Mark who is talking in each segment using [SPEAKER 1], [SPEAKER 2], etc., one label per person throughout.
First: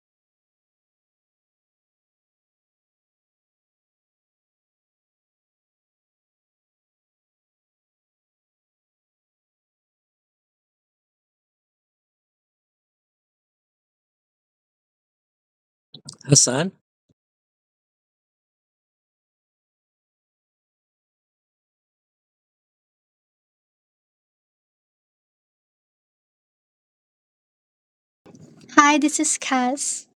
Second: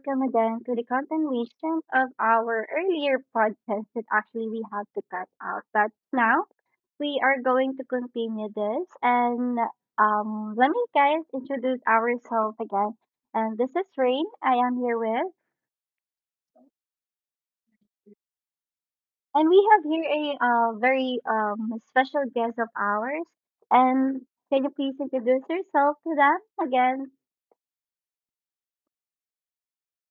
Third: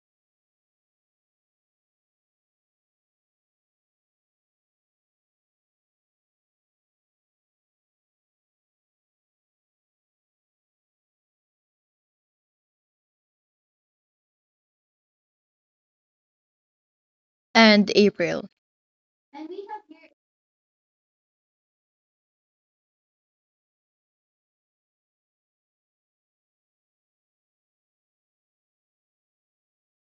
[SPEAKER 1] Welcome again to the continuation of our earlier podcast that actually we had to cut out. But now we are going to continue this and let me guys introduce ourselves again. And this is Rain. I am here with,
[SPEAKER 2] Hassan?
[SPEAKER 3] And April.
[SPEAKER 1] and we have here a very special guest of ours. And can you please introduce yourself to them again?
[SPEAKER 2] Hi, this is Cass.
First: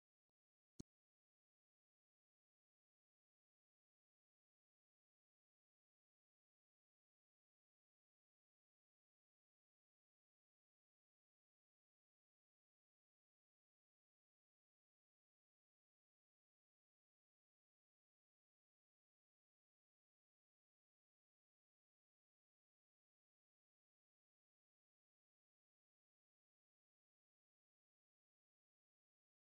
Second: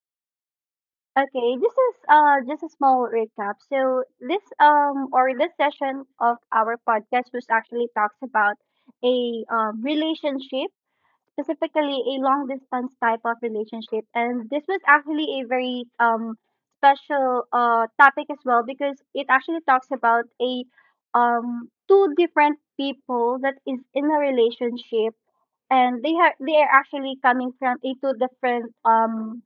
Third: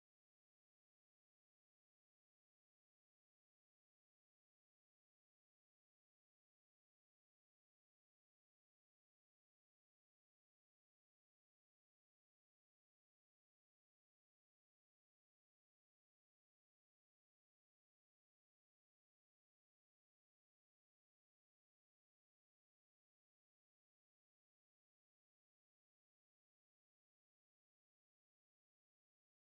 [SPEAKER 1] Okay, this is just a small recap. So this or this session of our podcast was actually talks about a relationship, specifically a long distance type of relationship, and this was actually a very special topic as well because it actually talks about a two different people that is in a relationship and they are actually coming from a two different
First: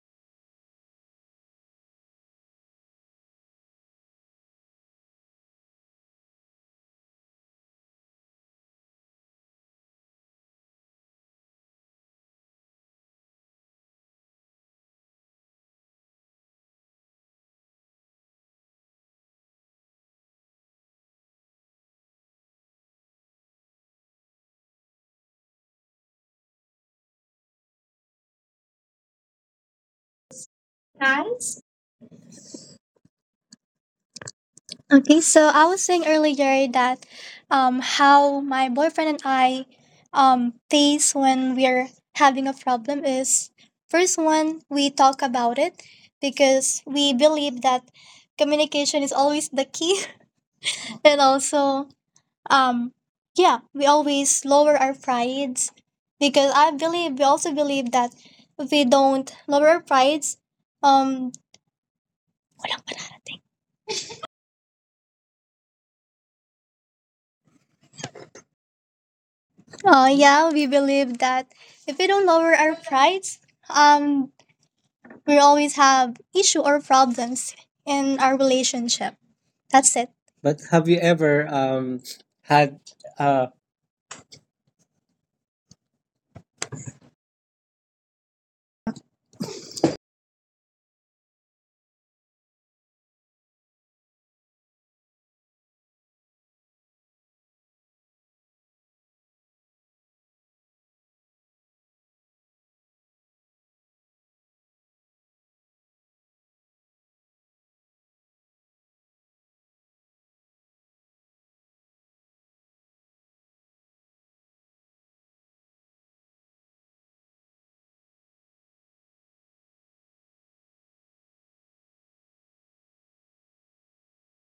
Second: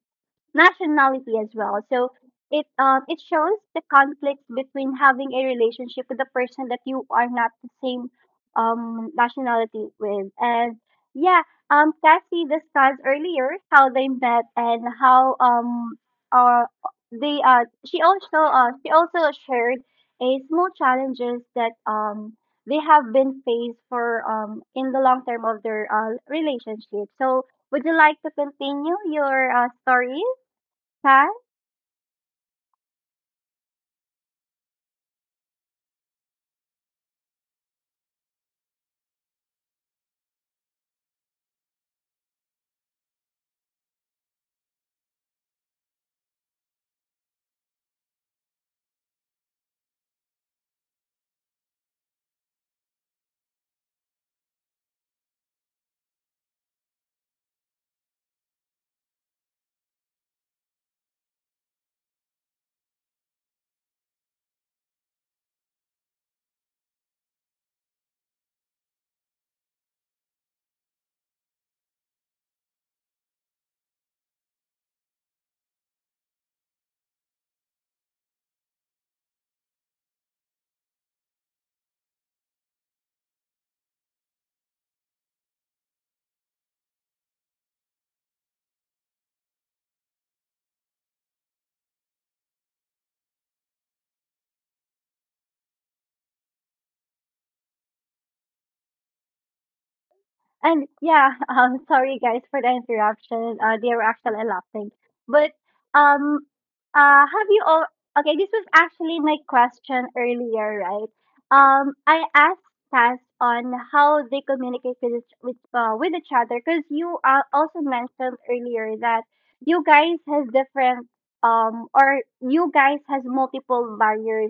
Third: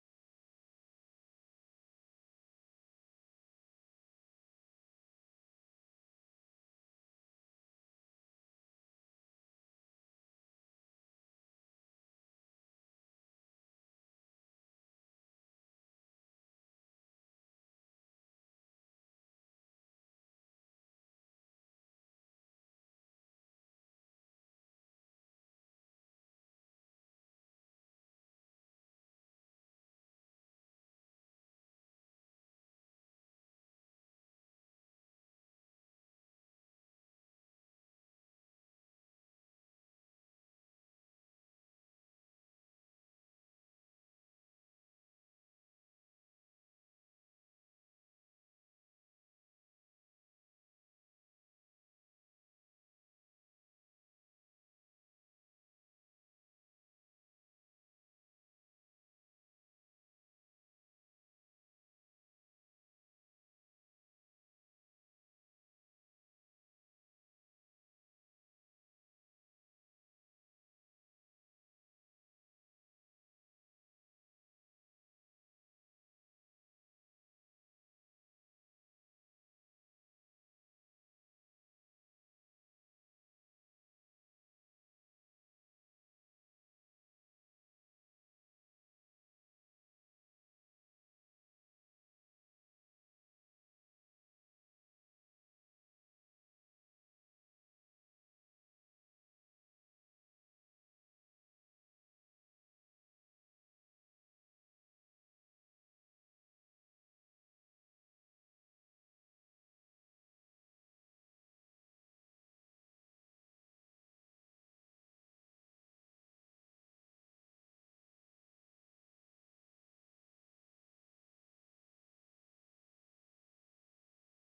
[SPEAKER 1] nationality as well. So it shows the conflicts between having a relationship with a person that you are not the same nationality with. And yeah, Cassie discussed earlier how they met and how uh they she also shared a small challenges that they have been faced for in the long term of their relationship. So would you like to continue your story? Hi.
[SPEAKER 2] Guys. Okay, so I was saying earlier that, how my boyfriend and I face when we're having a problem is, first one, we talk about it because we believe that communication is always the key. And also, um, yeah, we always lower our prides, because I believe, we also believe that if we don't lower our prides, um, oh yeah, we believe that if we don't lower our prides, um, we always have issue or problems in our relationship. That's it. But have you ever had uh
[SPEAKER 1] And yeah, sorry guys for the interruption. They were actually laughing. But um, have you all? Okay, this was actually my question earlier, right? I asked Cass on how they communicate with with each other because you also mentioned earlier that you guys has different or you guys has multiple barriers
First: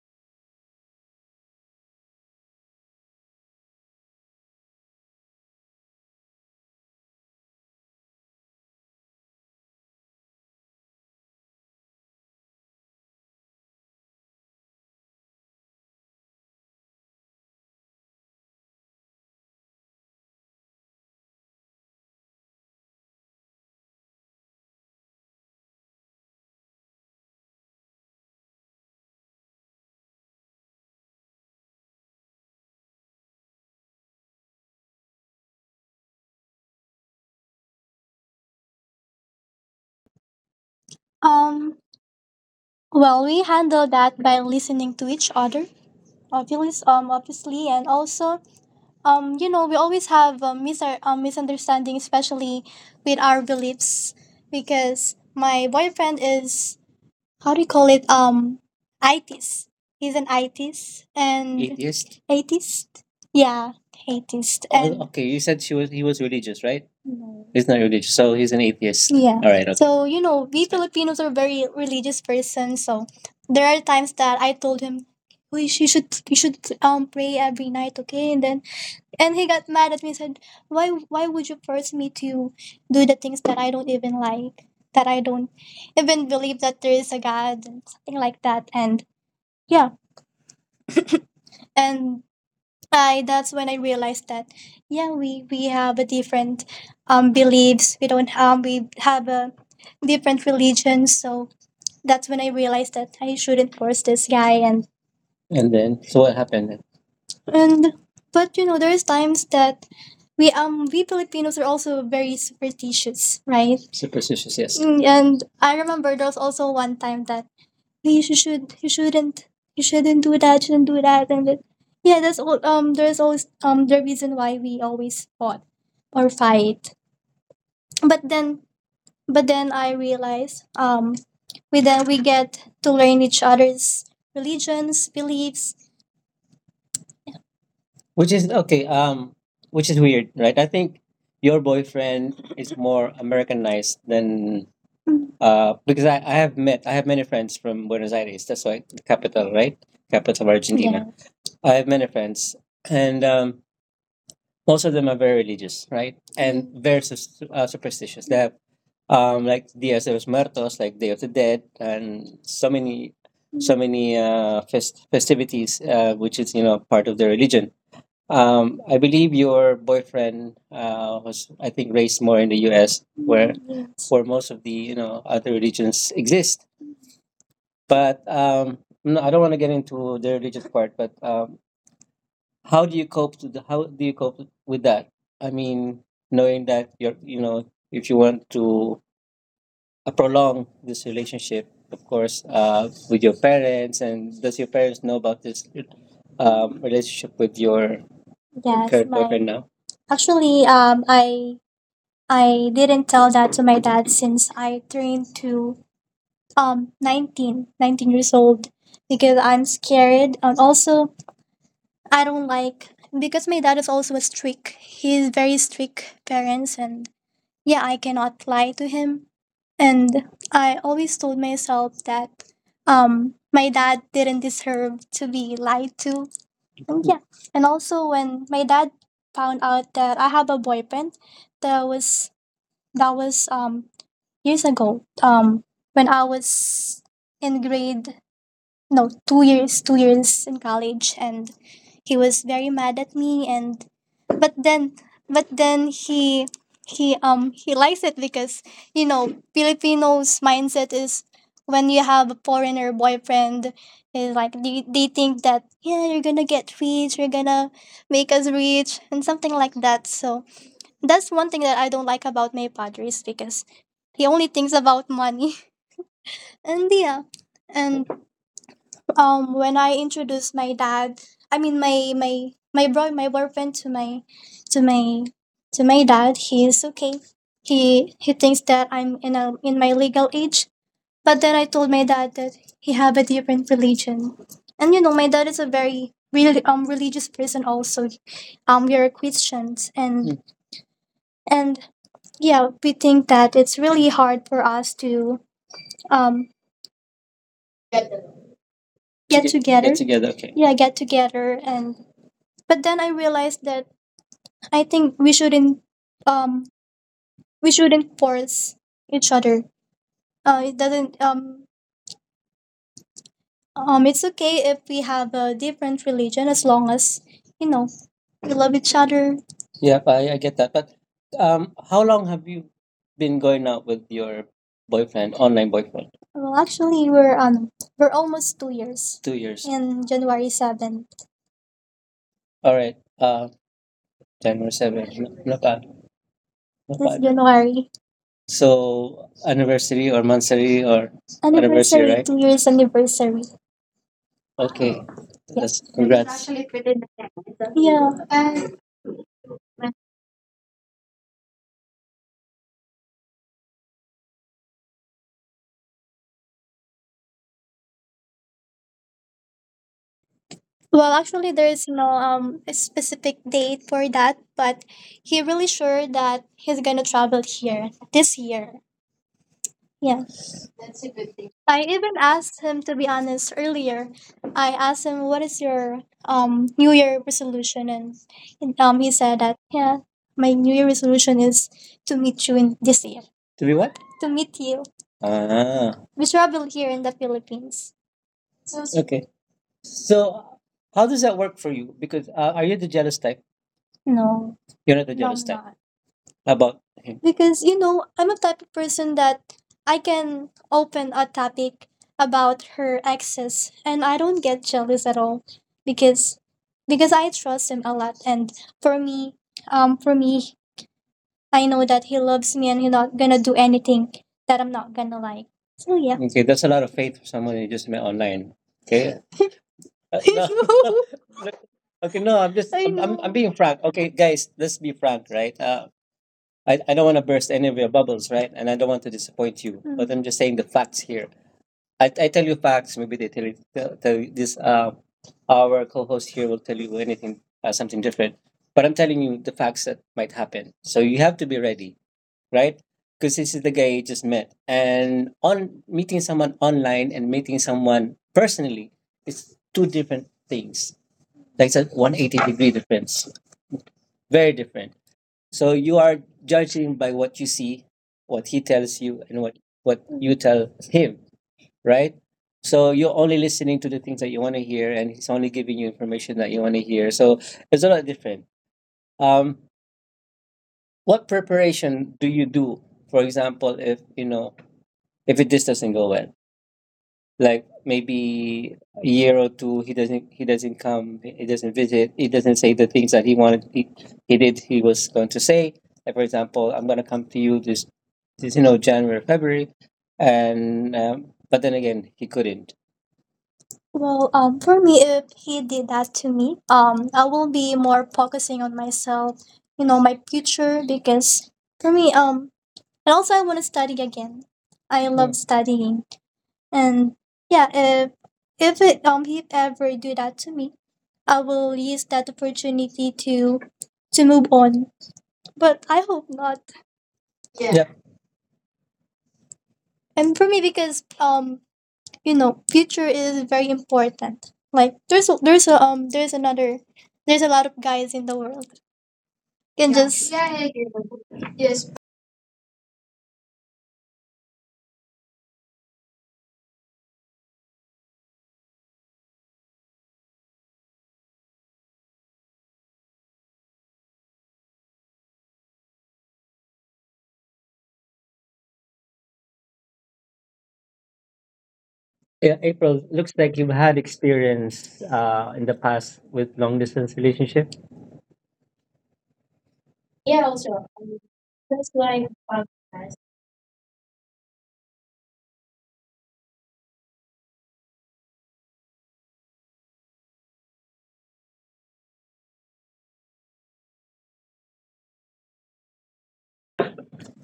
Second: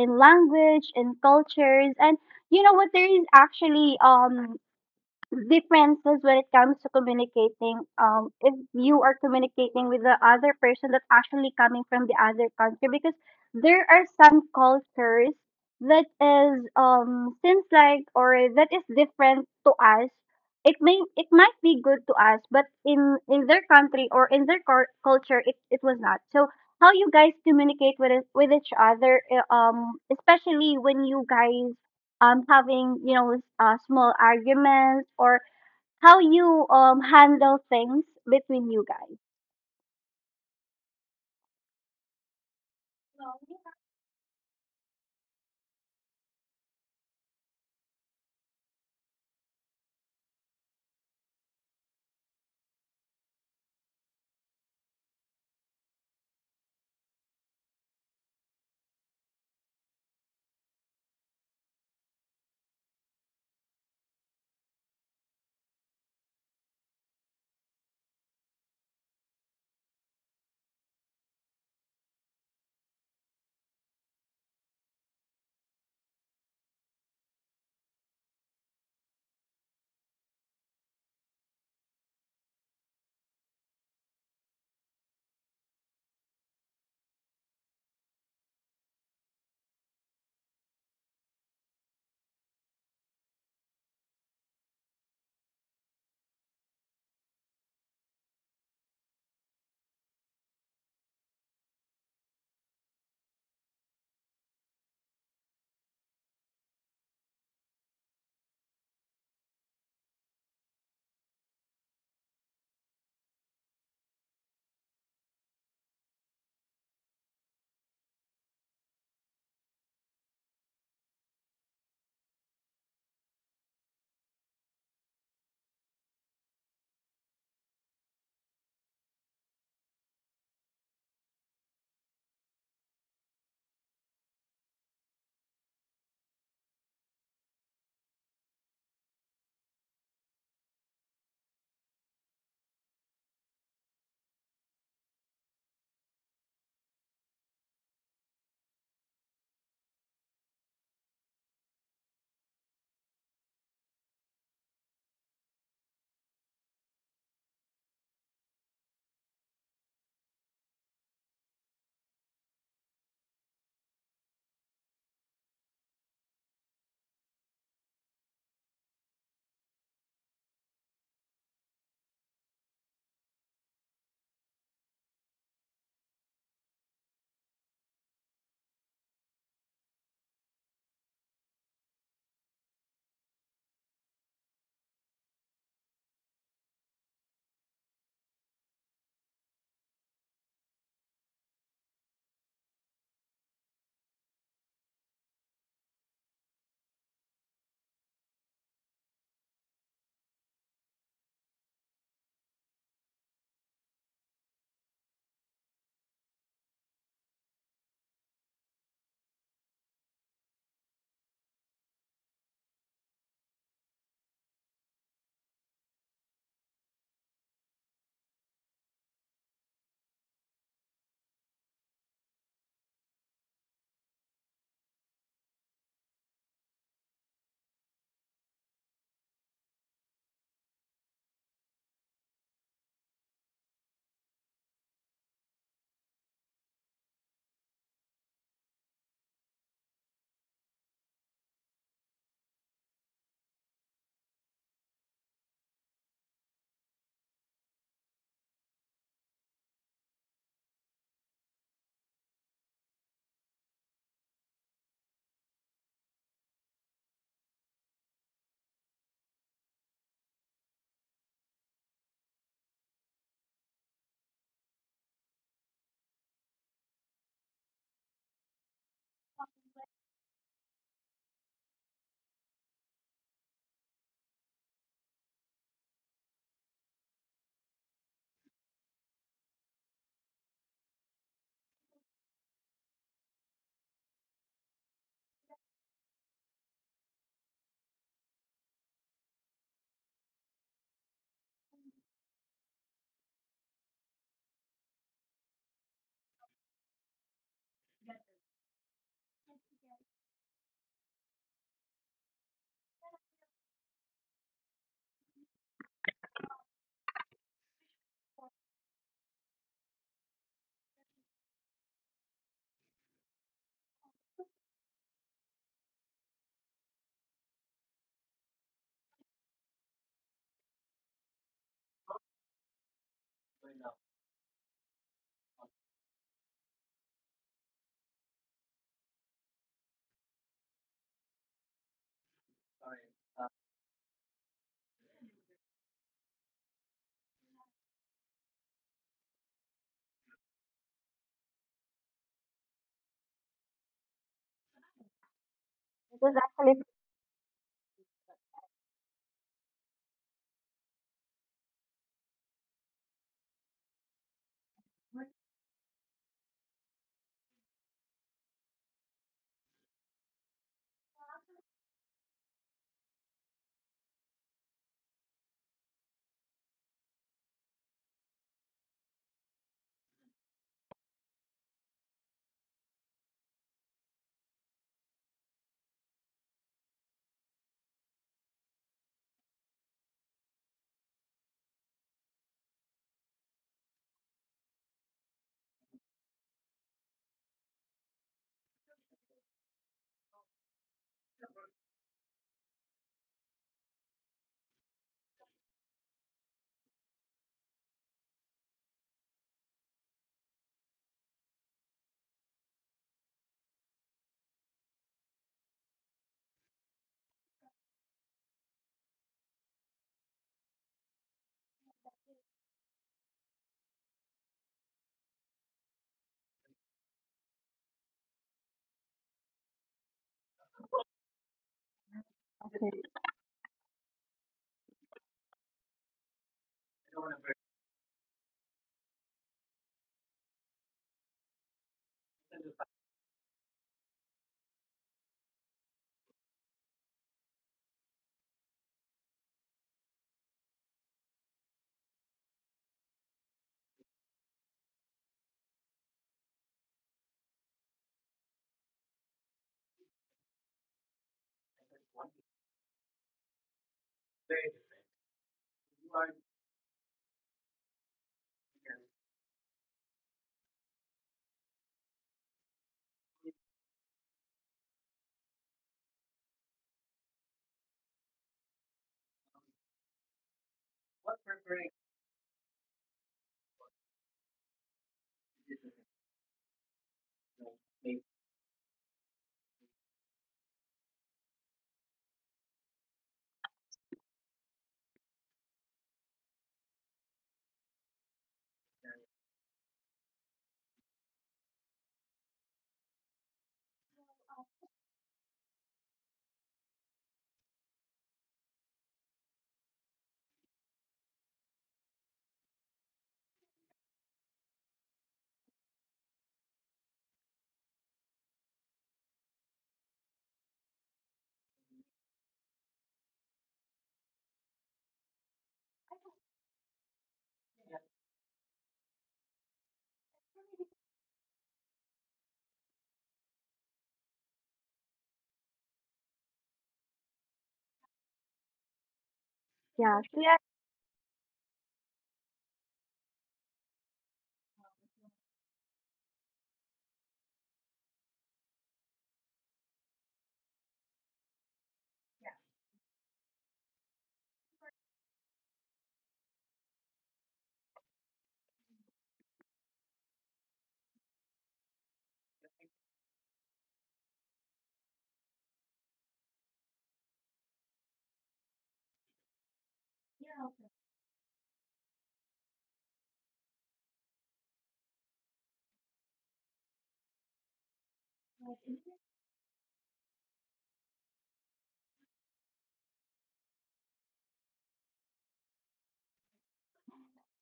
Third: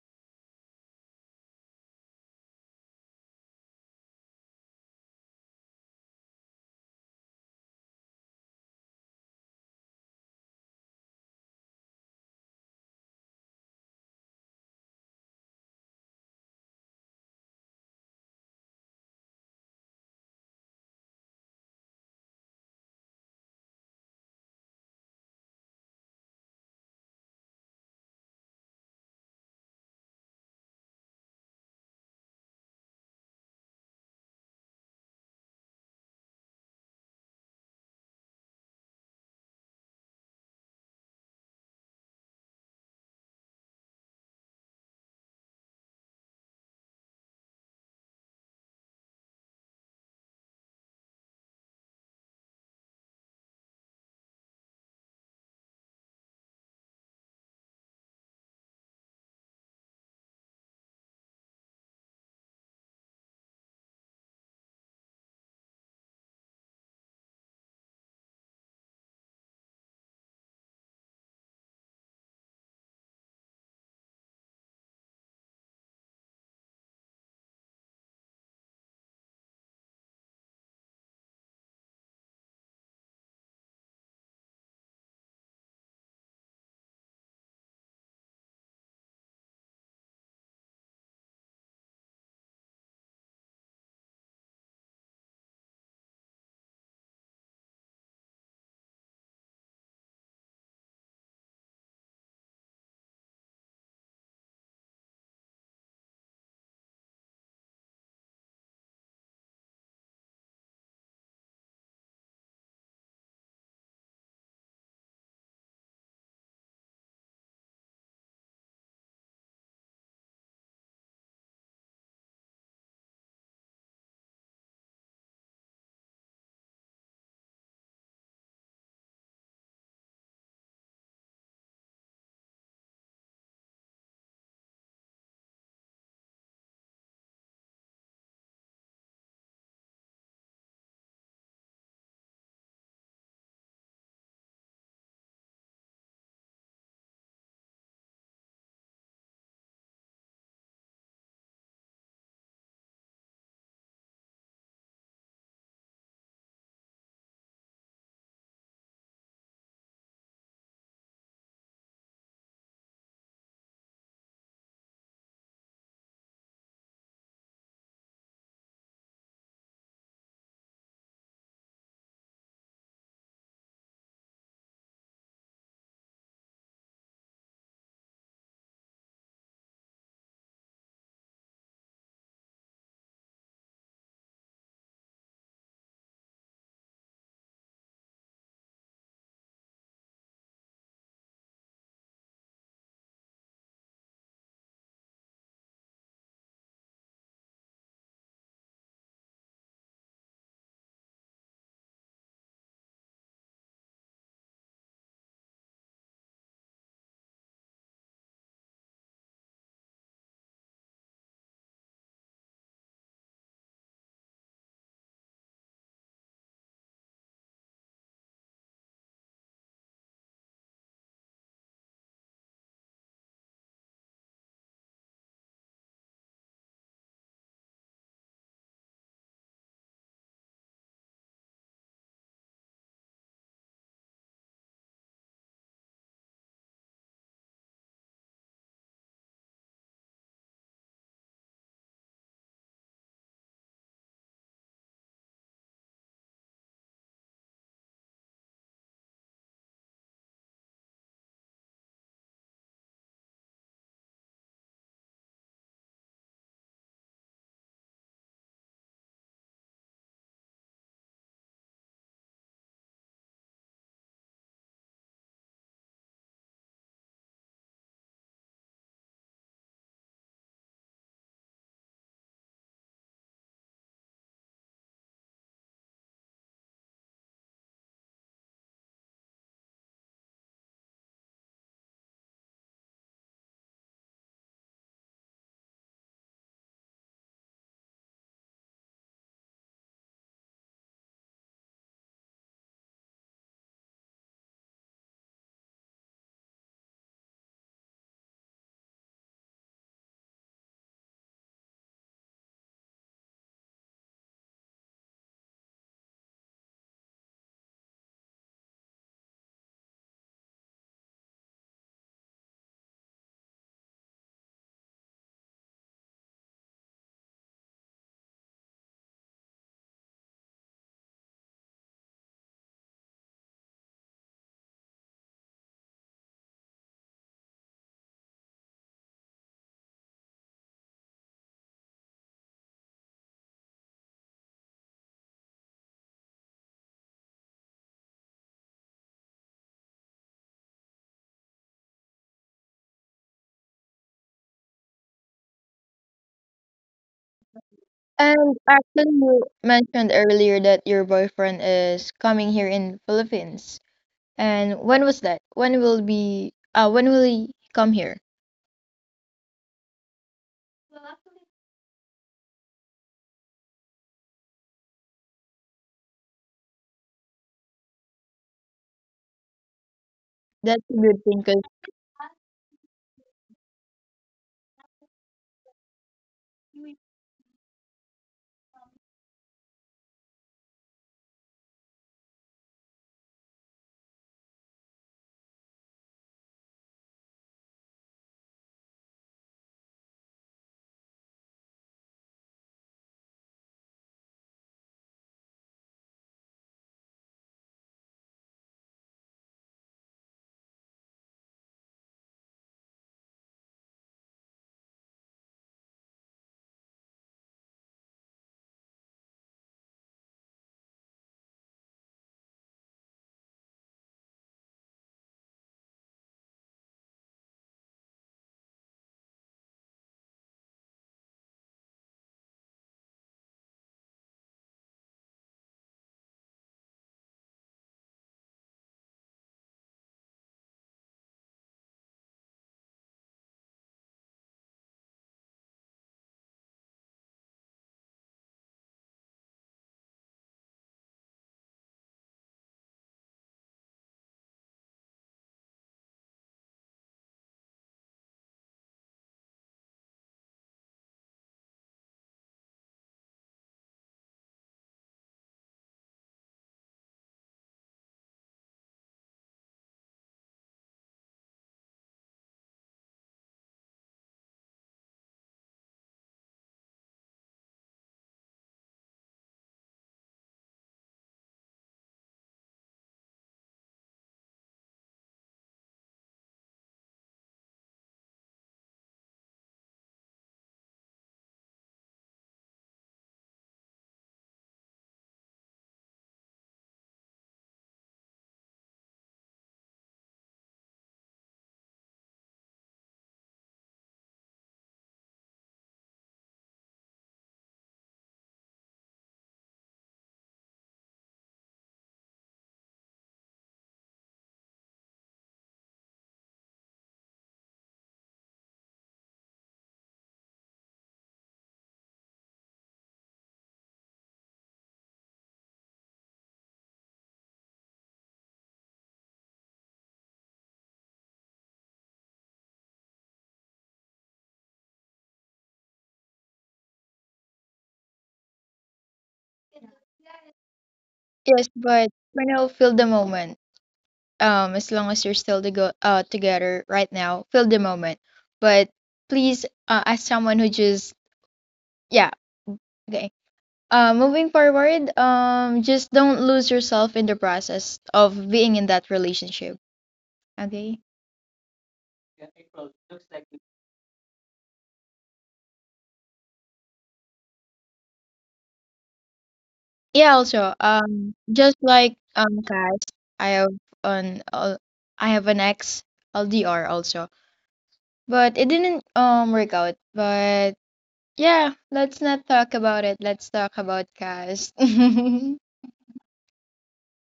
[SPEAKER 1] in language in cultures and you know what there is actually differences when it comes to communicating if you are communicating with the other person that actually coming from the other country because there are some cultures that is seems like or that is different to us. It may it might be good to us but in their country or in their culture it was not so. How you guys communicate with each other especially when you guys having you know small arguments or how you handle things between you guys.
[SPEAKER 2] Um, well, we handle that by listening to each other, obviously, and also, you know, we always have a misunderstanding, especially with our beliefs, because my boyfriend is, how do you call it? ITIS. He's an ITIS and Atheist? Atheist. Yeah, atheist. And oh, okay. You said she was, he was religious, right? No. He's not religious, so he's an atheist. Yeah. All right. Okay. So you know, we Filipinos are very religious person. So there are times that I told him, "We, you should, you should pray every night, okay?" And then, and he got mad at me and said, why would you force me to do the things that I don't even like? That I don't even believe that there is a God, and something like that. And yeah. And I, that's when I realized that, yeah, we have a different beliefs. We don't we have a different religions. So that's when I realized that I shouldn't force this guy. And then, so what happened? And but you know, there's times that we, we Filipinos are also very superstitious, right? Superstitious, yes. Mm, and I remember there was also one time that, please, you should, you shouldn't, you shouldn't do that, shouldn't do that. And then yeah, that's all, there's always, the reason why we always fought or fight. But then, but then I realized we, then we get to learn each other's religions, beliefs, which is okay, which is weird, right? I think your boyfriend is more Americanized than, because I have met, I have many friends from Buenos Aires, that's why, the capital, right? Capital of Argentina. Yeah. I have many friends, and most of them are very religious, right? And very superstitious. They have, like Dia de los Muertos, like Day of the Dead, and so many, so many festivities, which is, you know, part of their religion. I believe your boyfriend was, I think, raised more in the U.S., where for most of the, you know, other religions exist. But no, I don't want to get into the religious part. But how do you cope to the, how do you cope with that? I mean, knowing that you're, you know, if you want to prolong this relationship, of course, with your parents. And does your parents know about this relationship with your... Yes, current, my boyfriend now? Actually I didn't tell that to my dad since I turned to nineteen years old, because I'm scared, and also I don't like, because my dad is also a strict, he's very strict parents. And yeah, I cannot lie to him. And I always told myself that my dad didn't deserve to be lied to. And yeah, and also, when my dad found out that I have a boyfriend, that was, that was years ago. When I was in grade, no, 2 years in college, and he was very mad at me. And but then, but then he, he likes it, because you know, Filipinos mindset is, when you have a foreigner boyfriend, is like they think that yeah, you're gonna get rich, you're gonna make us rich, and something like that. So that's one thing that I don't like about my padres, because he only thinks about money. And yeah, and when I introduced my dad, I mean my boy, my boyfriend to my, to my, to my dad, he is okay. He thinks that I'm in a, in my legal age. But then I told my dad that he have a different religion, and you know my dad is a very really religious person also. We are Christians. And mm, and yeah, we think that it's really hard for us to um get, together, get together, okay. Yeah, get together. And, but then I realized that I think um we shouldn't force each other. It doesn't it's okay if we have a different religion, as long as, you know, we love each other. Yep, I get that. But how long have you been going out with your boyfriend, online boyfriend? Well, actually, we're almost 2 years. In January 7th. All right. January 7th. Not bad. Not this bad. January. So anniversary or monthsary or anniversary, anniversary, right? 2 years anniversary. Okay. Yeah. That's
[SPEAKER 1] It was
[SPEAKER 2] congrats.
[SPEAKER 1] actually
[SPEAKER 2] Yeah.
[SPEAKER 3] And actually, you mentioned earlier that your boyfriend is coming here in Philippines. And when was that? When will be? When will he come here?
[SPEAKER 2] Well, actually, there is no specific date for that, but he really sure that he's gonna travel here this year. Yeah.
[SPEAKER 3] That's a good thing, 'cause
[SPEAKER 2] I even asked him to be honest earlier. I asked him, what is your New Year resolution? And he said that, yeah, my New Year resolution is to meet you in this year. To be what? To meet you. Ah, we travel here in the Philippines. So okay. So, how does that work for you? Because are you the jealous type? No. You're not the, no, jealous I'm type, not about him? Because you know, I'm a type of person that I can open a topic about her exes and I don't get jealous at all, because because I trust him a lot, and for me, for me, I know that he loves me and he's not gonna do anything that I'm not gonna like. So yeah. Okay, that's a lot of faith for someone you just met online. Okay. No. I no. know. Look, okay, no, I'm just, I, I'm know, being frank. Okay, guys, let's be frank, right? I don't want to burst any of your bubbles, right? And I don't want to disappoint you, but I'm just saying the facts here. I tell you facts, maybe they tell you, tell, tell you this. Our co host here will tell you anything, something different. But I'm telling you the facts that might happen. So you have to be ready, right? Because this is the guy you just met. And on meeting someone online and meeting someone personally, it's two different things. Like it's a 180-degree difference, very different. So you are judging by what you see, what he tells you, and what you tell him, right? So you're only listening to the things that you want to hear, and he's only giving you information that you want to hear. So it's a lot different. Um, what preparation do you do, for example, if you know, if it, this doesn't go well? Like maybe a year or two, he doesn't, he doesn't come, he doesn't visit, he doesn't say the things that he wanted, he did, he was going to say, like for example, I'm going to come to you this, this, you know, January, February, and but then again, he couldn't. Well, for me, if he did that to me, I will be more focusing on myself, you know, my future. Because for me, and also I want to study again. I, mm, love, mm, studying. And yeah, if it he ever do that to me, I will use that opportunity to move on. But I hope not. Yeah. Yeah. And for me, because you know, future is very important. Like there's a, there's a, there's another, there's a lot of guys in the world, can, yeah,
[SPEAKER 1] Yeah, we
[SPEAKER 2] just
[SPEAKER 1] a
[SPEAKER 2] yeah, yeah, yeah,
[SPEAKER 3] yes,
[SPEAKER 2] yes.
[SPEAKER 3] but for now, feel the moment. As long as you're still to go together right now, feel the moment. But please, as someone who just yeah, g- moving forward, just don't lose yourself in the process of being in that relationship. Okay.
[SPEAKER 2] Yeah, April, looks like you've had experience in the past with long distance relationship. Yeah,
[SPEAKER 3] Yeah.
[SPEAKER 2] also
[SPEAKER 3] Also, just
[SPEAKER 2] that's
[SPEAKER 3] like
[SPEAKER 2] why...
[SPEAKER 3] guys, I have an ex LDR also, but it didn't work out. But yeah, let's not talk about it. Let's talk about guys.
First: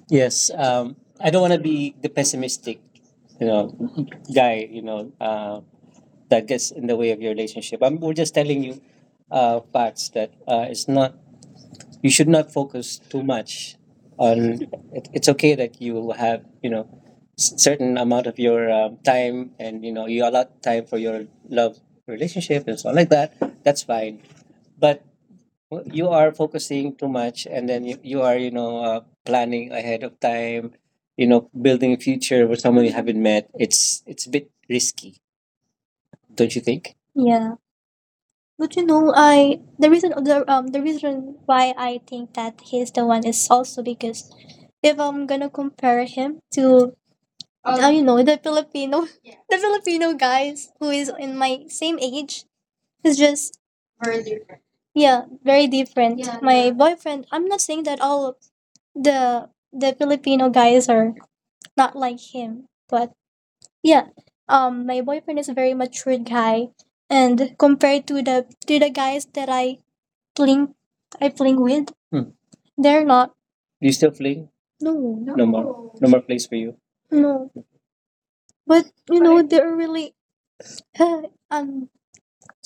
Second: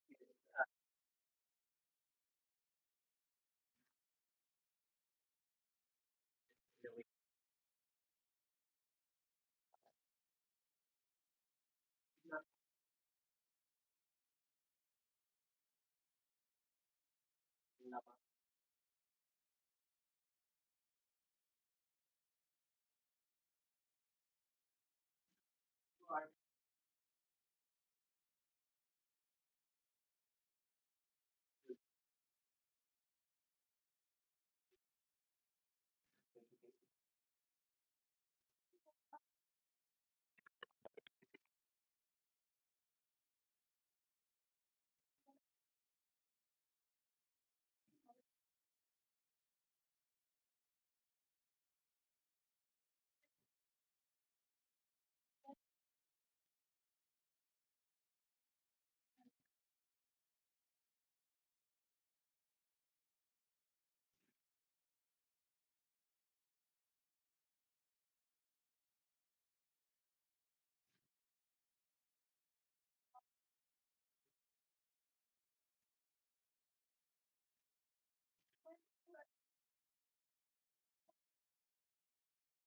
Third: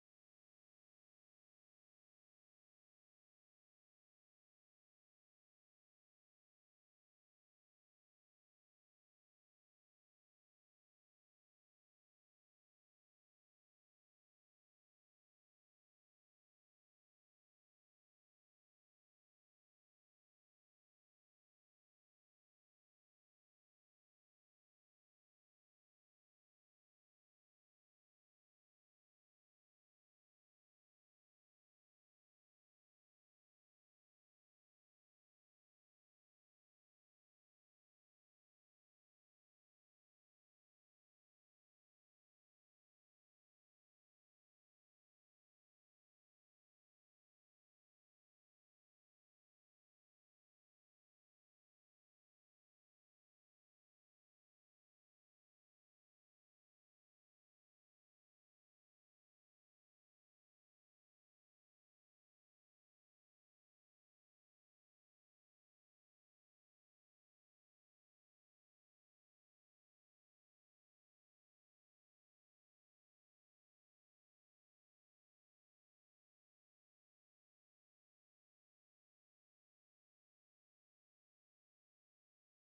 [SPEAKER 2] Yes, I don't want to be the pessimistic, you know, guy, you know, that gets in the way of your relationship. I'm, we're just telling you facts that it's not. You should not focus too much on. It, it's okay that you will have, you know, certain amount of your time, and you know, you allot time for your love relationship and so on like that. That's fine, but, well, you are focusing too much, and then you are planning ahead of time, building a future with someone you haven't met. It's a bit risky, don't you think? Yeah. But I the reason why I think that he's the one is also because if I'm gonna compare him to the Filipino the Filipino guys who is in my same age, it's just very different. Yeah, very different. Yeah. My, yeah, boyfriend, I'm not saying that all of the Filipino guys are not like him, but yeah. My boyfriend is a very mature guy, and compared to the guys that fling, I fling with. Hmm. They're not — Do you still fling? No. No more. No more place for you. No, but Right. They're really — I'm —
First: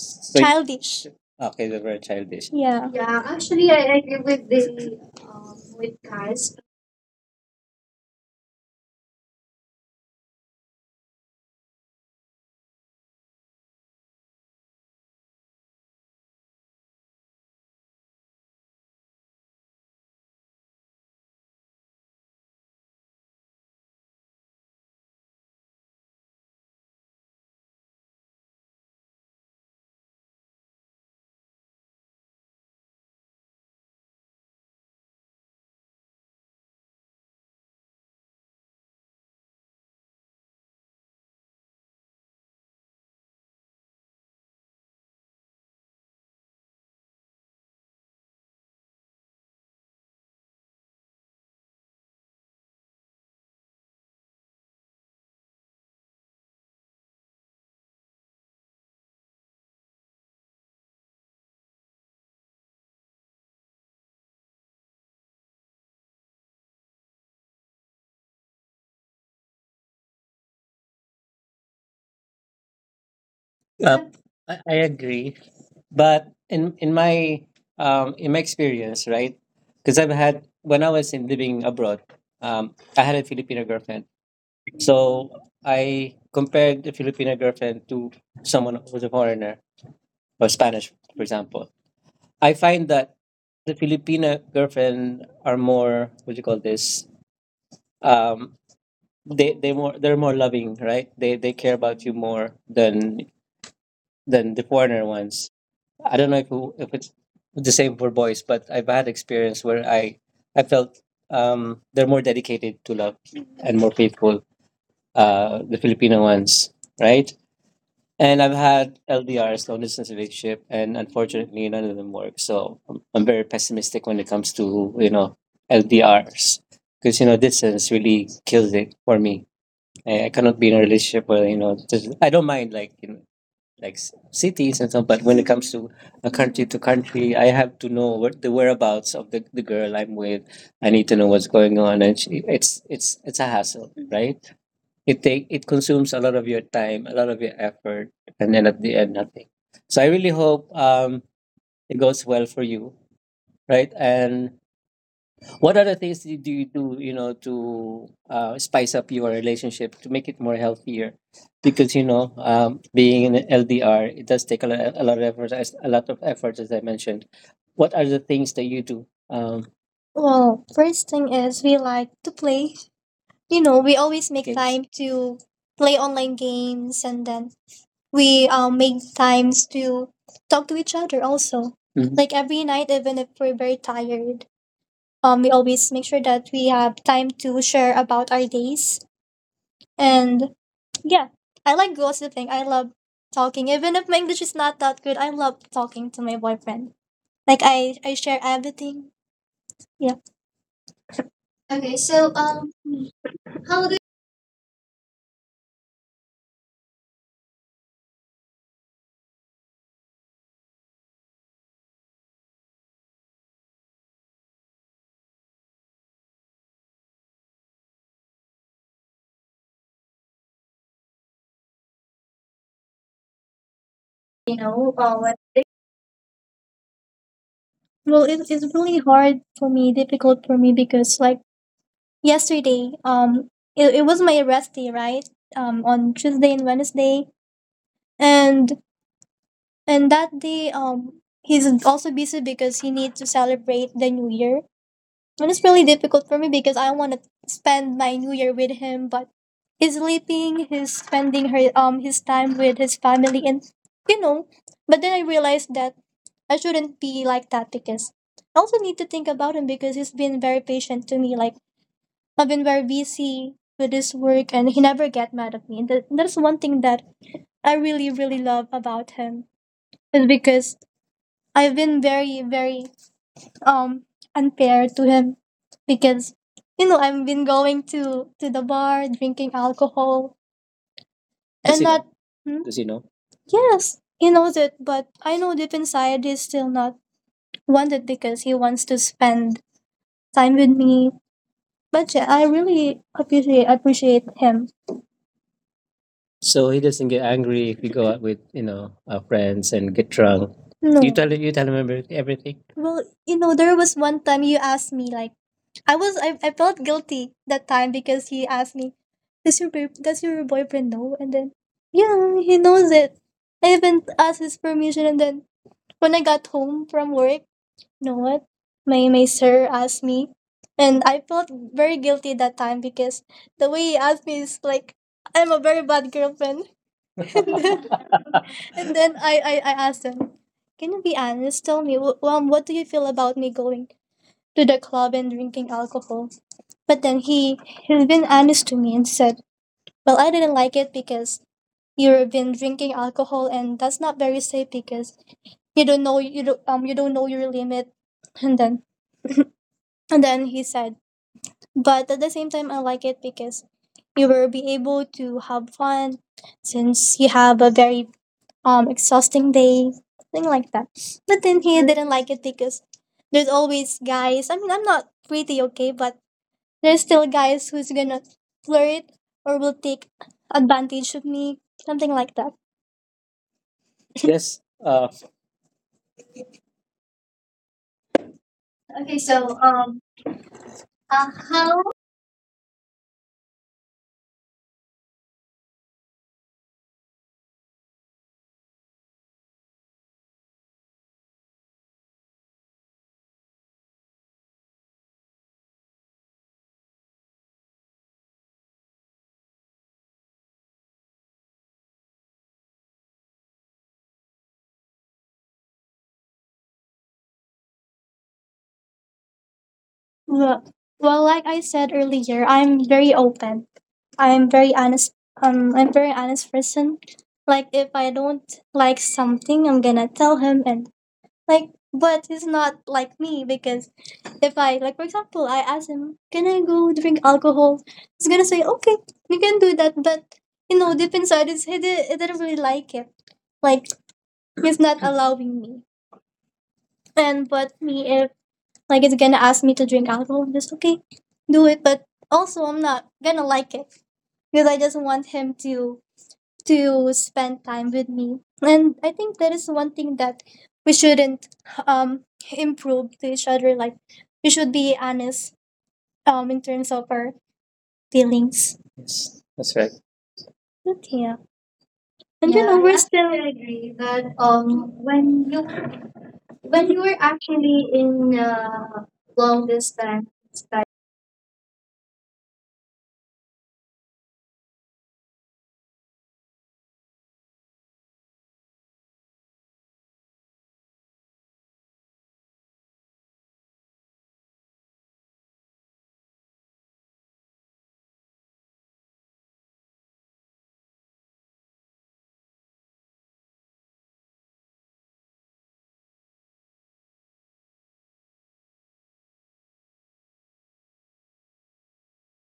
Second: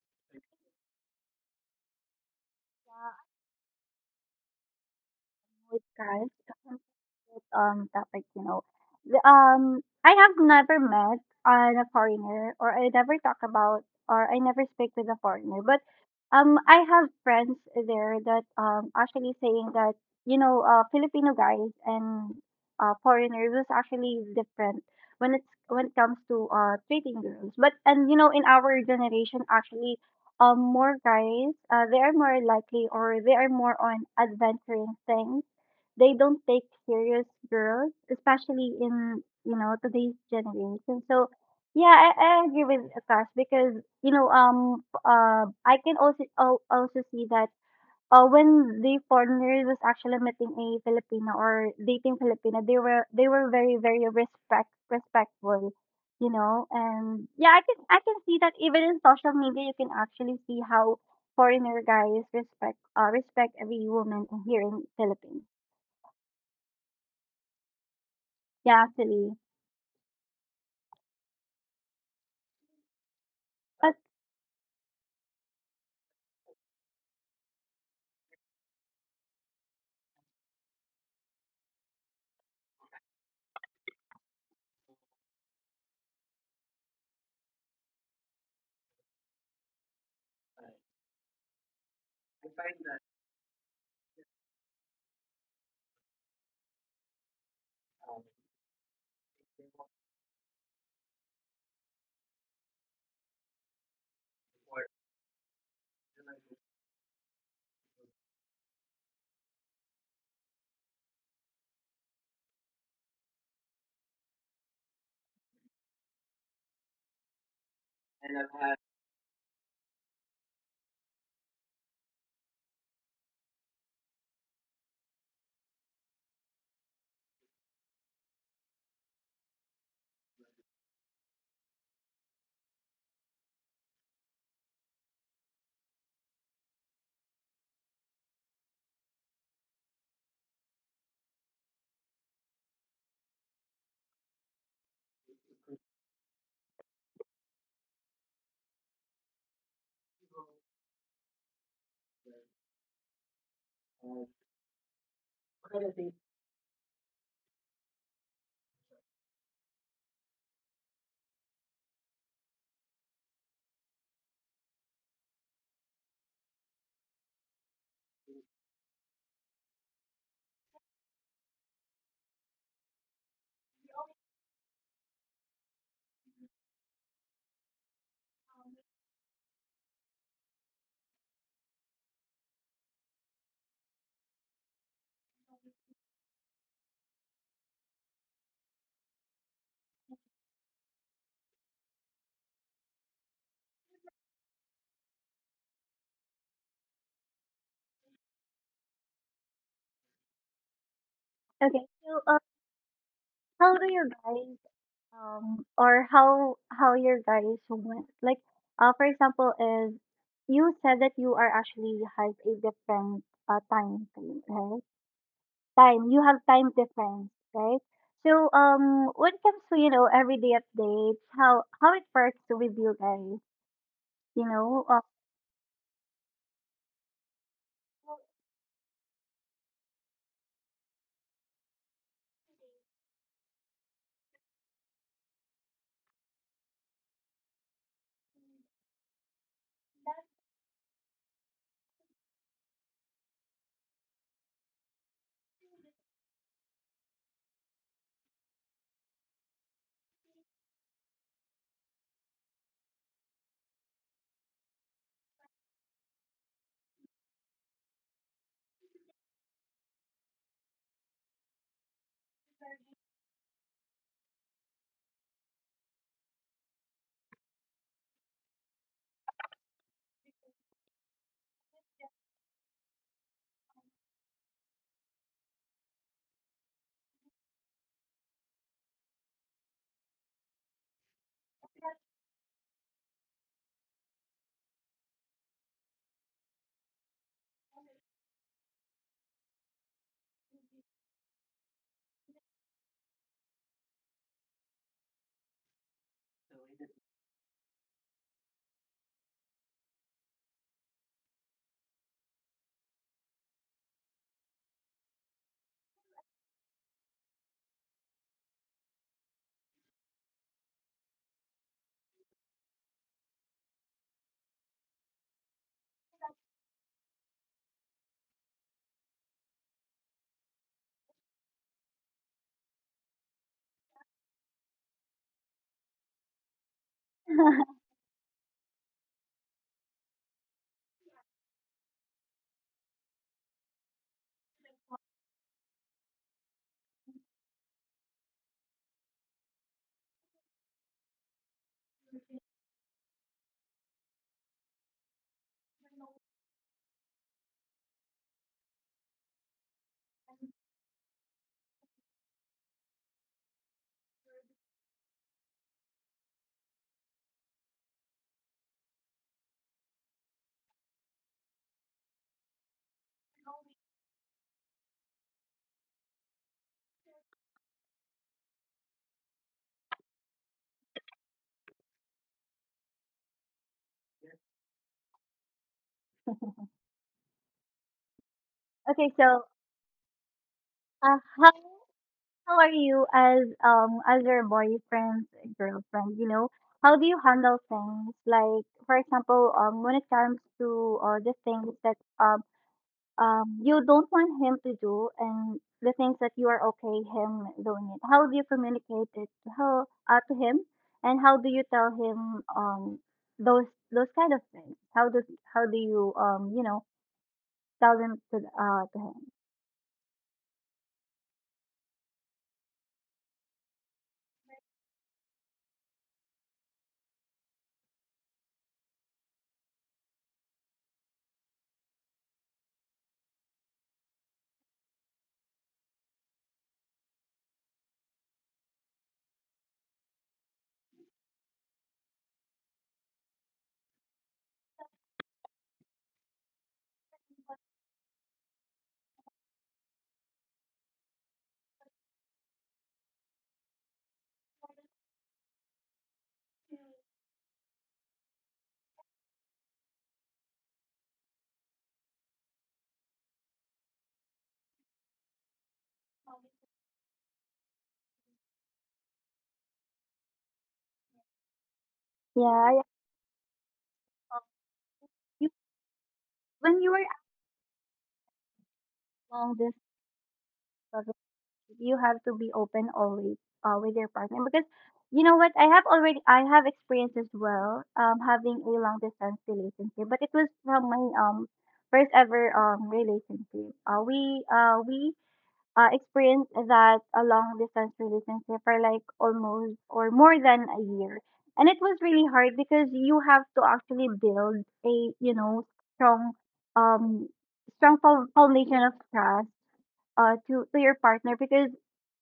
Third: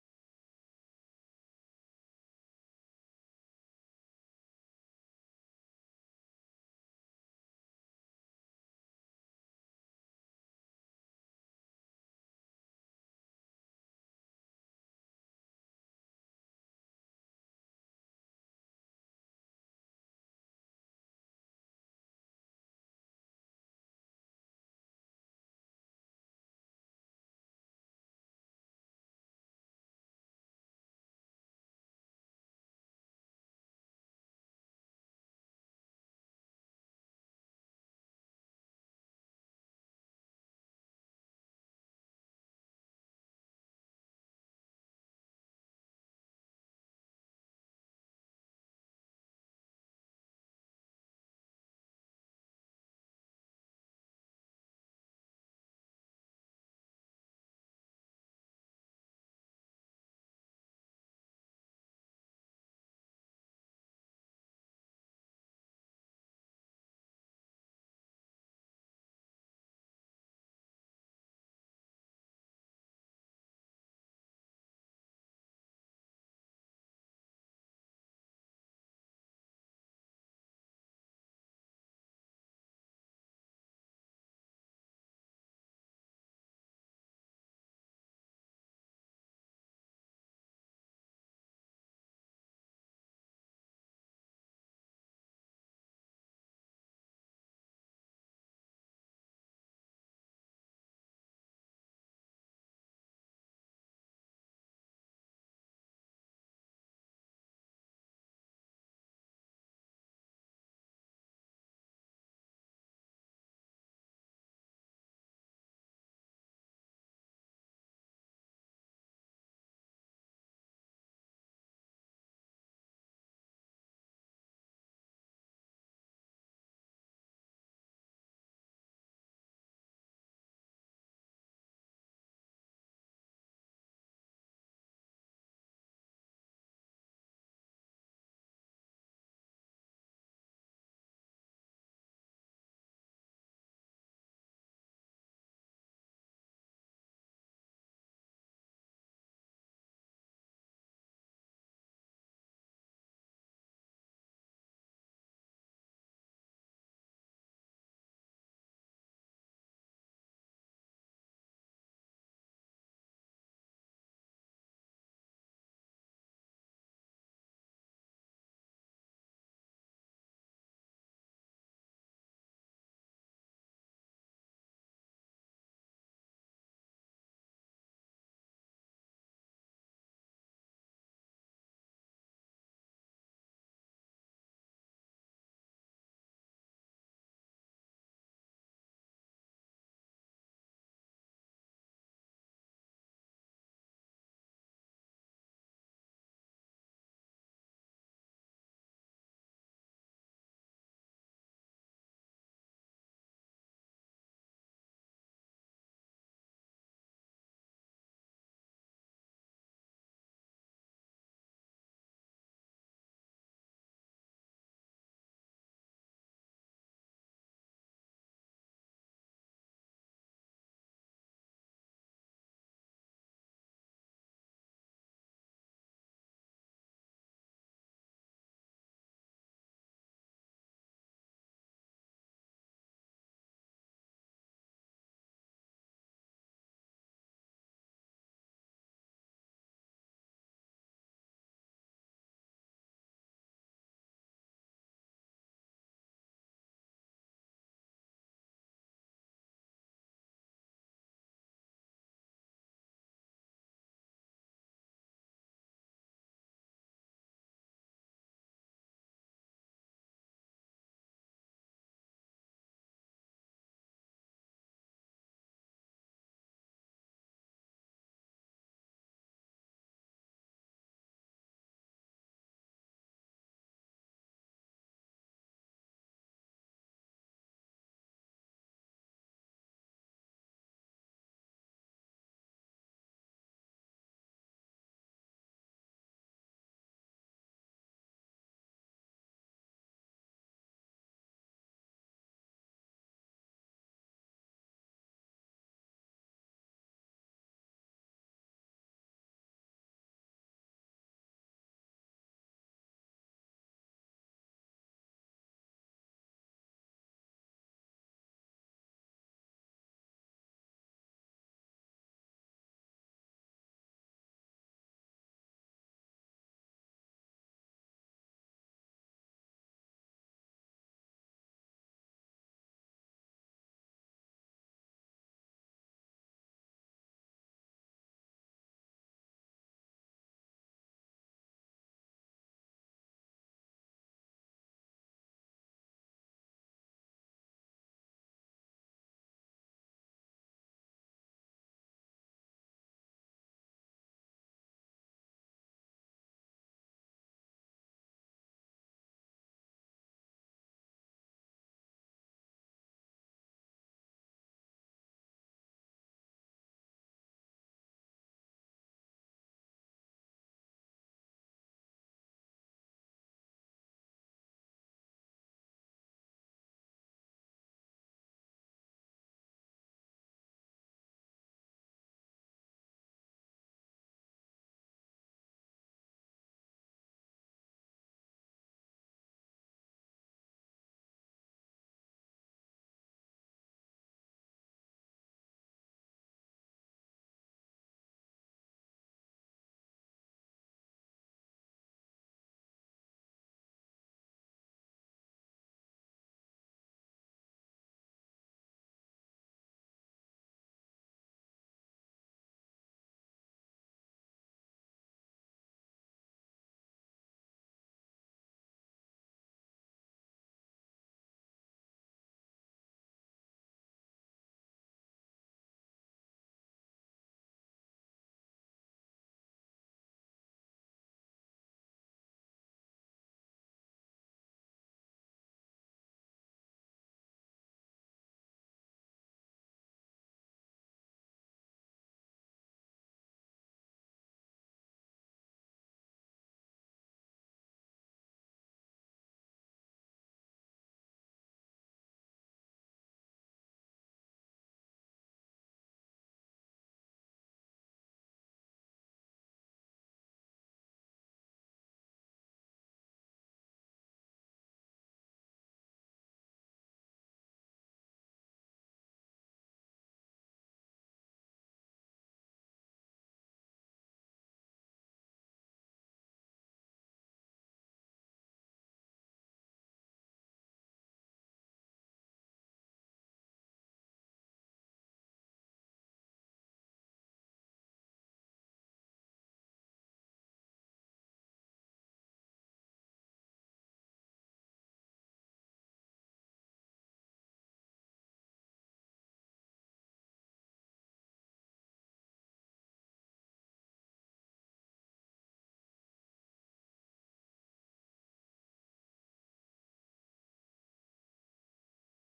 [SPEAKER 2] So Childish. Okay, they were childish. Yeah. Yeah, actually, I agree with the
[SPEAKER 1] good
[SPEAKER 2] with
[SPEAKER 1] guys
[SPEAKER 2] guys.
[SPEAKER 1] topic, you know. I have never met on a foreigner, or I never talk about, or I never speak with a foreigner. But I have friends there that actually saying that you know Filipino guys and foreigners is actually different when it's when it comes to treating girls. But and you know in our generation actually more guys they are more likely or they are more on adventuring things. They don't take serious girls, especially in you know today's generation. So yeah, I agree with Akash because you know I can also also see that when the foreigners was actually meeting a Filipino or dating Filipino, they were very very respectful, you know. And yeah, I can see that even in social media, you can actually see how foreigner guys respect respect every woman here in Philippines. Yeah, actually. But
[SPEAKER 2] Uh, I agree, but in my experience, right? Because I've had, when I was in living abroad, I had a Filipino girlfriend. So I compared the Filipino girlfriend to someone who's a foreigner or Spanish, for example. I find that the Filipino girlfriend are more, what do you call this? Um, they're more loving, right? They care about you more than the foreigner ones. I don't know if if it's the same for boys, but I've had experience where I felt they're more dedicated to love and more faithful. The Filipino ones, right? And I've had LDRs, long distance relationship, and unfortunately, none of them work. So I'm very pessimistic when it comes to you know LDRs, because distance really kills it for me. I cannot be in a relationship where I don't mind, like, like cities and stuff, but when it comes to a country to country, I have to know what the whereabouts of the girl I'm with. I need to know what's going on, and it's a hassle, right? It consumes a lot of your time, a lot of your effort, and then at the end, nothing. So I really hope it goes well for you, right? And what other things do to spice up your relationship to make it more healthier? Because being an LDR, it does take a lot of effort, as a lot of effort, as I mentioned. What are the things that you do? Well, first thing is we like to play. You know, we always make games. Time to play online games, and then we make times to talk to each other also. Mhm. Like every night, even if we're very tired. We always make sure that we have time to share about our days. And yeah, I like gossiping. I love talking. Even if my English is not that good, I love talking to my boyfriend. Like, I share everything. Yeah. Okay. So
[SPEAKER 1] okay, so
[SPEAKER 2] how do
[SPEAKER 1] how do you guys or how your guys went like for example is you said that you are actually has a different time frame, right? Time You have time difference, right? So when it comes to you know everyday updates, how it works with you guys,
[SPEAKER 2] you know,
[SPEAKER 1] you know?
[SPEAKER 2] what? Well, it's really hard for me, difficult for me, because, like, yesterday, it was my rest day, right? On Tuesday and Wednesday. And And that day, he's also busy because he needs to celebrate the New Year. And it's really difficult for me because I want to spend my New Year with him, but he's sleeping, he's spending her his time with his family, and you know. But then I realized that I shouldn't be like that, because I also need to think about him, because he's been very patient to me. Like, I've been very busy with his work, and he never get mad at me. And that's one thing that I really really love about him, is because I've been very, very um unfair to him, because I've been going to the bar drinking alcohol. Does and he know? Not. Hmm? Does he know? Yes, he knows it, but I know deep inside he's still not wanted, because he wants to spend time with me. But yeah, I really appreciate him. So he doesn't get angry if you go out with our friends and get drunk. No. You No, tell, you tell him everything. Well, there was one time you asked me, like, I felt guilty that time because he asked me, does your boyfriend know? And then, yeah, he knows it. I even asked his permission, and then when I got home from work, you know what? My sir asked me, and I felt very guilty that time, because the way he asked me is like I'm a very bad girlfriend. And then I asked him, can you be honest? Tell me, what do you feel about me going to the club and drinking alcohol? But then he's been honest to me and said, well, I didn't like it because you've been drinking alcohol, and that's not very safe, because you don't know your limit. And then and then he said, but at the same time I like it, because you will be able to have fun, since you have a very exhausting day, something like that. But then he didn't like it, because there's always guys. I mean, I'm not pretty, okay, but there's still guys who's gonna flirt or will take advantage of me, something like that. Yes. Okay,
[SPEAKER 1] Okay,
[SPEAKER 2] so
[SPEAKER 1] so uh,
[SPEAKER 2] how?
[SPEAKER 1] how how are you as your boyfriend's girlfriend? You know, how do you handle things like, for example, when it comes to the things that you don't want him to do and the things that you are okay him doing it. How do you communicate it to how to him, and how do you tell him those those kind of things? How do you you know tell them to him?
[SPEAKER 2] Well, well, like I said earlier, I'm very open. I'm very honest. I'm very honest person. Like, if I don't like something, I'm gonna tell him, and like, but he's not like me, because if I like, for example, I ask him, "Can I go drink alcohol?" He's gonna say, "Okay, you can do that," but, deep inside, he didn't really like it. Like, he's not allowing me. And but me, if like it's gonna ask me to drink alcohol, I'm just, okay, do it. But also, I'm not gonna like it, because I just want him to spend time with me. And I think that is one thing that we shouldn't um improve to each other. Like, we should be honest in terms of our feelings. Yes, that's right. But yeah. And,
[SPEAKER 1] Yeah,
[SPEAKER 2] yeah, I we're
[SPEAKER 1] I,
[SPEAKER 2] still actually agree that
[SPEAKER 1] uh,
[SPEAKER 2] when you,
[SPEAKER 1] you
[SPEAKER 2] when you
[SPEAKER 1] when you
[SPEAKER 2] were
[SPEAKER 1] were
[SPEAKER 2] actually in, long
[SPEAKER 1] along this,
[SPEAKER 2] distance —
[SPEAKER 1] you have to be open always with your partner because you know what, I have experienced as well having a long distance relationship, but it was from my first ever relationship. We experienced that a long distance relationship for like almost or more than a year and it was really hard because you have to actually build a you know strong um foundation of trust to your partner because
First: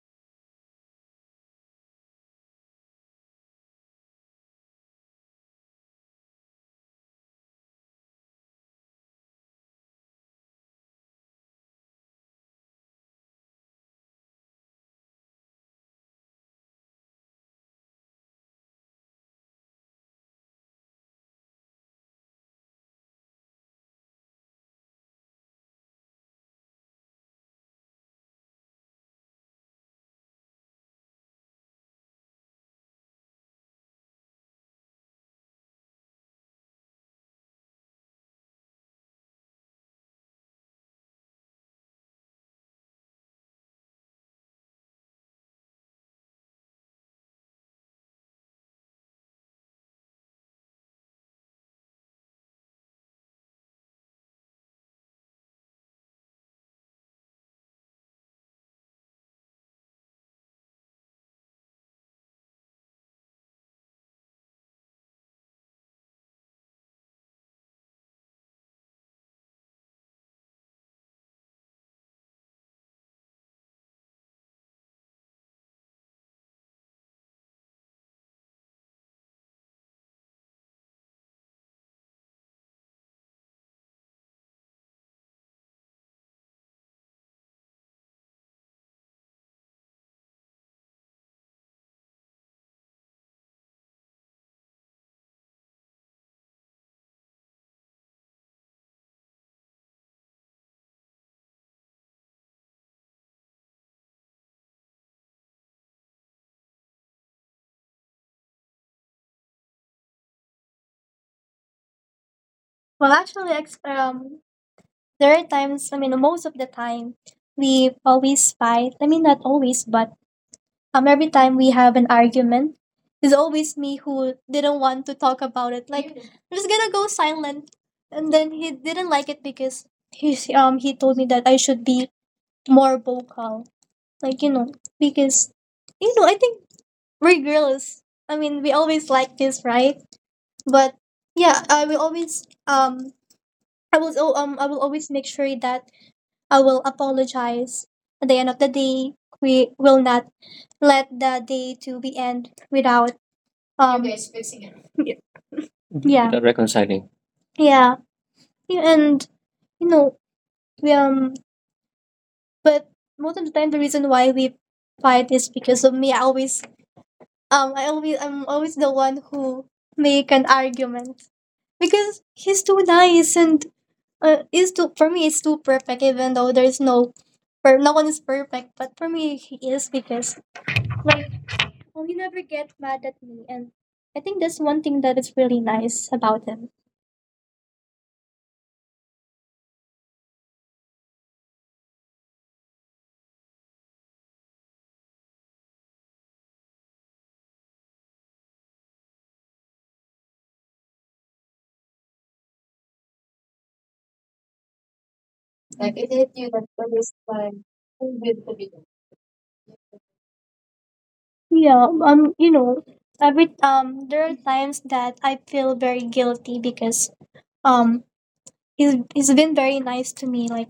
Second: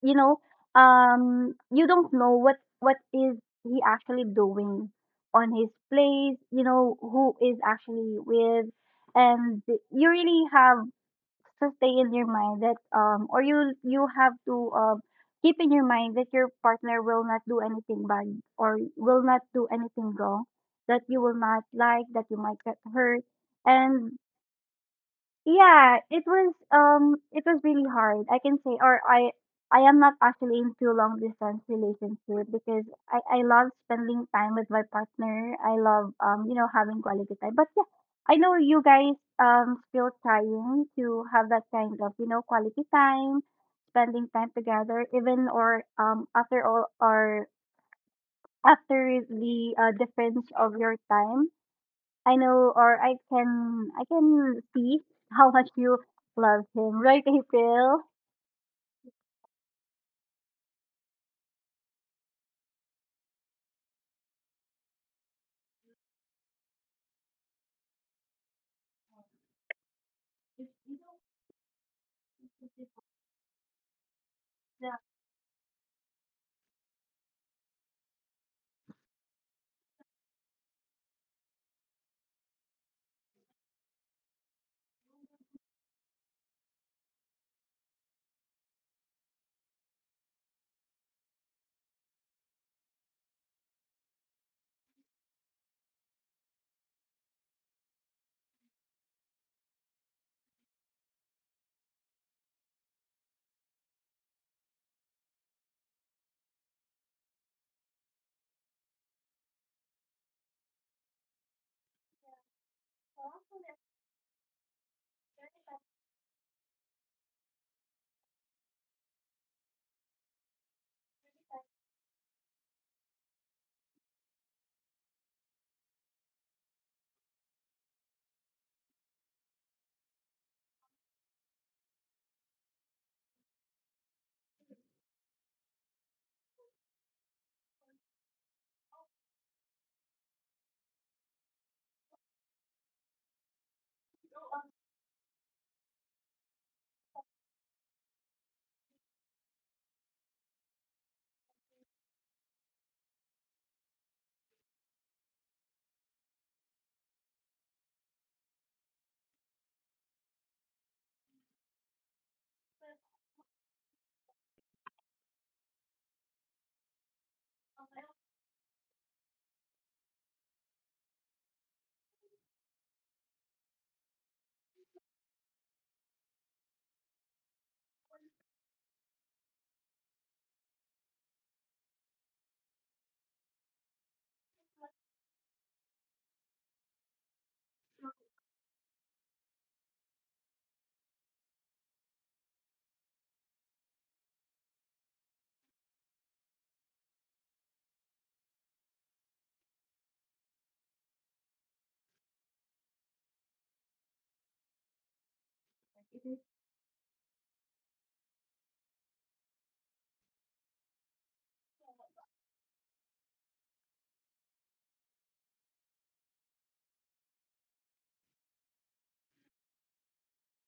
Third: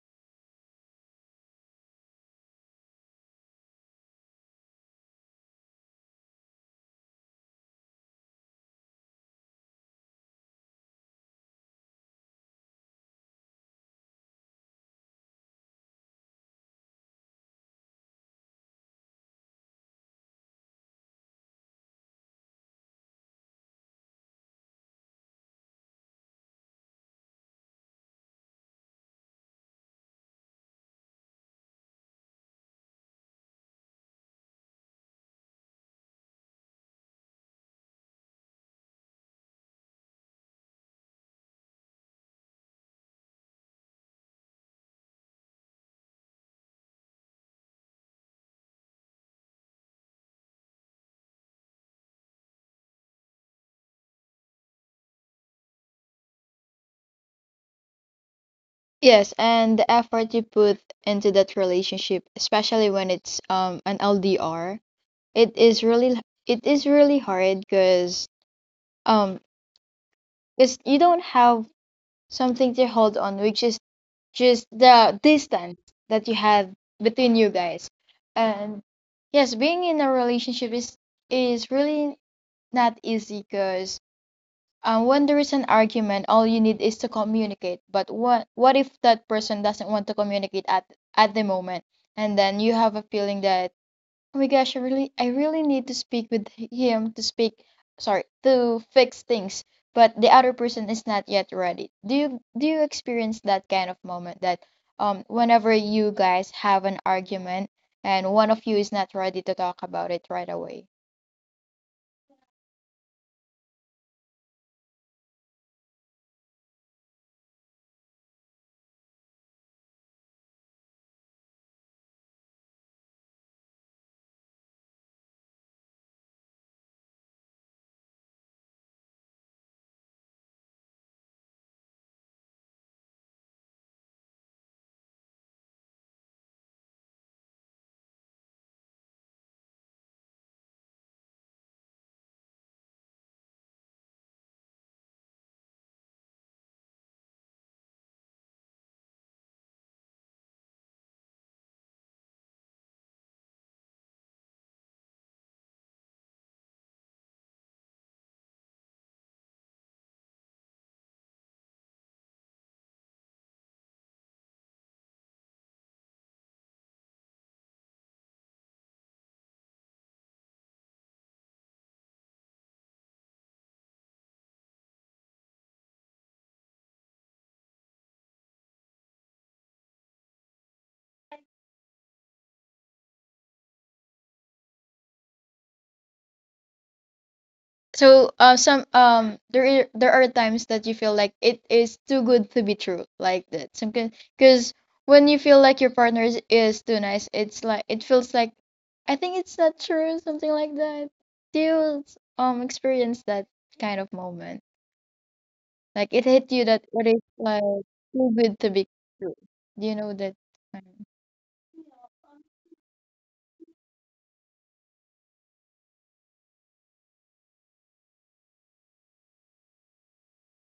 [SPEAKER 1] you know you don't know what is he actually doing on his place, you know who is actually with, and you really have to stay in your mind that or you have to keep in your mind that your partner will not do anything bad or will not do anything wrong that you will not like that you might get hurt. And yeah, it was really hard. I can say or I am not actually into long distance relationship because I love spending time with my partner. I love you know having quality time. But yeah, I know you guys still trying to have that kind of, you know, quality time, spending time together even or after all or after the difference of your time. I know or I can see how much you love him, right, April?
[SPEAKER 3] Yes, and the effort you put into that relationship, especially when it's an LDR. It is really it is really hard um because you don't have something to hold on, which is just
[SPEAKER 1] Yeah.
[SPEAKER 3] the distance that you had between you guys. And yes, being in a relationship is really not easy because when there is an argument, all you need is to communicate. But what if that person doesn't want to communicate at the moment, and then you have a feeling that, "Oh my gosh, I really need to speak with him to speak, sorry, to fix things," but the other person is not yet ready. Do you experience that kind of moment, that whenever you guys have an argument and one of you is not ready to talk about it right away?
[SPEAKER 2] well, actually, there are times, I mean, most of the time we always fight. I mean, not always, but every time we have an argument, it's always me who didn't want to talk about it. Like, I was gonna go silent, and then he didn't like it because he told me that I should be more vocal. Like, because I think we're girls. I mean, we always like this, right? But yeah, I will always make sure that I will apologize. At the end of the day, we will not let the day to be end without um y- Yeah. Without reconciling. Yeah, and, you know, we, um, but most of the time, the reason why we fight is because of me. I'm always the one who make an argument, because he's too nice, and is too for me. It's too perfect, even though there's no, per, no one is perfect. But for me, he is, because, like, oh, he never get mad at me, and I think that's one thing that is really nice about him.
[SPEAKER 3] So some there are times that you feel like it is too good to be true, like that. Some, because when you feel like your partner is too nice, it's like it feels like I think it's not true, something like that. Do you experience that kind of moment?
[SPEAKER 2] Like it
[SPEAKER 3] Like it
[SPEAKER 2] hit you
[SPEAKER 3] hit
[SPEAKER 2] that
[SPEAKER 3] you that
[SPEAKER 2] there
[SPEAKER 3] it
[SPEAKER 2] is,
[SPEAKER 3] is
[SPEAKER 2] like,
[SPEAKER 3] like
[SPEAKER 2] who
[SPEAKER 3] too
[SPEAKER 2] will the
[SPEAKER 3] good to
[SPEAKER 2] video.
[SPEAKER 3] be true. Do you know that kind?
[SPEAKER 2] Yeah, every there are times that I feel very guilty, because um, he's been very nice to me, like,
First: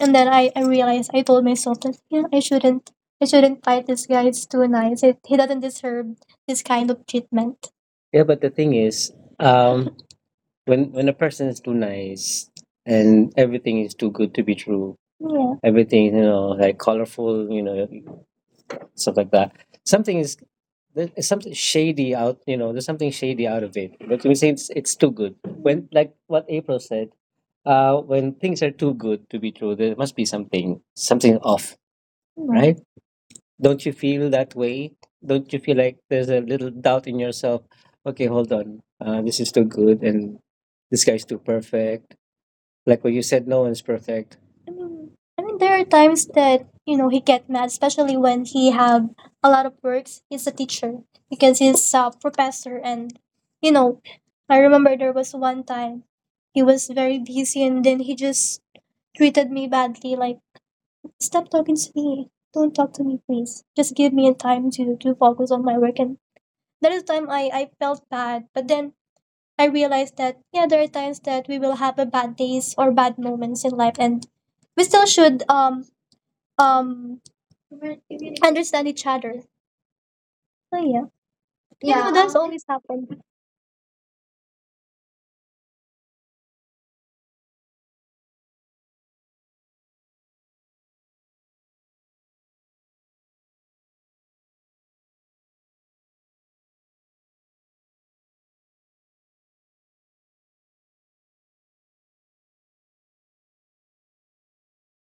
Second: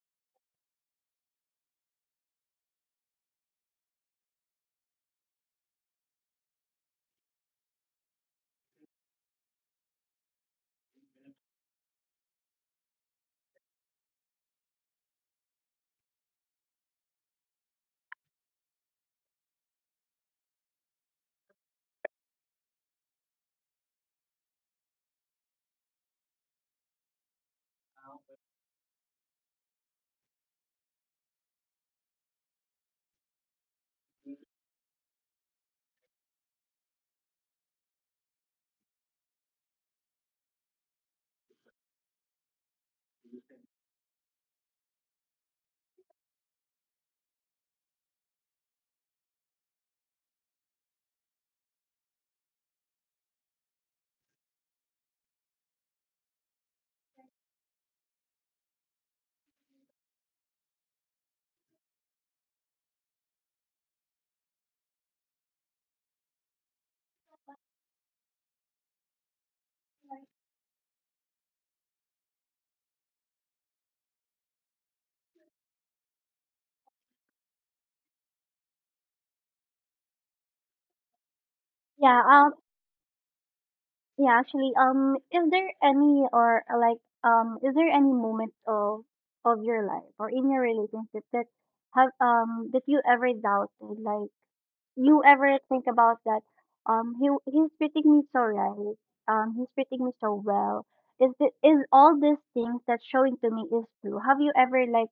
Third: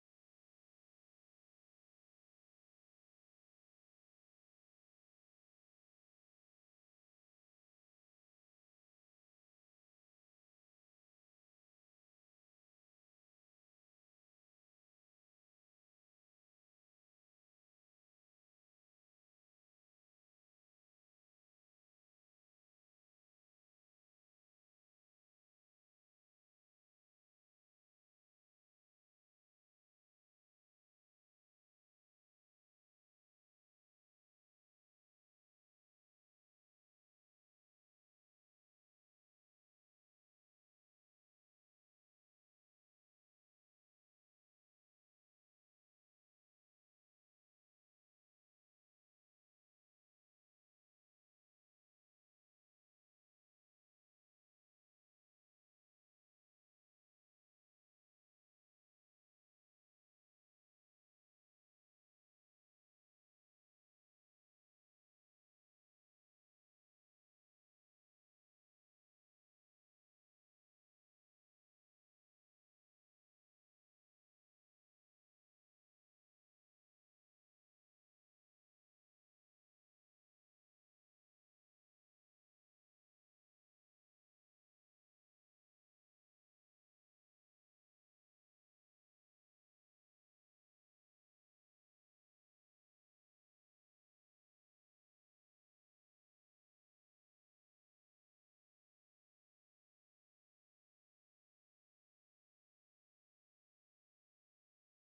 [SPEAKER 2] and then I realized I told myself that, yeah, I shouldn't fight this guy. It's too nice. He doesn't deserve this kind of treatment. Yeah, but the thing is, um, when a person is too nice and everything is too good to be true. Yeah. Everything, like, colorful, stuff like that, something is there's something shady out, there's something shady out of it. But we say it's too good when, like what April said, when things are too good to be true, there must be something off. Right. Right. Don't you feel that way? Don't you feel like there's a little doubt in yourself? Okay, hold on, this is too good, and this guy's too perfect. Like what you said, no one's perfect. I mean, I mean, there are times that he get mad, especially when he have a lot of works. He's a teacher because he's a professor, and you know, I remember there was one time he was very busy, and then he just treated me badly. Like, stop talking to me. Don't talk to me, please. Just give me a time to focus on my work. And that is the time I felt bad, but then I realized that yeah, there are times that we will have a bad days or bad moments in life, and we still should um understand each other. So yeah, yeah, know,
[SPEAKER 1] Yeah,
[SPEAKER 2] that's always happened.
[SPEAKER 1] yeah, actually, is there any or like is there any moment of your life or in your relationship that have that you ever doubted, like you ever think about that he's treating me so right, he's treating me so well, is it is all these things that's showing to me is true? Have you ever like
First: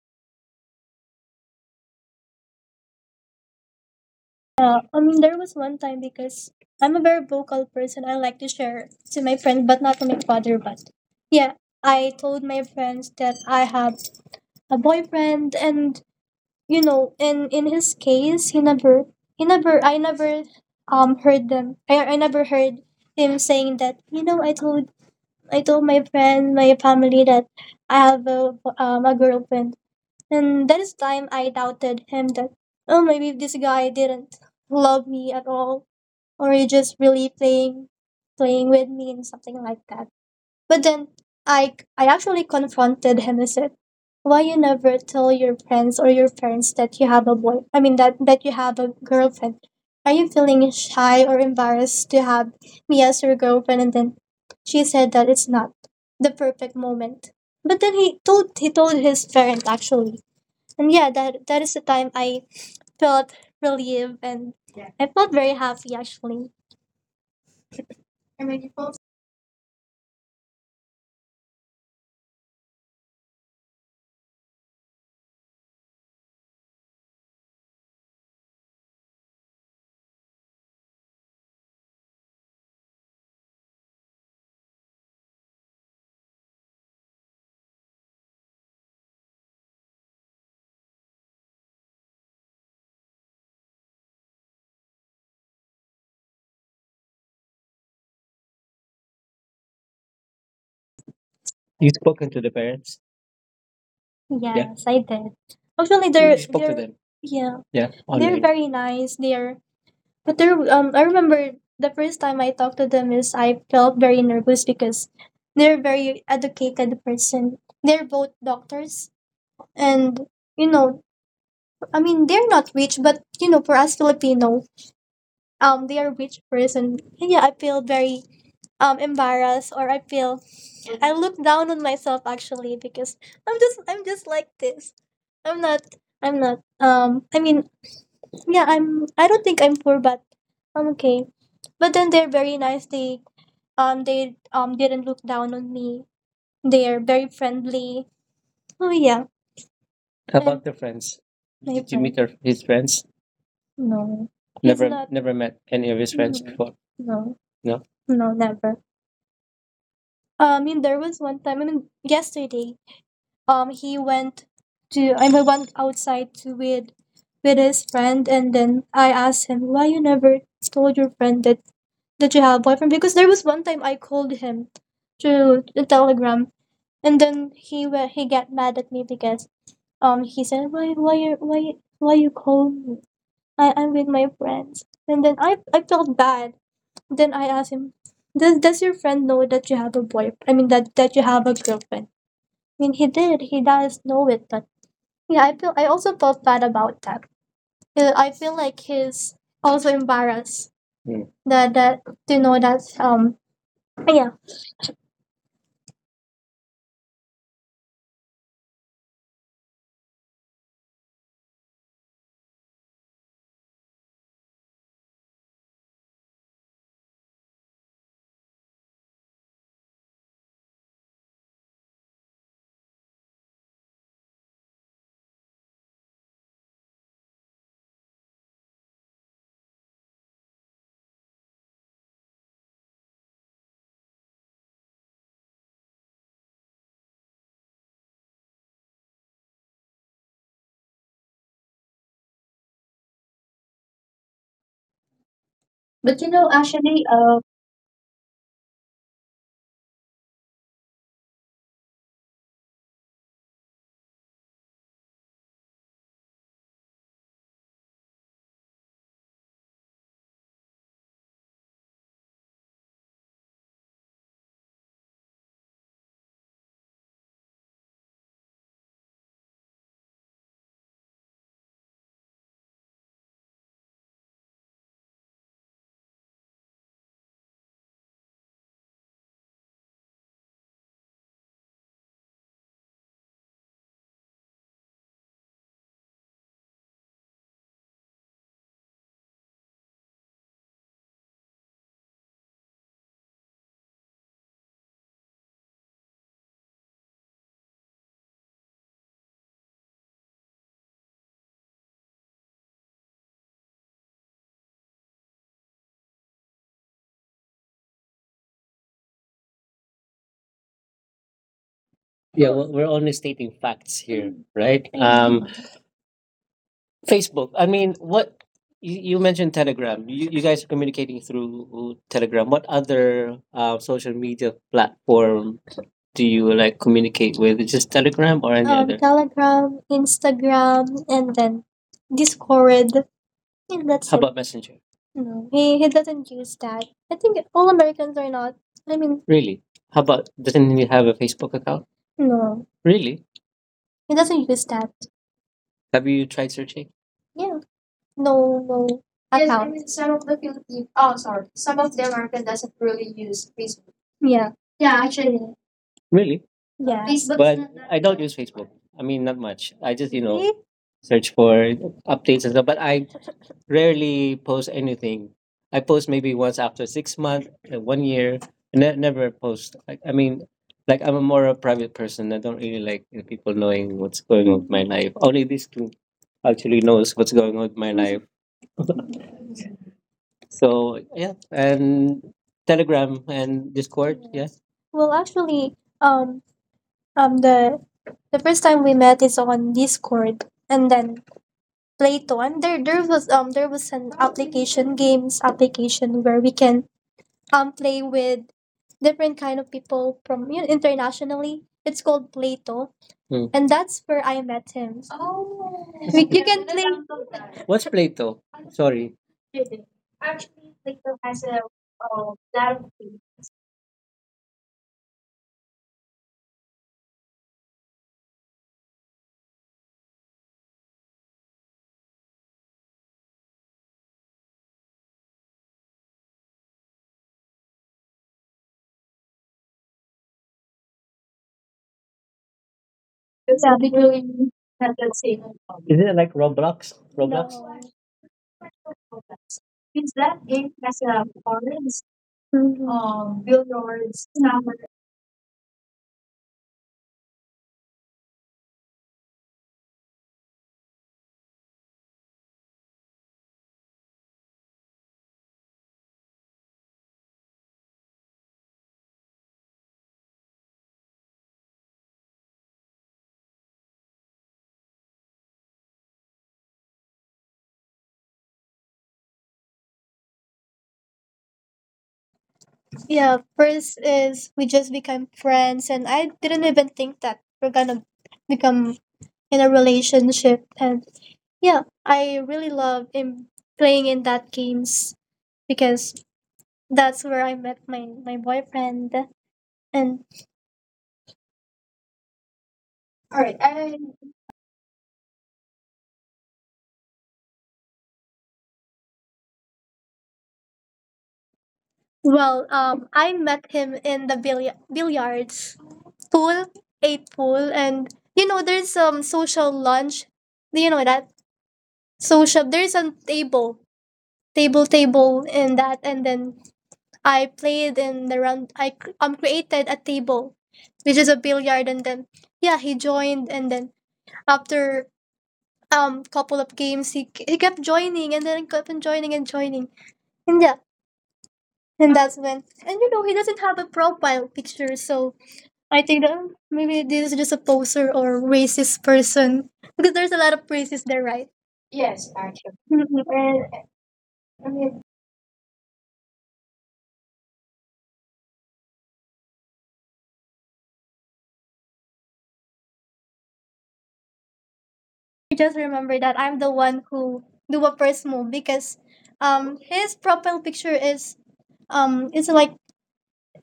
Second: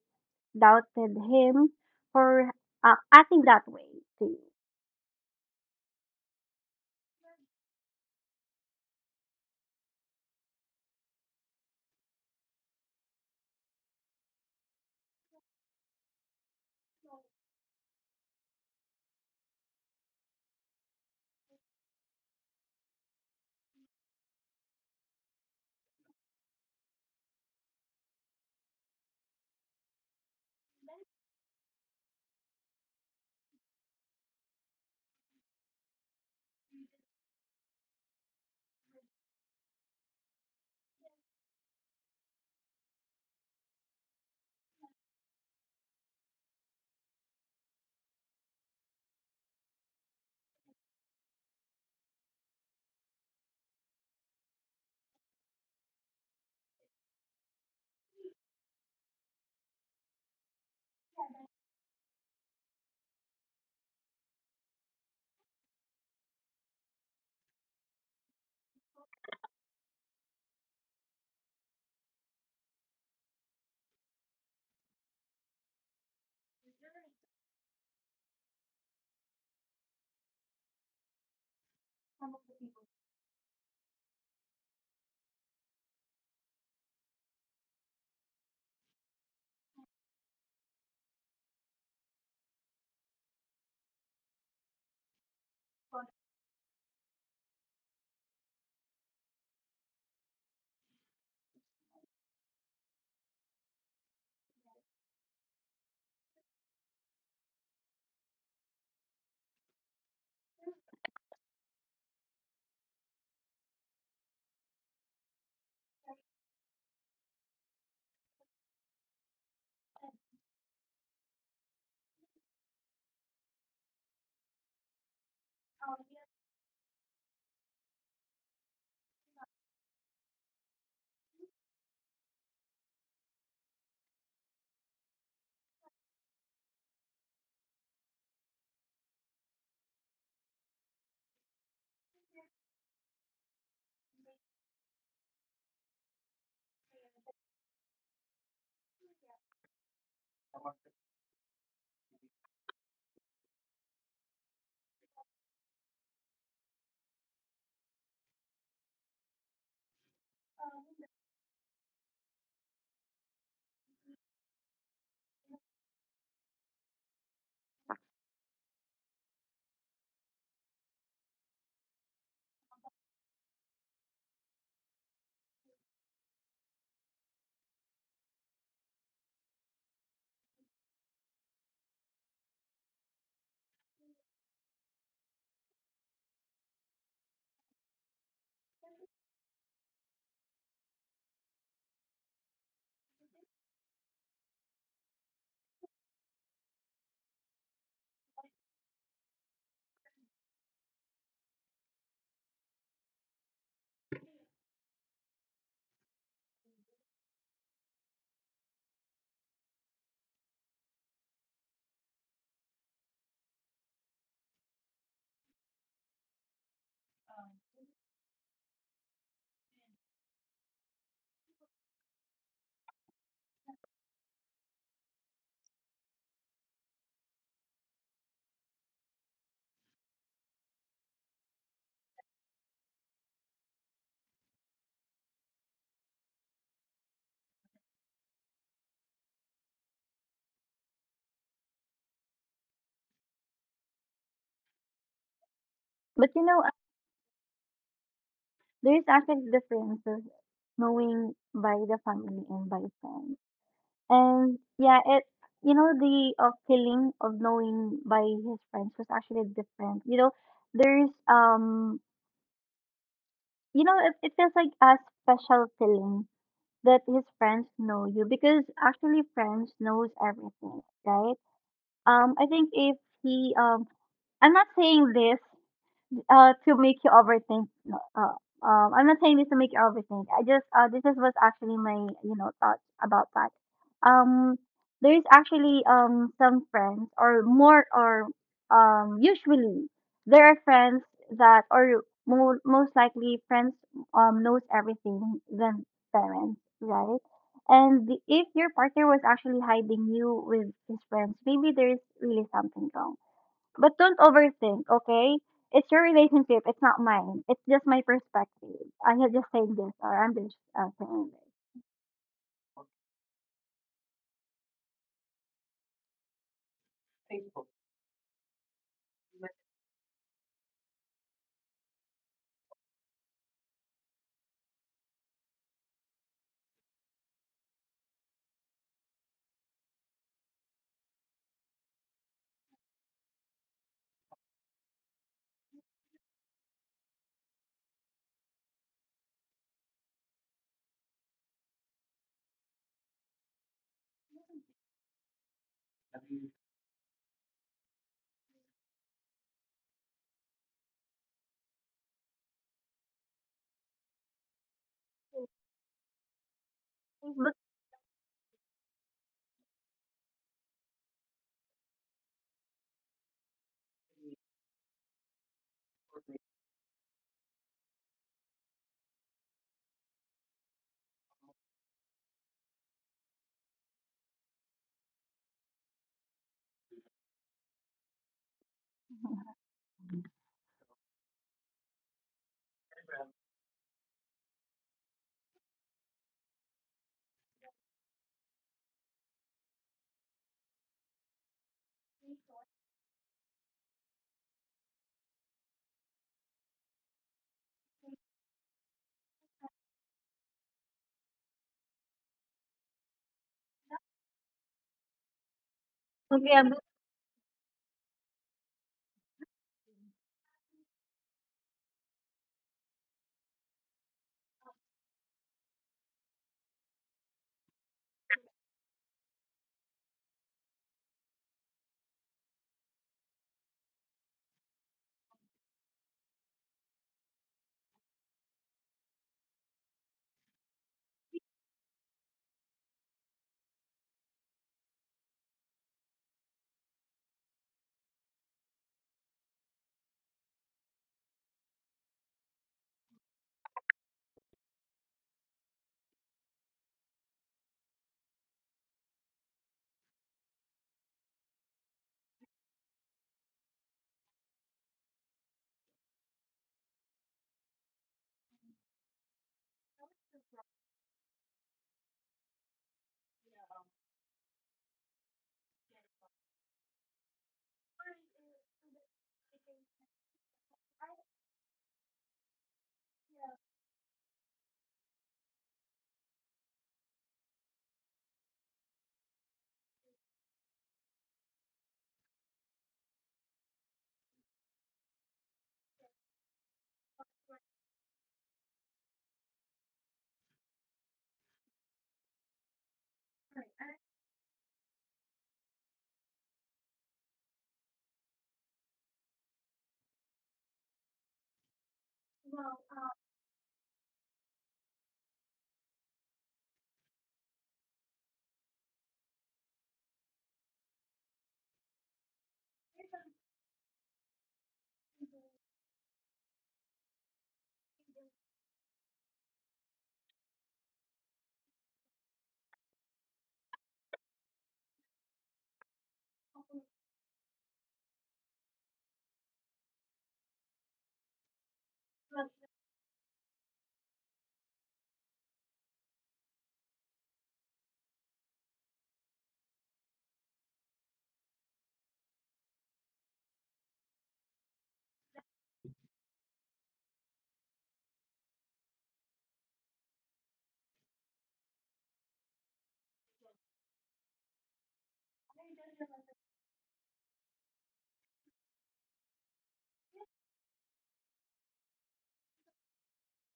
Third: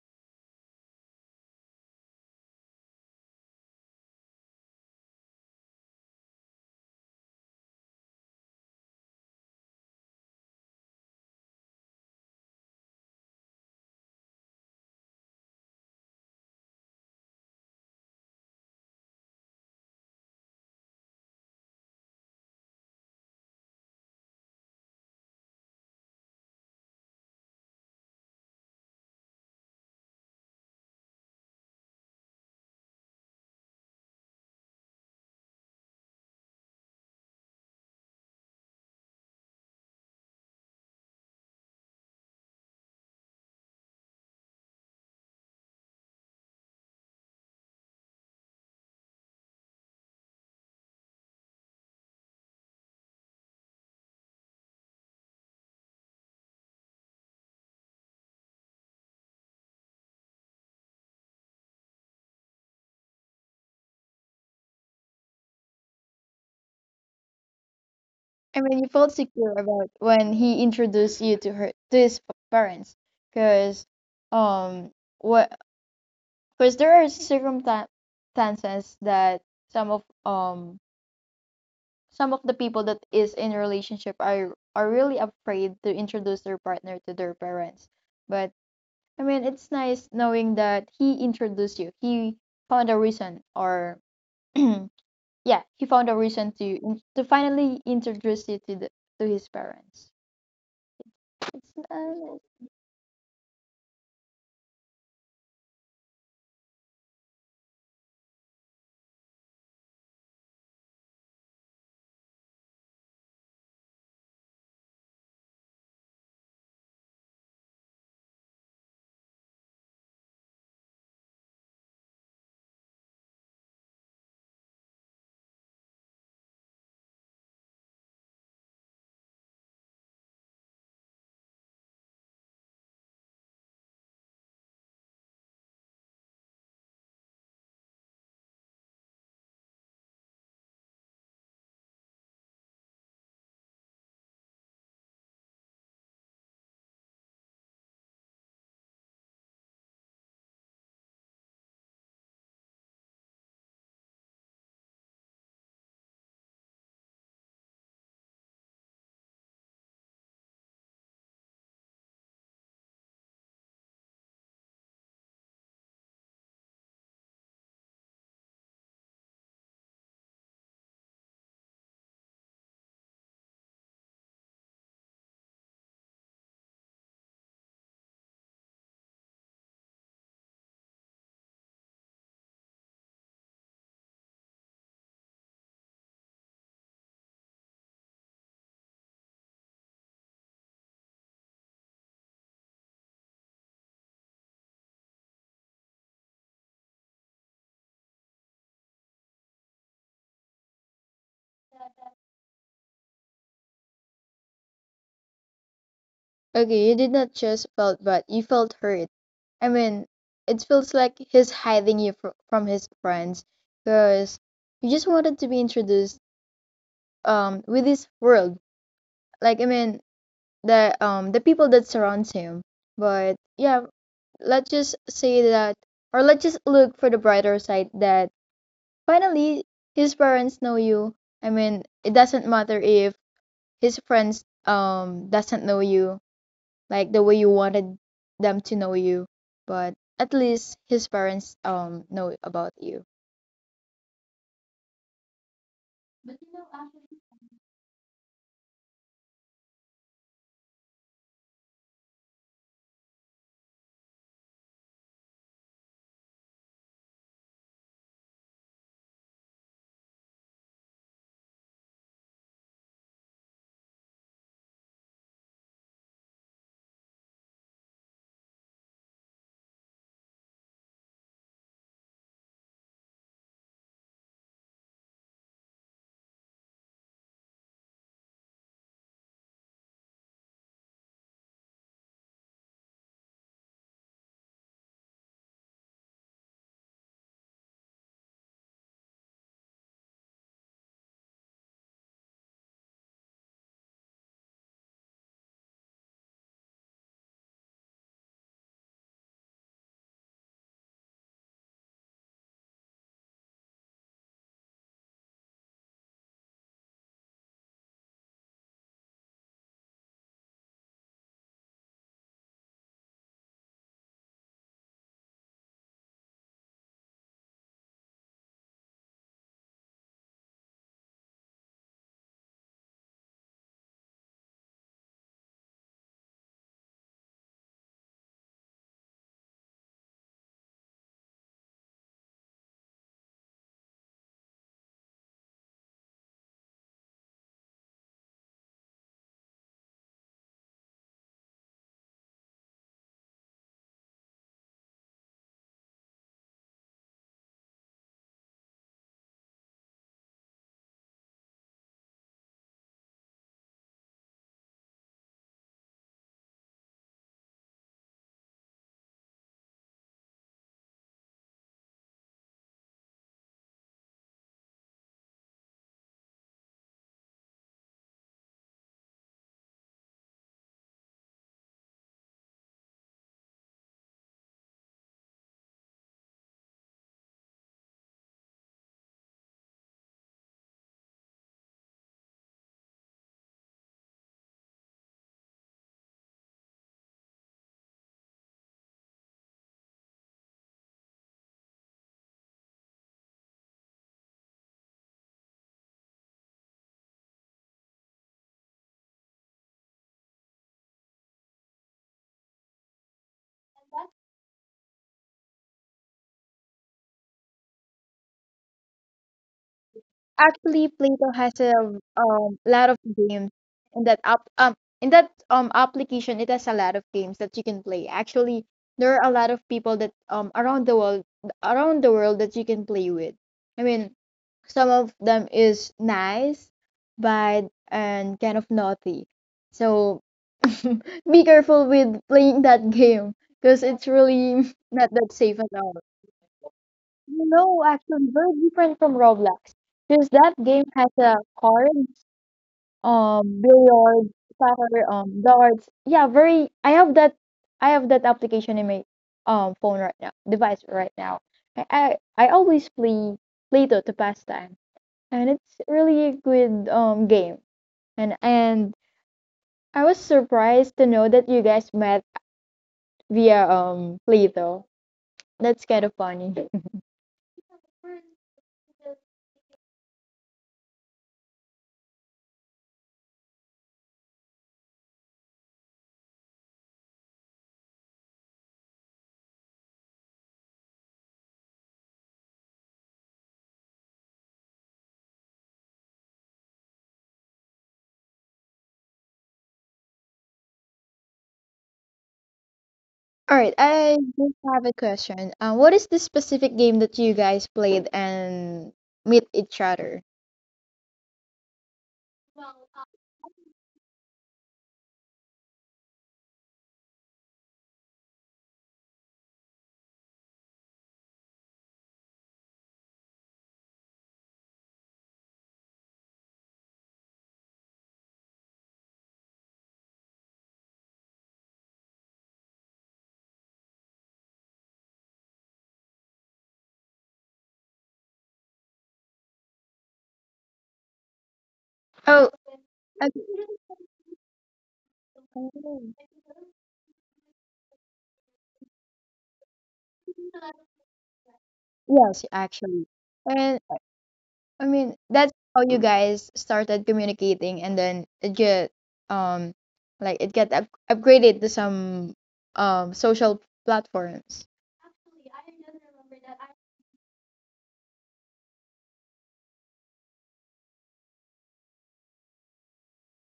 [SPEAKER 1] doubted him for acting that way to you?
[SPEAKER 2] Yeah, I mean there was one time because I'm a very vocal person. I like to share to my friends, but not to my father. But yeah, I told my friends that I have a boyfriend, and you know in his case he never he never i never I never heard him saying that you know I told my friend, my family that I have a girlfriend, and that is time I doubted him that oh maybe this guy didn't love me at all, or he just really playing with me and something like that. But then I actually confronted him and said, "Why you never tell your friends or your parents that you have a boy? I mean that that you have a girlfriend. Are you feeling shy or embarrassed to have me as your girlfriend?" And then she said that it's not the perfect moment. But then he told his parent actually, and yeah, that is the time I felt relieved, and I felt very happy actually.
[SPEAKER 3] I mean, you felt secure about when he introduced you to her to his parents, because um, what? Because there are circumstances that some of um some of the people that is in relationship are really afraid to introduce their partner to their parents. But I mean, it's nice knowing that he introduced you. He found a reason, or yeah, he found a reason to to finally introduce you to the to his parents. It's
[SPEAKER 2] You spoken to
[SPEAKER 3] nice.
[SPEAKER 2] the parents? Yeah. Yes, I did. Actually, You they're spoke to they're them. Yeah. they're Online. Very nice. They're but they're I remember the first time I talked to them is I felt very nervous because they're very educated person. They're both doctors, and you know, I mean they're not rich, but you know, for us Filipino, they are rich person. And yeah, I feel very embarrassed, or I feel I look down on myself actually because I'm just like this. I'm not I'm not I mean, yeah, I don't think I'm poor, but I'm okay. But then they're very nice. They didn't look down on me. They're very friendly. Oh yeah. How And about the friends? My Did you friend meet his friends? No. He's Never, not never met any of his friends before. No. No. No Never. I mean there was one time, I mean yesterday, he went to, I mean, went outside to with his friend, and then I asked him why you never told your friend that that you have a boyfriend, because there was one time I called him to the telegram, and then he got mad at me because he said why you call me. I'm with my friends, and then I felt bad. Then I asked him does your friend know that you have a boy? I mean that that you have a girlfriend. I mean he does know it, but yeah, I feel, I also felt bad about that. I feel like he's also embarrassed Mm. that to know that yeah.
[SPEAKER 3] Okay, you did not just felt bad, you felt hurt. I mean, it feels like he's hiding you from his friends, because you just wanted to be introduced with this world. Like I mean, the people that surrounds him. But yeah, let's just say that, or let's just look for the brighter side, that finally his parents know you. I mean, it doesn't matter if his friends doesn't know you like the way you wanted them to know you, but at least his parents know about you.
[SPEAKER 2] But you
[SPEAKER 1] But
[SPEAKER 2] know,
[SPEAKER 1] you know,
[SPEAKER 2] actually,
[SPEAKER 1] there's actually differences knowing by the family and by friends. And yeah, it you know the feeling of knowing by his friends was actually different. You know, there's you know it feels like a special feeling that his friends know you because actually friends knows everything, right? I think if he I'm not saying this to make you overthink. No, I'm not saying this to make you overthink. I just this is was actually my you know thoughts about that. Um, there's actually some friends or more or usually there are friends that or most likely friends knows everything than parents, right? And the, if your partner was actually hiding you with his friends, maybe there's really something wrong, but don't overthink, okay? It's your relationship. It's not mine. It's just my perspective. I have just saying this, or I'm just saying this.
[SPEAKER 2] yeah, we're only stating facts here, right? Facebook. I mean, what you mentioned Telegram. You guys are communicating through Telegram. What other social media platform do you like communicate with? It's just Telegram or any other? Telegram, Instagram, and then Discord. Think that's How it. About Messenger? No, he doesn't use that. I think all Americans are not. I mean, really? How about doesn't he have a Facebook account? No, Really? He doesn't use that. Have you tried searching? Yeah, no, no. Yes, I account. Mean some of the Philippine. Oh, sorry. Some of the American doesn't really use Facebook. Yeah. Yeah, actually, really? Yeah. Facebook is but
[SPEAKER 1] Facebook
[SPEAKER 2] not that I don't use Facebook. I mean, not much. I just you know, see? Search for updates and stuff. But I rarely post anything. I post maybe once after 6 months, 1 year, and never post. I mean, like I'm a more a private person. I don't really like you people knowing what's going on with my life. Only these two actually knows what's going on with my life. So yeah, and Telegram and Discord. Yeah. Yes. Well, actually, um, the first time we met is on Discord, and then Playton, there was an application, games application, where we can play with different kind of people from, you know, internationally. It's called Plato. Mm. And that's where I met him. Oh, we- you can play. What's Plato? Sorry. Actually, Plato
[SPEAKER 3] Actually,
[SPEAKER 2] has a
[SPEAKER 3] Plato has a
[SPEAKER 2] lot of things.
[SPEAKER 3] lot of games in that app in that application. It has a lot of games that you can play. Actually, there are a lot of people that around the world that you can play with. I mean, some of them is nice, bad, and kind of naughty. So be careful with playing that game
[SPEAKER 2] Yeah,
[SPEAKER 3] because it's
[SPEAKER 2] really
[SPEAKER 3] really
[SPEAKER 2] the
[SPEAKER 3] not
[SPEAKER 2] same.
[SPEAKER 3] that safe at
[SPEAKER 2] Is
[SPEAKER 3] all.
[SPEAKER 2] it like Roblox? Roblox?
[SPEAKER 3] No, actually, very different from Roblox,
[SPEAKER 2] Since
[SPEAKER 3] because
[SPEAKER 2] that
[SPEAKER 3] that
[SPEAKER 2] game
[SPEAKER 3] game
[SPEAKER 2] has
[SPEAKER 3] has
[SPEAKER 2] a
[SPEAKER 3] a
[SPEAKER 2] orange
[SPEAKER 3] cards,
[SPEAKER 2] Mhm. Billboards
[SPEAKER 3] billiards,
[SPEAKER 2] number.
[SPEAKER 3] soccer, darts. Yeah, very. I have that. I have that application in my device right now. I always play Play-Doh to pass time, and it's really a good game. And I was surprised to know that you guys met via Play-Doh. That's kind of funny.
[SPEAKER 2] Yeah, first is we just became friends, and I didn't even think that we're gonna become in a relationship. And yeah, I really love in playing in that games because that's where I met my boyfriend. And all right,
[SPEAKER 3] All right,
[SPEAKER 2] I,
[SPEAKER 3] I just have a question. What is the specific game that you guys played and meet each other?
[SPEAKER 2] well,
[SPEAKER 3] Oh,
[SPEAKER 2] I met him in the billiards. Pool, ate pool, and you know there's social lunch. Do you know that social table in that? And then I played in the round. Created a table, which is a billiard, and then yeah, he joined. And then after couple of games, he kept joining, and then kept on joining and joining. And yeah, and that's when, and you know, he
[SPEAKER 3] okay.
[SPEAKER 2] doesn't have a profile picture, so I
[SPEAKER 3] Oh.
[SPEAKER 2] think that "Oh, maybe this is just a poser or racist person because there's a lot of racists there, right? Yes,
[SPEAKER 3] Yes,
[SPEAKER 2] actually. Mhm.
[SPEAKER 3] actually.
[SPEAKER 2] And
[SPEAKER 3] And
[SPEAKER 2] I
[SPEAKER 3] I
[SPEAKER 2] mean,
[SPEAKER 3] mean, that's how you guys started communicating, and then it get um like it get up upgraded to some social platforms.
[SPEAKER 2] I just remember that I'm the one who do a first move because his profile picture is it's like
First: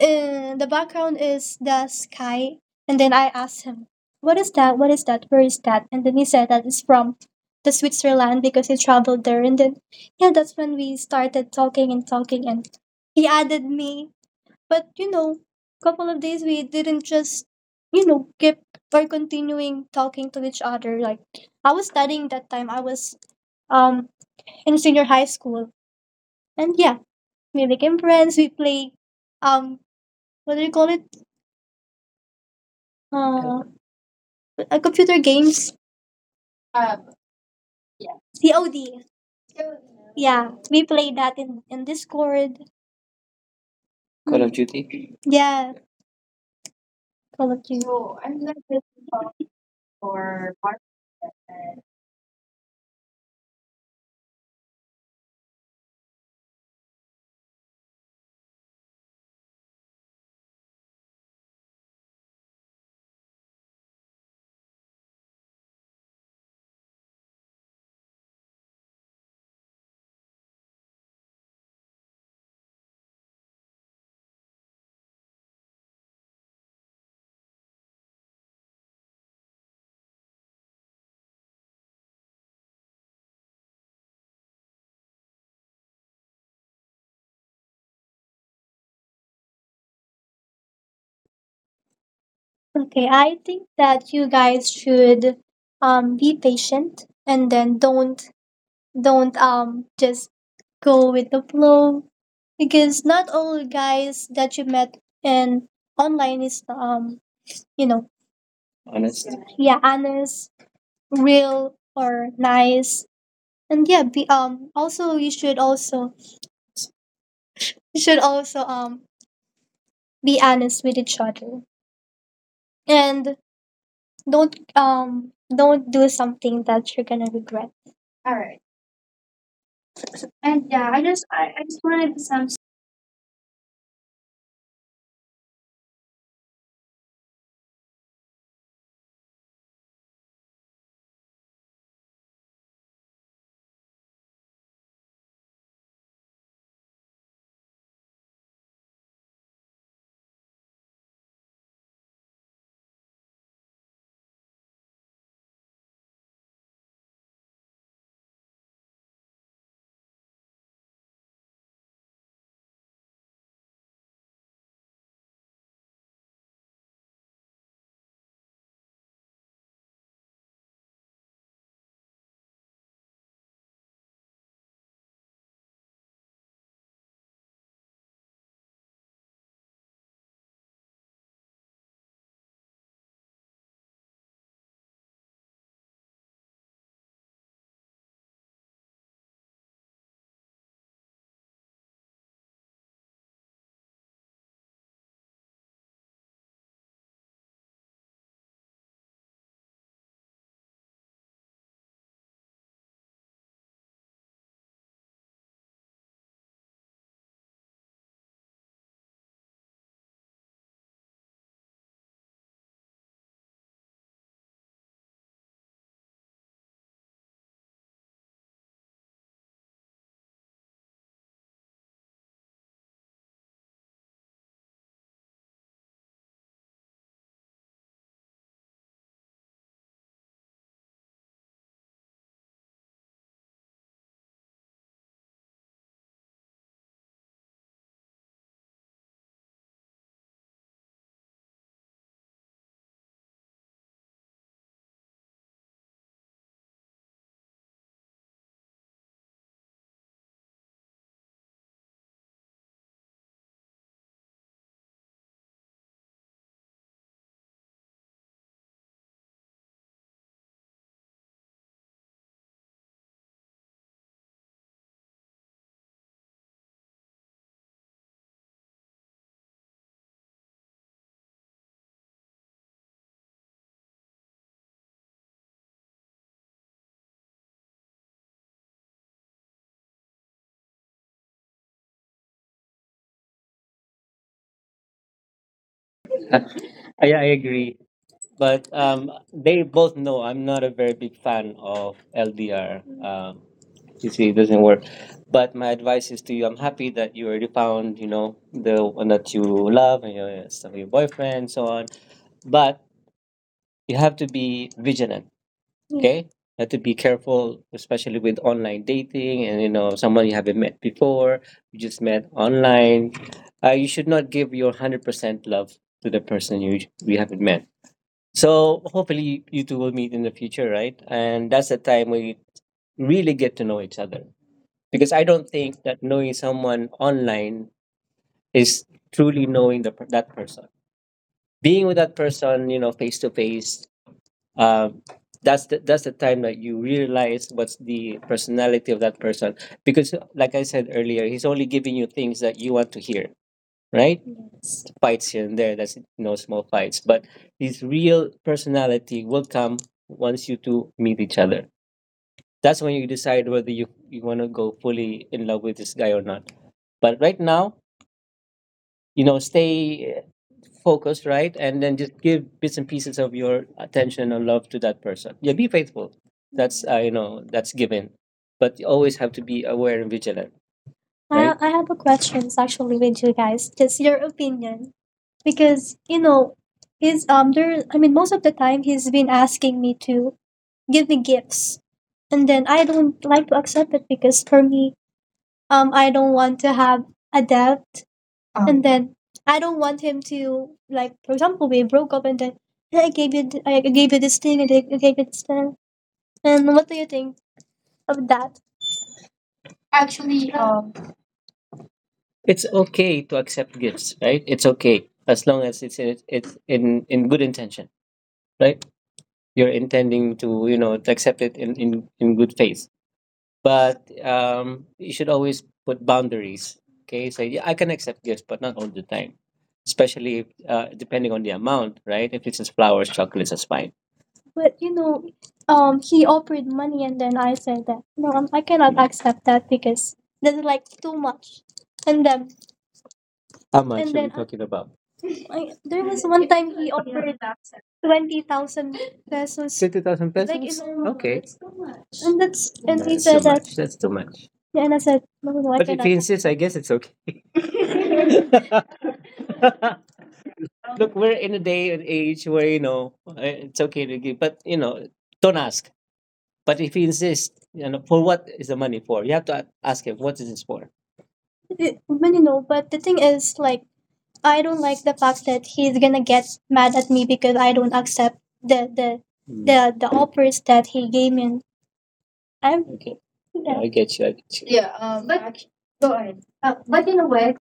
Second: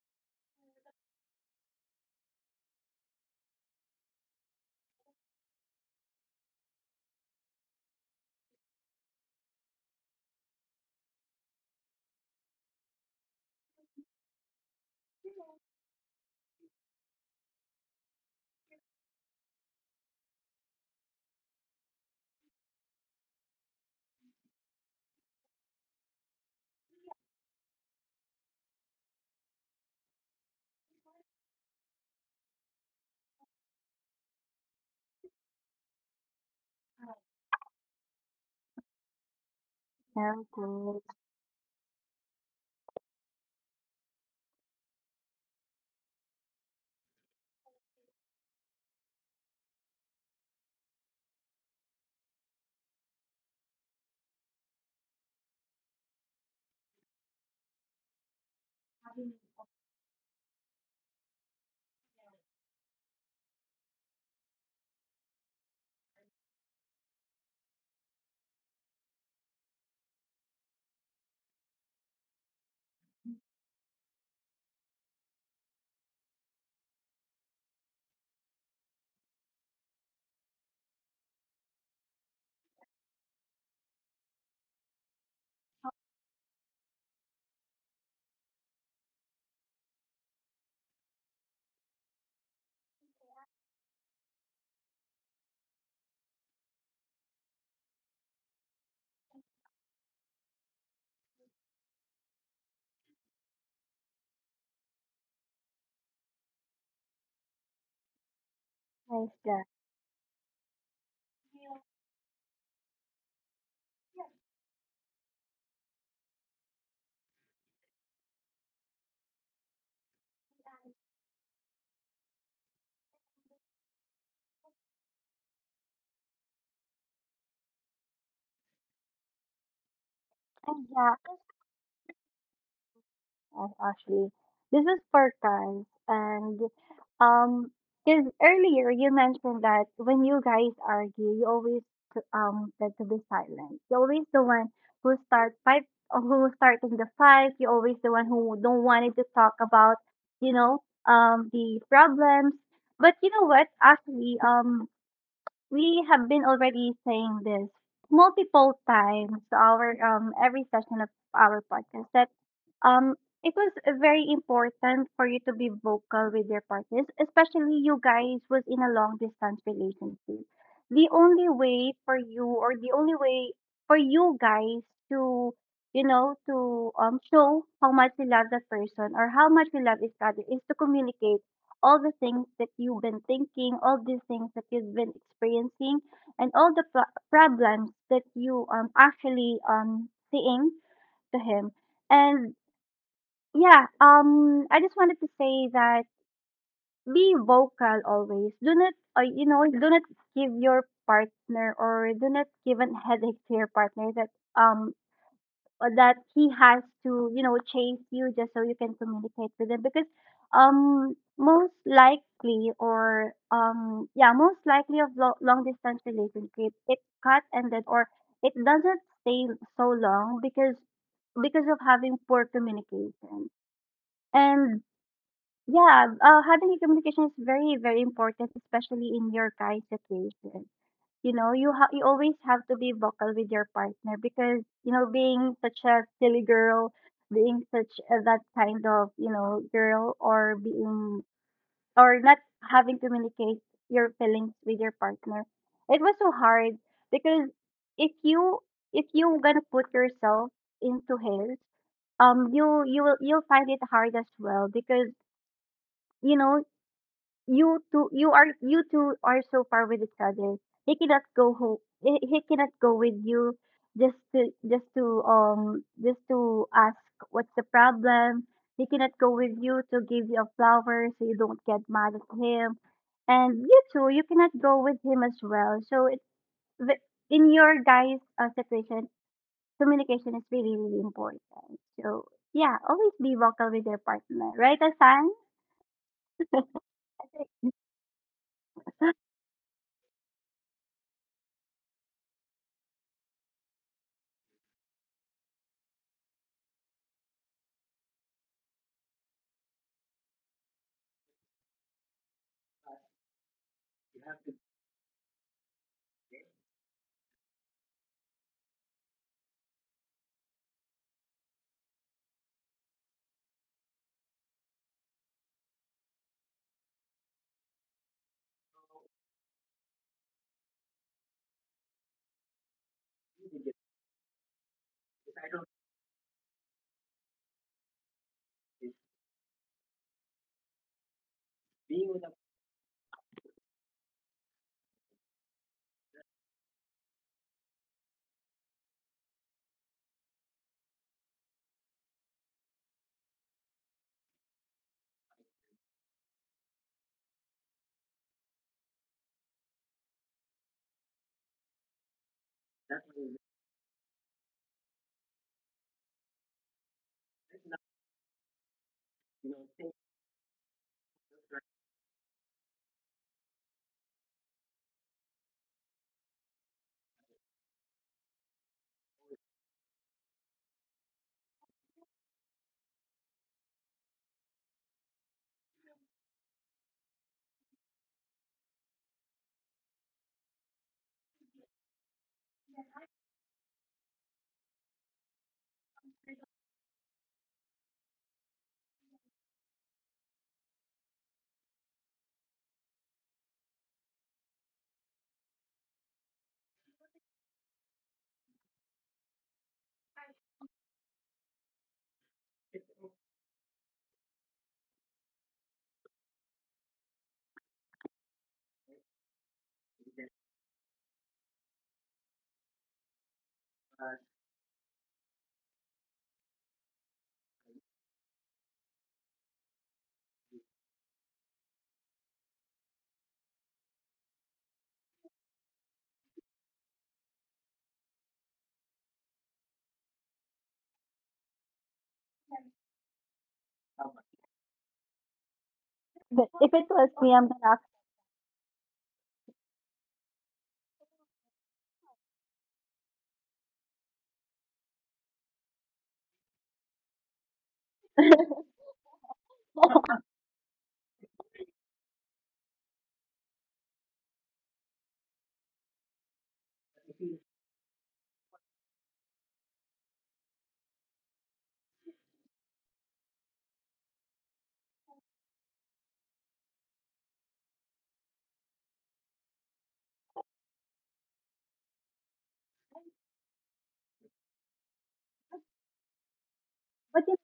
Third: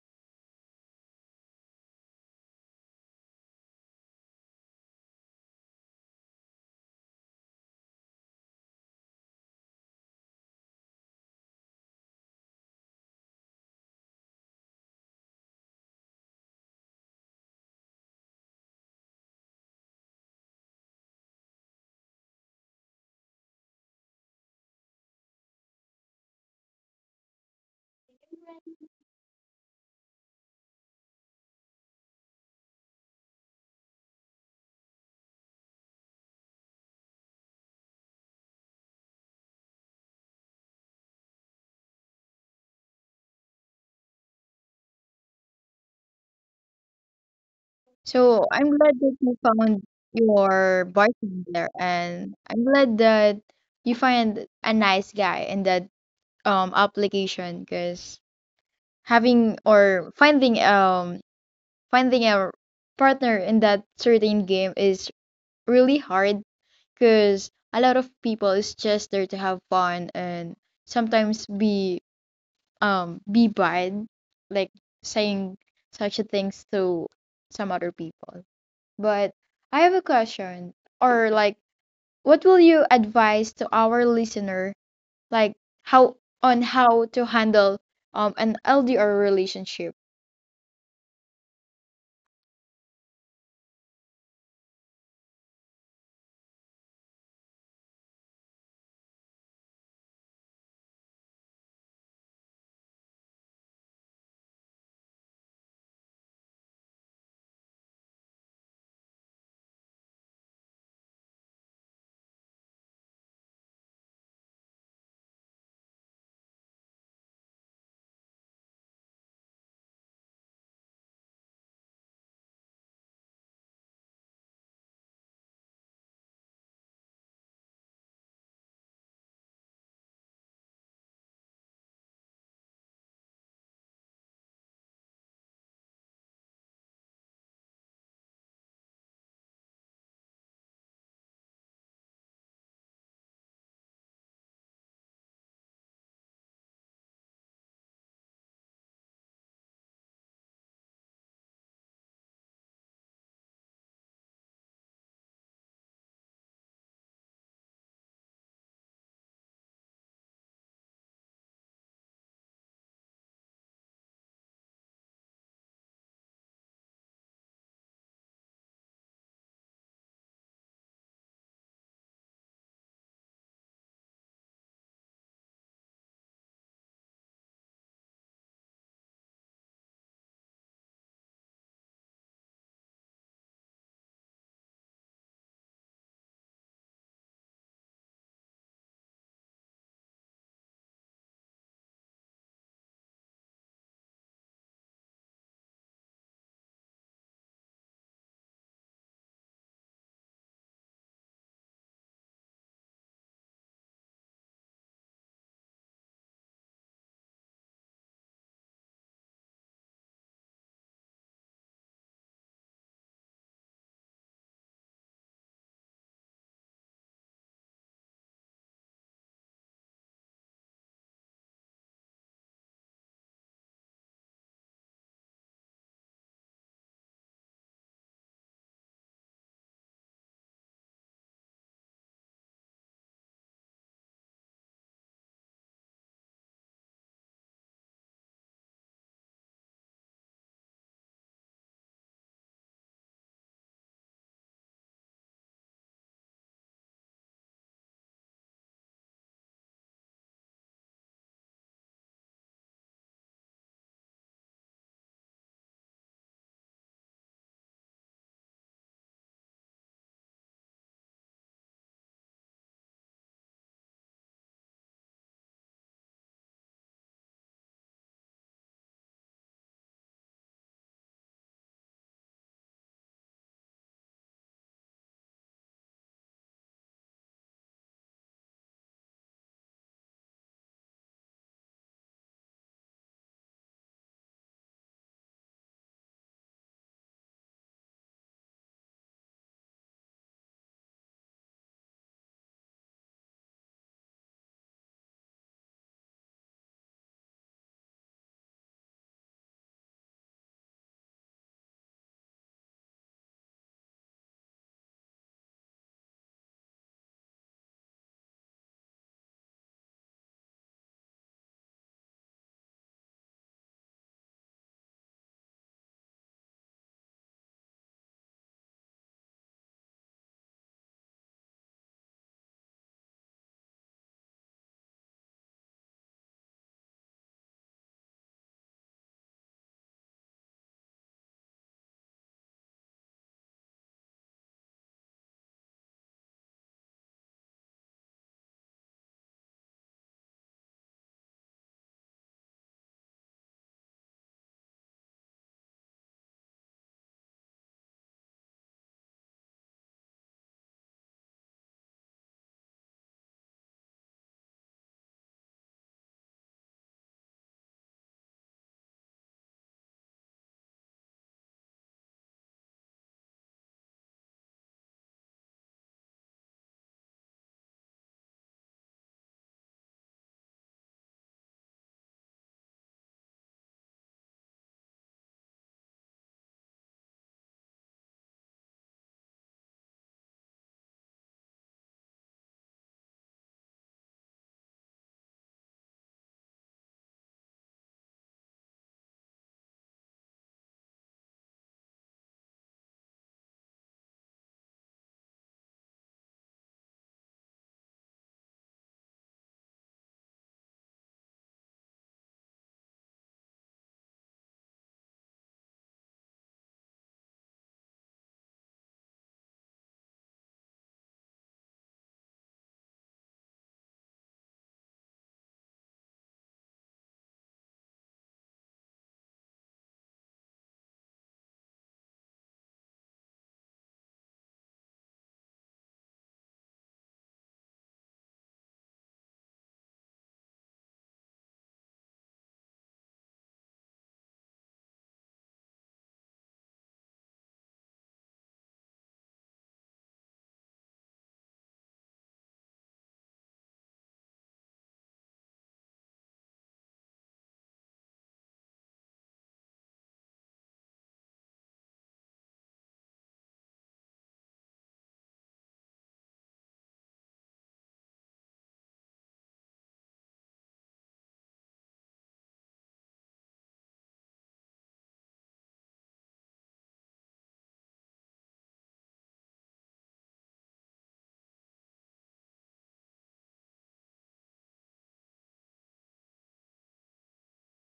[SPEAKER 2] the background is the sky, and then I asked him what is that, where is that. And then he said that it's from the Switzerland because he traveled there. And then yeah, that's when we started talking and talking, and he added me. But you know, couple of days we didn't just you know keep or continuing talking to each other. Like I was studying that time. I was um in senior high school, and yeah, we became friends. We play um what do you call it? Uh, computer games. Um, yeah. COD. Yeah, we
[SPEAKER 1] narratives.
[SPEAKER 2] play that in Discord. Call of Duty. Yeah, Call of Duty. So
[SPEAKER 3] So
[SPEAKER 2] I'm not
[SPEAKER 3] I'm
[SPEAKER 2] just
[SPEAKER 3] glad that you found
[SPEAKER 2] for.
[SPEAKER 3] your bartender, and I'm glad that you find a nice guy in that application, because having or finding finding a partner in that certain game is really hard, because a lot of people is just there to have fun and sometimes be bad, like saying such a things to some other people. But I have a question, or like, what will you advise to our listener, like how, on how to handle an LDR relationship?
[SPEAKER 2] Okay, I think that you guys should be patient, and then don't just go with the flow, because not all guys that you met in online is you know, honest.
[SPEAKER 1] Nice job.
[SPEAKER 2] Yeah, honest, real, or nice. And yeah, be also, you should also, you should also be honest with each other. And don't do something that you're gonna regret. And
[SPEAKER 1] Good
[SPEAKER 2] yeah, I
[SPEAKER 1] job.
[SPEAKER 2] just, I just wanted some
[SPEAKER 1] Yes, Ashley. This is for Franz. And um, because earlier you mentioned that when you guys argue, you always tend to be silent. You're always the one who start fight, who starting the fight. You're always the one who don't wanted to talk about, you know, the problems. But you know what, Ashley? We have been already saying this multiple times to our every session of our podcast that um it was very important for you to be vocal with your partners, especially you guys was in a long distance relationship. The only way for you or the only way for you guys to you know to show how much you love the person or how much you love each other is to communicate all the things that you've been thinking, all these things that you've been experiencing, and all the problems that you actually seeing to him. And yeah, I just wanted to say that be vocal always. Do not, you know, do not give your partner or do not give a headache to your partner that um or that he has to, you know, chase you just so you can communicate with him because most likely or yeah, most likely of long distance relationship, it cut ended or it doesn't stay so long because of having poor communication. And yeah, having a communication is very, very important, especially in your guys' situation. You know, you always have to be vocal with your partner because you know being such a silly girl, being such a, that kind of girl, or being or not having communicate your feelings with your partner, it was so hard because if you if you gonna put yourself into his you you will you'll find it hard as well because you know you two are so far with each other. He cannot go home. He cannot go with you just to just to ask what's the problem. He cannot go with you to give you a flower so you don't get mad at him. And you two, you cannot go with him as well, so it's the, in your guys' situation, communication is really, really important. So yeah, always be vocal with your partner, right, Asan?
[SPEAKER 2] yeah, I agree. But they both know I'm not a very big fan of LDR. You see, it doesn't work. But my advice is to you: I'm happy that you already found, you know, the one that you love and your stuff, your boyfriend, and so on. But you have to be vigilant. Mm. Okay, have to be careful, especially with online dating and you know someone you haven't met before. You just met online. You should not give your 100% love to the person you haven't met. So hopefully you two will meet in the future, right? And that's the time we really get to know each other. Because I don't think that knowing someone online is truly knowing the that person. Being with that person, you know, face to face, uh, that's the time that you realize what's the personality of that person, because like I said earlier, he's only giving you things that you want to hear, right? Fights here and there, that's you know small fights, but his real personality will come once you two meet each other. That's when you decide whether you want to go fully in love with this guy or not. But right now, you know, stay focused, right? And then just give bits and pieces of your attention and love to that person. Yeah, be faithful. That's you know, that's given. But you always have to be aware and vigilant. I have a question actually with you guys, just your opinion. Because, you know, he's there, I mean, most of the time he's been asking me to give me gifts. And then I don't like to accept it because for me, I don't want to have a debt, and then I don't want him to, like, for example, we broke up, and then "Hey, I gave you, I gave you this thing, and I gave you this thing." And what do you think of that? Actually, it's okay to accept gifts, right? It's okay as long as it's in good intention, right? You're intending to, you know, to accept it in good faith. But, you should always put boundaries, okay? So, "Yeah, I can accept gifts, but not all the time." Especially, if, depending on the amount, right? If it's just flowers, chocolates, that's fine. But, you know, he offered money, and then I said that no, I cannot accept that because that's like too much. And then, how much and are we then talking about? I, there was one
[SPEAKER 1] But
[SPEAKER 2] time he
[SPEAKER 1] if it was
[SPEAKER 2] offered
[SPEAKER 1] me, I'm gonna,
[SPEAKER 2] 20,000 pesos. 60,000, like, pesos? In- Okay. And that's, and he that's too said that, much. That's too much. Yeah, and I said, no, no, I But if cannot. He insists, I guess it's okay. Look, we're in a day and age where, you know, eh, it's okay to give, but, you know, don't ask. But if he insists, you know, for what is the money for? You have to ask him, what is this for? But, you know, but the thing is, like, I don't like the fact that he's gonna get mad at me because I don't accept the the offers that he gave me. And I'm okay, yeah. I get you. I get you. Yeah, but go ahead. But in a
[SPEAKER 1] but
[SPEAKER 2] way,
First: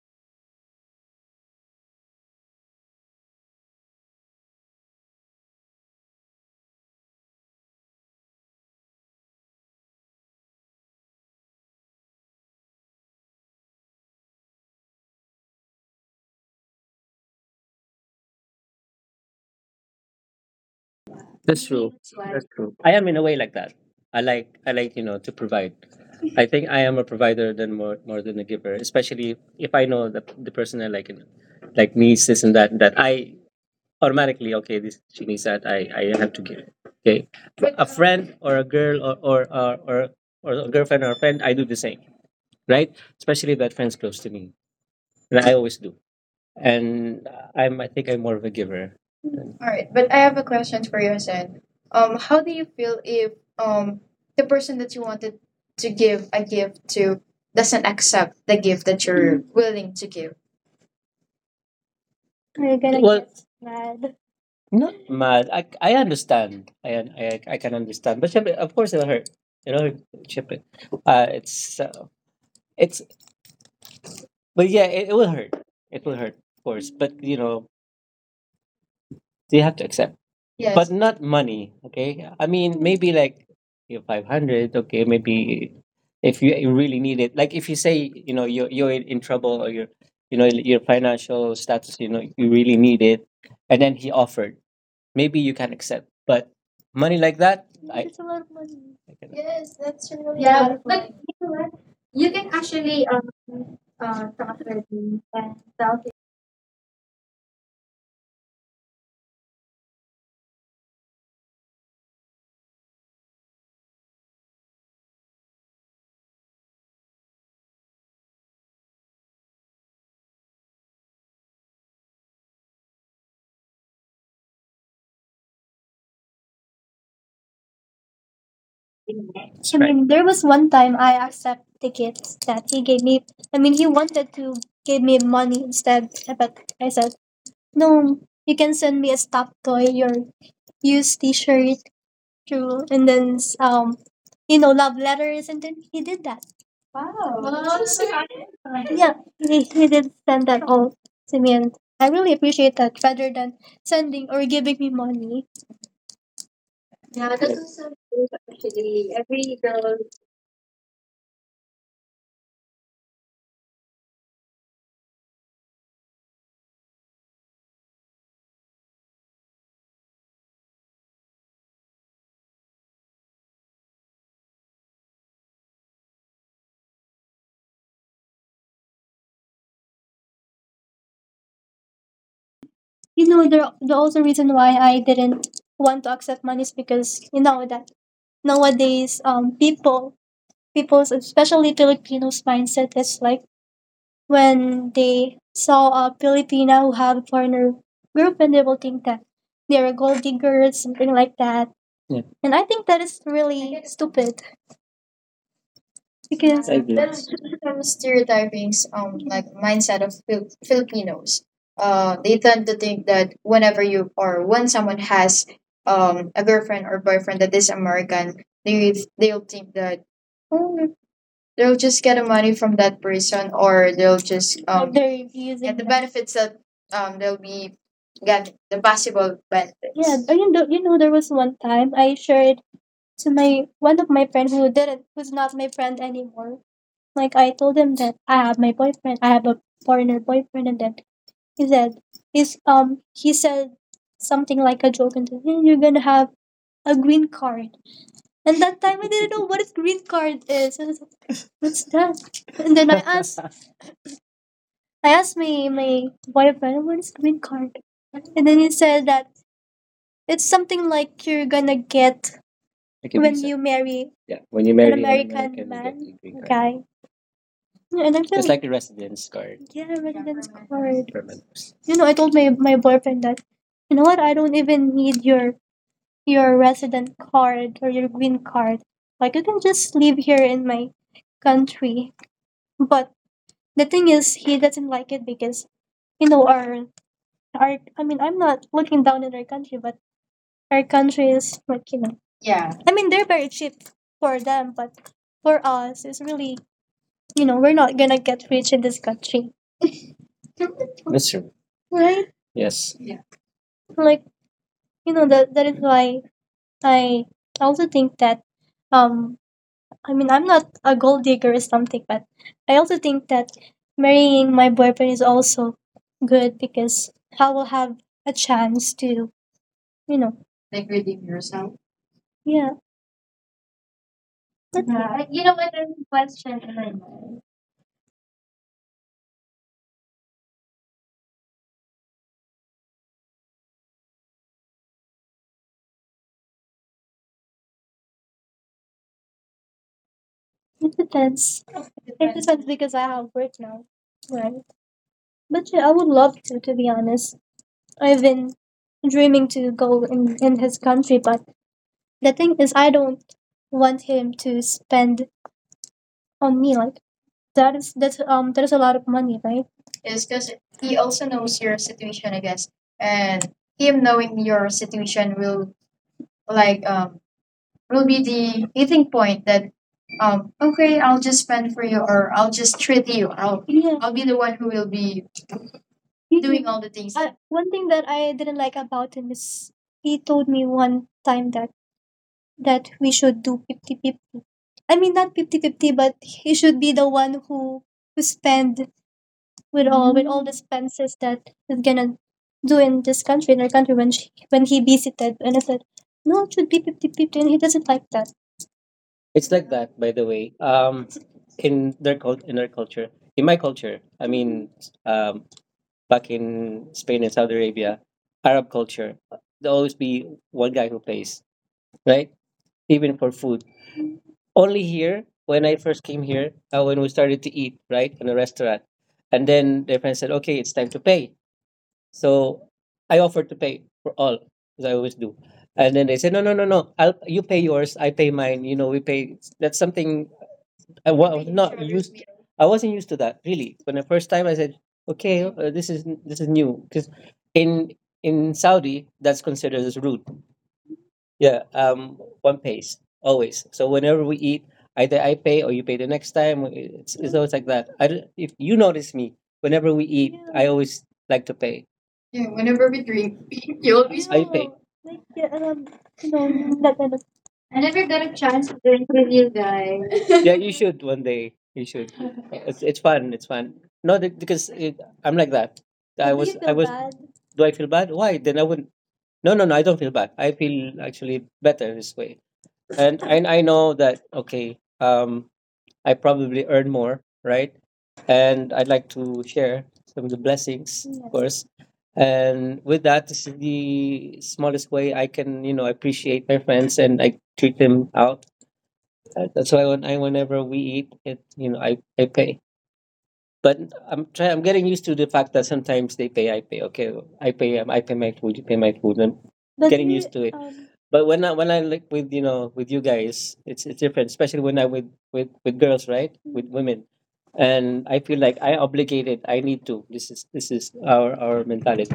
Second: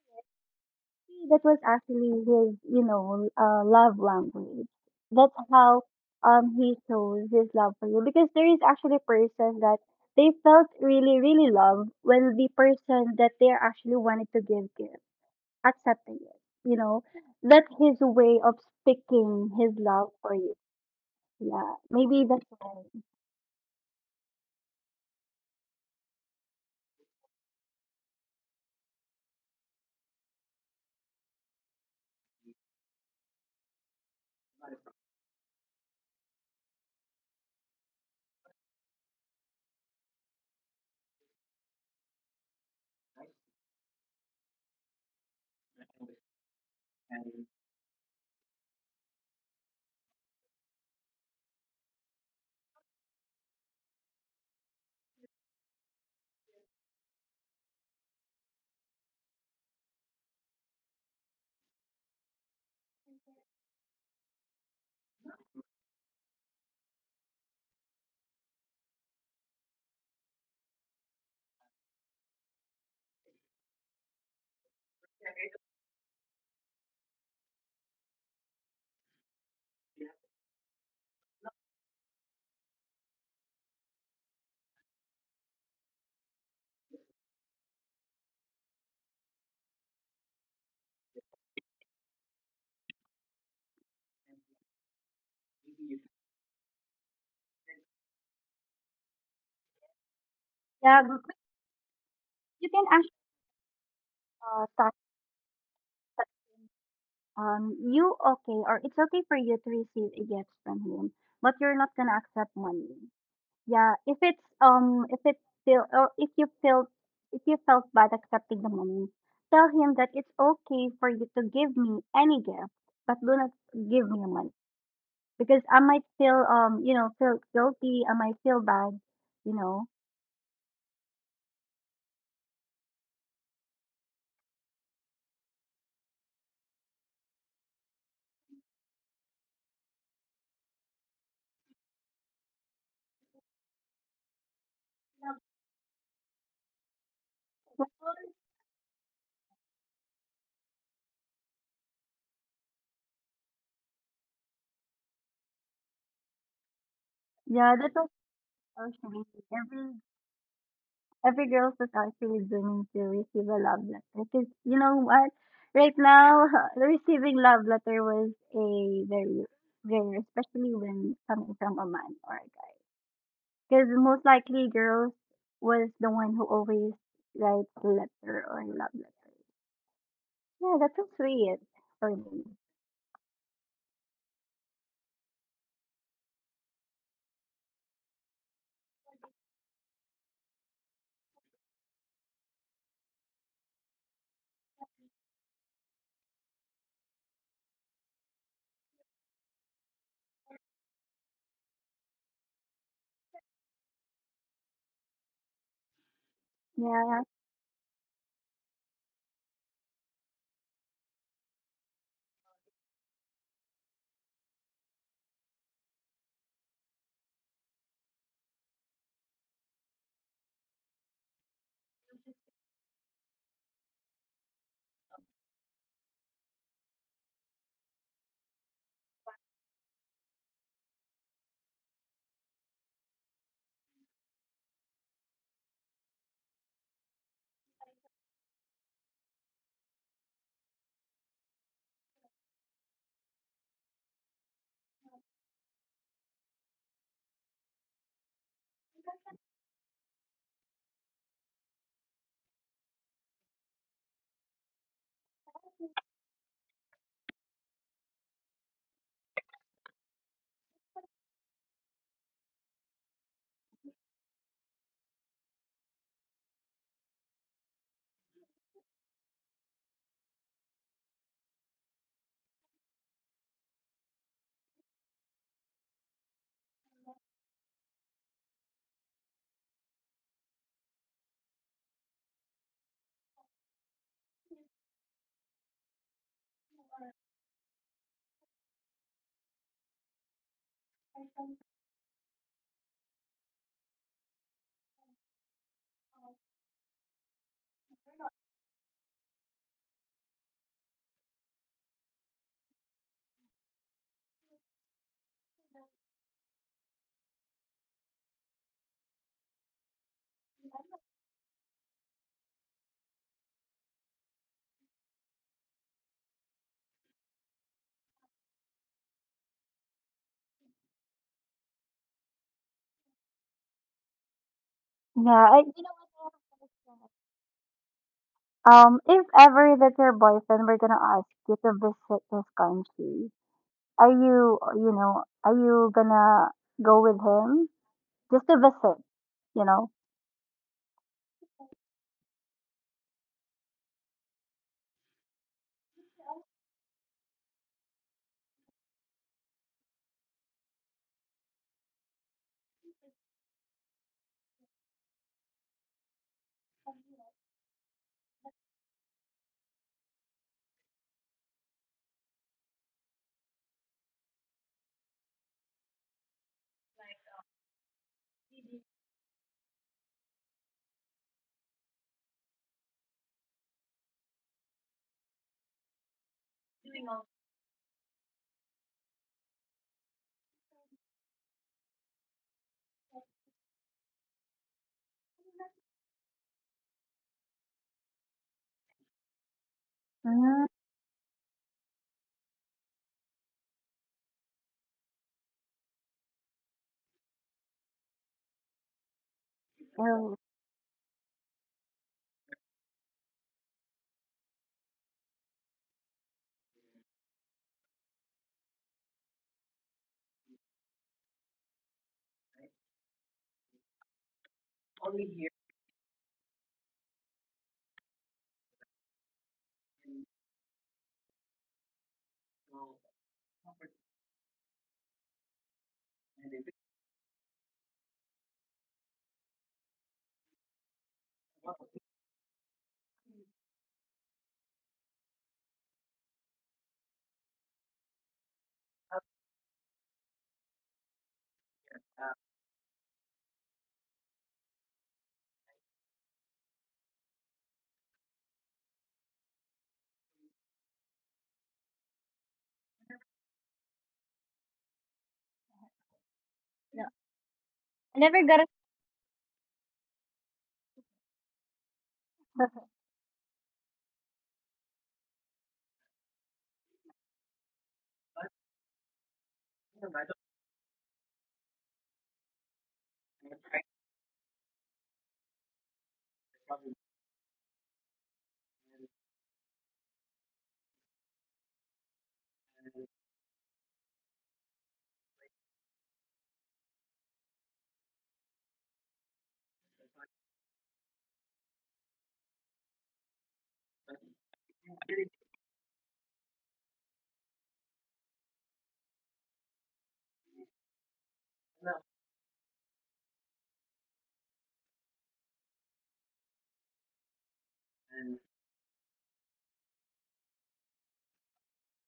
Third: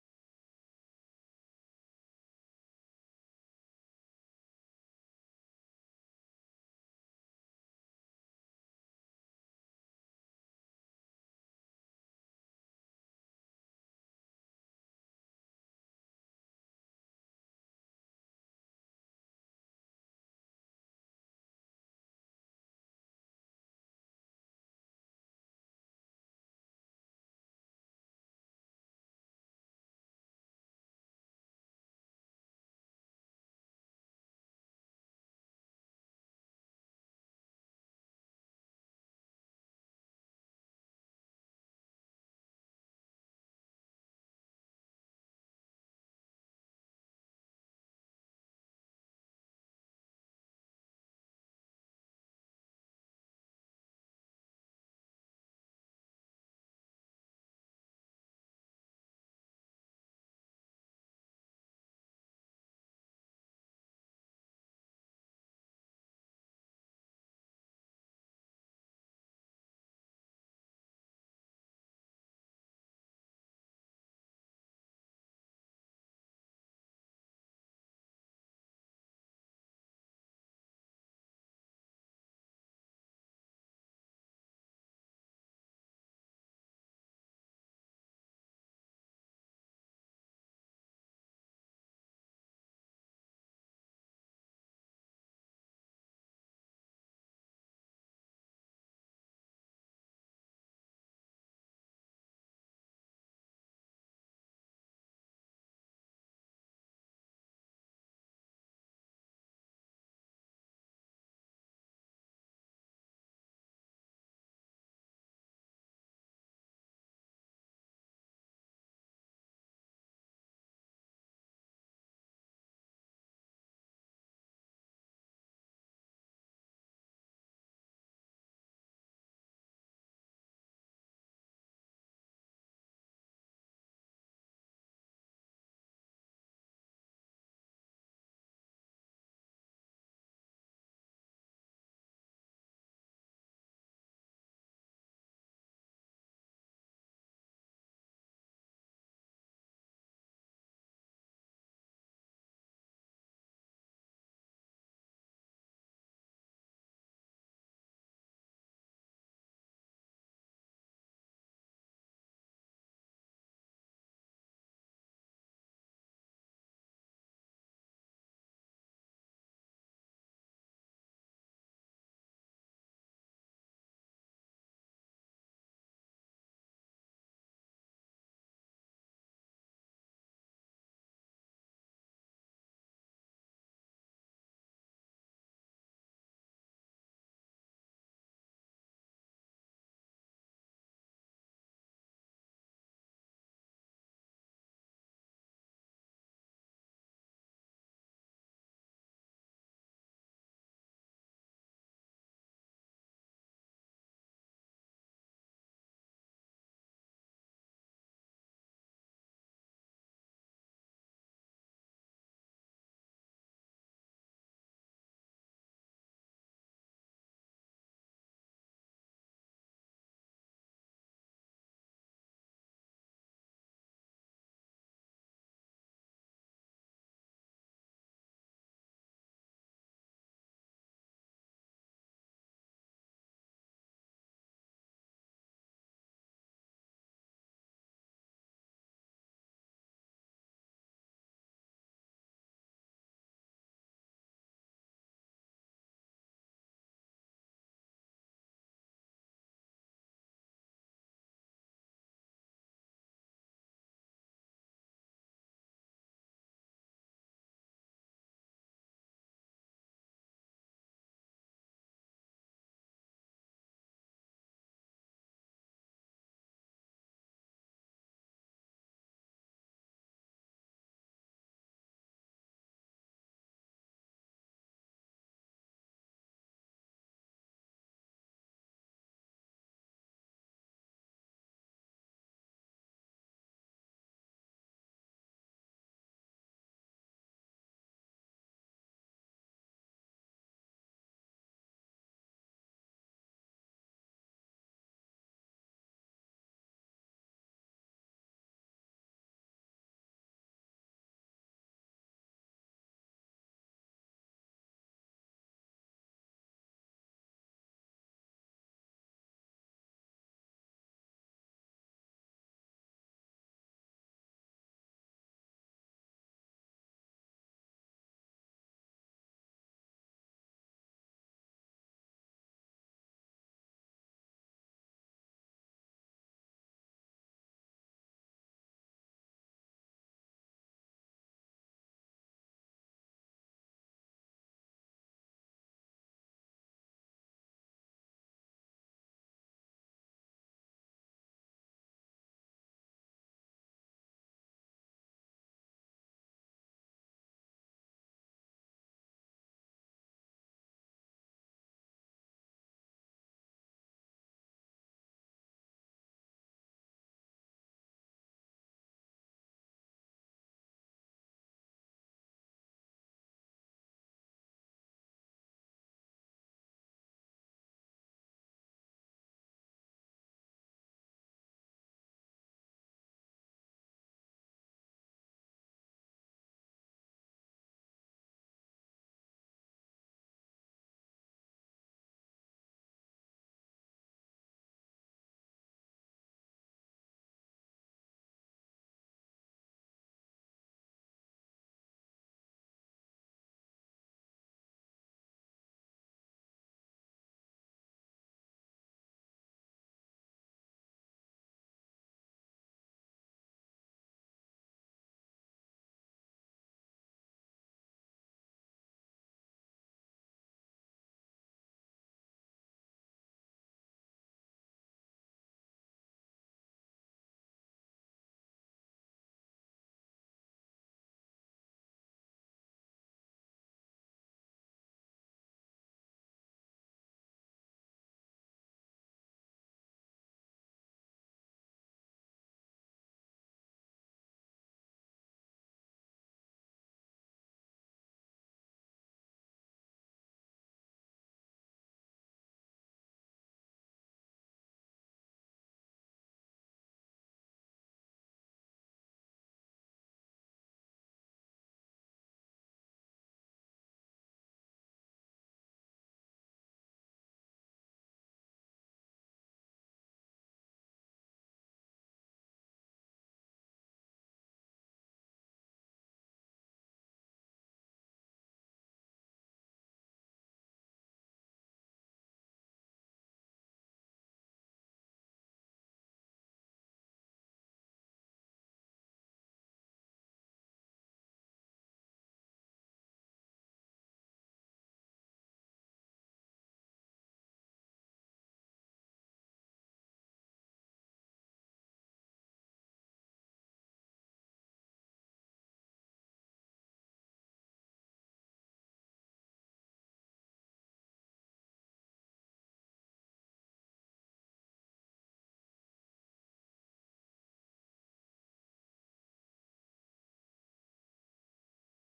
[SPEAKER 1] that was actually his, you know, love language. That's how he shows his love for you, because there is actually person that they felt really, really love when the person that they actually wanted to give gift, accepting it. You know, that's his way of speaking his love for you. Yeah,
[SPEAKER 2] that's true.
[SPEAKER 1] maybe
[SPEAKER 2] Like-
[SPEAKER 1] that's
[SPEAKER 2] That's
[SPEAKER 1] why.
[SPEAKER 2] true. I am in a way like that. I like, you know, to provide. I think I am a provider than more more than a giver, especially if I know the person I like and like needs this and that, that I automatically okay, this, she needs that, I have to give it. Okay, a friend or a girl or, or a girlfriend or a friend, I do the same, right? Especially if that friend's close to me, and I always do. And I'm, I think I'm more of a giver. All right, but I have a question for you, Sen. How do you feel if um the person that you wanted to give a gift to doesn't accept the gift that you're willing to give? We're gonna, well, get mad. Not mad. I understand. I can understand. But syempre, of course, it'll hurt. It'll hurt. Syempre. It's it's. But yeah, it will hurt. It will hurt, of course. But, you know, you have to accept. Yes. But not money. Okay. I mean, maybe like your 500. Okay, maybe if you really need it. Like if you say, you know, you're in trouble or you're, you know, your financial status. You know you really need it, and then he offered, maybe you can accept. But money like that, I, it's a lot of money. I cannot. Yes, that's really a, yeah, of,
[SPEAKER 1] Yeah,
[SPEAKER 2] but
[SPEAKER 1] but
[SPEAKER 2] you know what? You can
[SPEAKER 1] you can actually
[SPEAKER 2] actually talk
[SPEAKER 1] talk.
[SPEAKER 2] with him.
[SPEAKER 1] You okay, or it's okay for you to receive a gift from him, but you're not gonna accept money. Yeah, if it's still or if you felt, if you felt bad accepting the money, tell him that it's okay for you to give me any gift, but do not give me money because I might feel feel guilty. I might feel bad,
[SPEAKER 2] I,
[SPEAKER 1] you know.
[SPEAKER 2] right, mean, there was one time I accept the gift that he gave me. I mean, he wanted to give me money instead, but I said, no, you can send me a stuffed toy, your used t shirt, true. And then, you know, love letters. And then he did that. Oh, so, yeah, he did send that all to me, and I really appreciate that rather than sending or giving me money. Yeah, that's
[SPEAKER 1] Yeah, that
[SPEAKER 2] also
[SPEAKER 1] was our
[SPEAKER 2] actually every
[SPEAKER 1] every
[SPEAKER 2] girl.
[SPEAKER 1] Every girl was actually dreaming to receive a love letter. 'Cause you know what? Right now, receiving love letter was a very rare, especially when coming from a man or a guy. Because most likely girls was the one who always writes a letter or love letter. Yeah, that's so sweet for me.
[SPEAKER 2] You know, the also reason why I didn't want to accept money is because, you know, that nowadays, people's, especially Filipinos, mindset is like when they saw a Filipina who have a foreigner girlfriend, they will think that they are gold diggers, something like that. Yeah. And I think that is really stupid. Because I guess that's
[SPEAKER 1] Yeah,
[SPEAKER 2] just some stereotypings, like mindset of Filipinos. They tend to think that whenever you, or when someone has a girlfriend or boyfriend that is American, they'll think that oh, they'll just get the money from that person, or they'll just they're using get the that benefits that they'll be get the possible benefits. Yeah, benefits. You know, you know, there was one time I shared to my, one of my friends who didn't, who's not my friend anymore. Like I told him that I have my boyfriend, I have a foreigner boyfriend, and then he said he said something like a joke and said, "Yeah, you're gonna have a green card." And that time I didn't know what a green card is. I was like, what's that? And then I asked I asked my boyfriend what is green card, and then he said that it's something like you're gonna get, like a When visa. You marry, yeah, when you marry an American, American you man, get a green card. Guy. Yeah, and I'm just feeling like telling the residence card, yeah, residence card for members. You know, I told my boyfriend that, you know what? I don't even need your resident card or your green card. Like you can just live here in my country. But the thing is, he doesn't like it because, you know, our. I mean, I'm not looking down at our country, but our country is like, you know. Yeah. I mean, they're very cheap for them, but for us, it's really, you know, we're not gonna get rich in this country. That's true. Right? Yes. Yeah. Like, you know, that is why I also think that um I mean I'm not a gold digger or something, but I also think that marrying my boyfriend is also good because I will have a chance to, you know, like redeem yourself. Yeah, that- Yeah. You
[SPEAKER 1] yeah.
[SPEAKER 2] know
[SPEAKER 1] I,
[SPEAKER 2] what?
[SPEAKER 1] you
[SPEAKER 2] There's
[SPEAKER 1] know
[SPEAKER 2] a
[SPEAKER 1] what?
[SPEAKER 2] question in my mind.
[SPEAKER 1] If ever that your boyfriend were gonna ask you to visit this country, are you, you know, are you gonna go with him just to visit? You know.
[SPEAKER 2] It depends. It depends because I have work now, right? But yeah, I would love to be honest. I've been dreaming to go in his country, but the thing is, I don't want him to spend on me. Like that is, that's there's a lot of money, right? Yes, because he also knows your situation, I guess, and him knowing your situation will like will be the meeting point that okay, I'll just spend for you or I'll just treat you, I'll, yeah, I'll be the one who will be doing all the things. I, one thing that I didn't like about him is he told me one time that we should do 50 50. I mean not 50 50, but he should be the one who spend with all the
[SPEAKER 1] Mm,
[SPEAKER 2] expenses that is gonna do in this country, in our country, when she, when he visited. And I said no, it should be 50 50, and he doesn't like that. It's like that, by the
[SPEAKER 1] oh,
[SPEAKER 2] way. In their cult, in our culture, in my culture, I mean, um, back in Spain and Saudi Arabia, Arab culture, there'll always be one guy who pays, right? Even for food. Only here, when I first came here, when we started to eat, right, in a restaurant, and then their friend said, okay, it's time to pay. So I offered to pay for all, as I always do. And then they said, no, no, no, no, I'll, you pay yours, I pay mine. You know, we pay. That's something I was, making not sure it's used me. I wasn't used to that really. When the first time I said, "Okay, this is new," because in in Saudi that's considered as rude. Yeah, one pays always. So whenever we eat, either I pay or you pay the next time. It's always like that. I don't, if you notice me, whenever we eat, I always like to pay. Yeah, whenever we drink, you always I pay. Like, yeah, you know, that
[SPEAKER 1] no,
[SPEAKER 2] kind of- I never got
[SPEAKER 1] I
[SPEAKER 2] a
[SPEAKER 1] never got
[SPEAKER 2] chance
[SPEAKER 1] a
[SPEAKER 2] to drink with you guys. Yeah, you should one day. You should. It's fun. It's fun. No, that- because it, I'm like that. I do, you was, I feel was. Bad? Do I feel bad? Why? Then I wouldn't. No, no, no. I don't feel bad. I feel actually better this way, and I know that okay. I probably earn more, right? And I'd like to share some of the blessings, of, yes, course. And with that, this is the smallest way I can, appreciate my friends and I treat them out. That's why when I whenever we eat, I pay. But I'm getting used to the fact that sometimes they pay, I pay. Okay, I pay my food, you pay my food. I'm But getting we, used to it. But when I like with with you guys, it's different, especially when I with girls, right? With women, and I feel like I obligated. I need to. This is our mentality.